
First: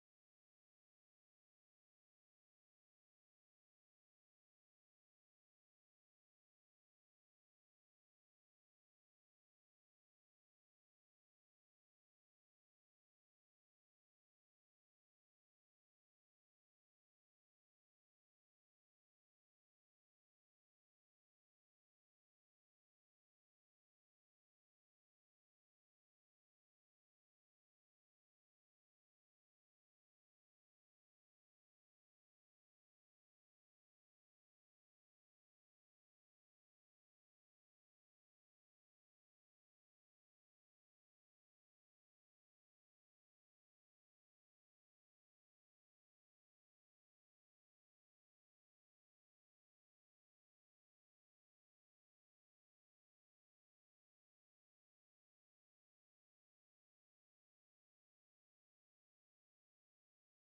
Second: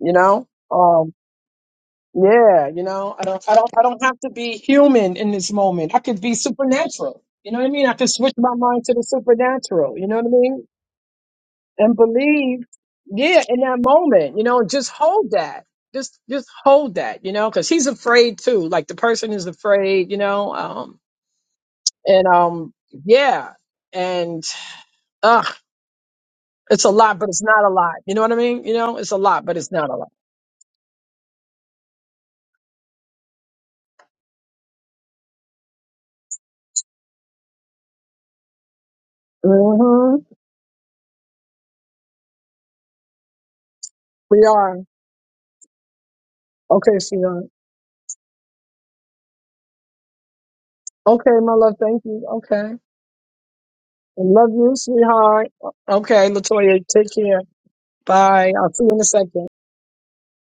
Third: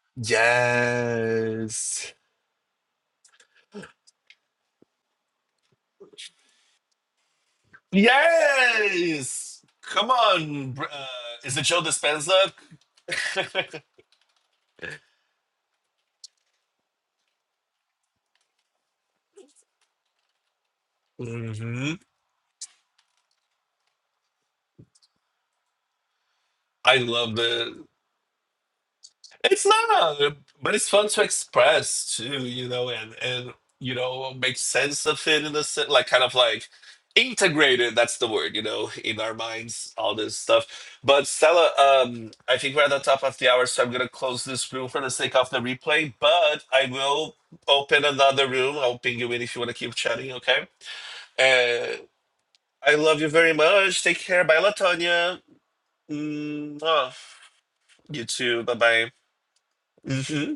You know, um, Yes. yeah, you know, I don't, I don't, I don't have to be human in this moment. I could be supernatural. You know what I mean? I could switch my mind to the Yes. supernatural. You Come know what I mean? on. br- Uh, is it Joe and Dispenza? believe yeah in that moment you know just hold that just just hold that you know because he's afraid too like the person is afraid you know um hmm and um yeah and uh it's a I lot but love it's not a this. lot you know what i mean you know it's a lot but It's it's not a lot not, but it's fun to express too, you know, and and you know, make sense of it in a sense, like kind of like integrated. That's the word, you know, in our minds, all mm-hmm. this stuff. But Stella, um, I think we're at the top of the hour, so I'm gonna we close this are room for the sake of the replay. But I okay will sweetheart open another room. I'll ping you in if you want to keep chatting. Okay. okay my love And thank you okay I love you very much. Take I care. love Bye, you Latonia. sweetheart okay Mm, latoya take oh, care you bye too. i'll see you in a Bye, second bye.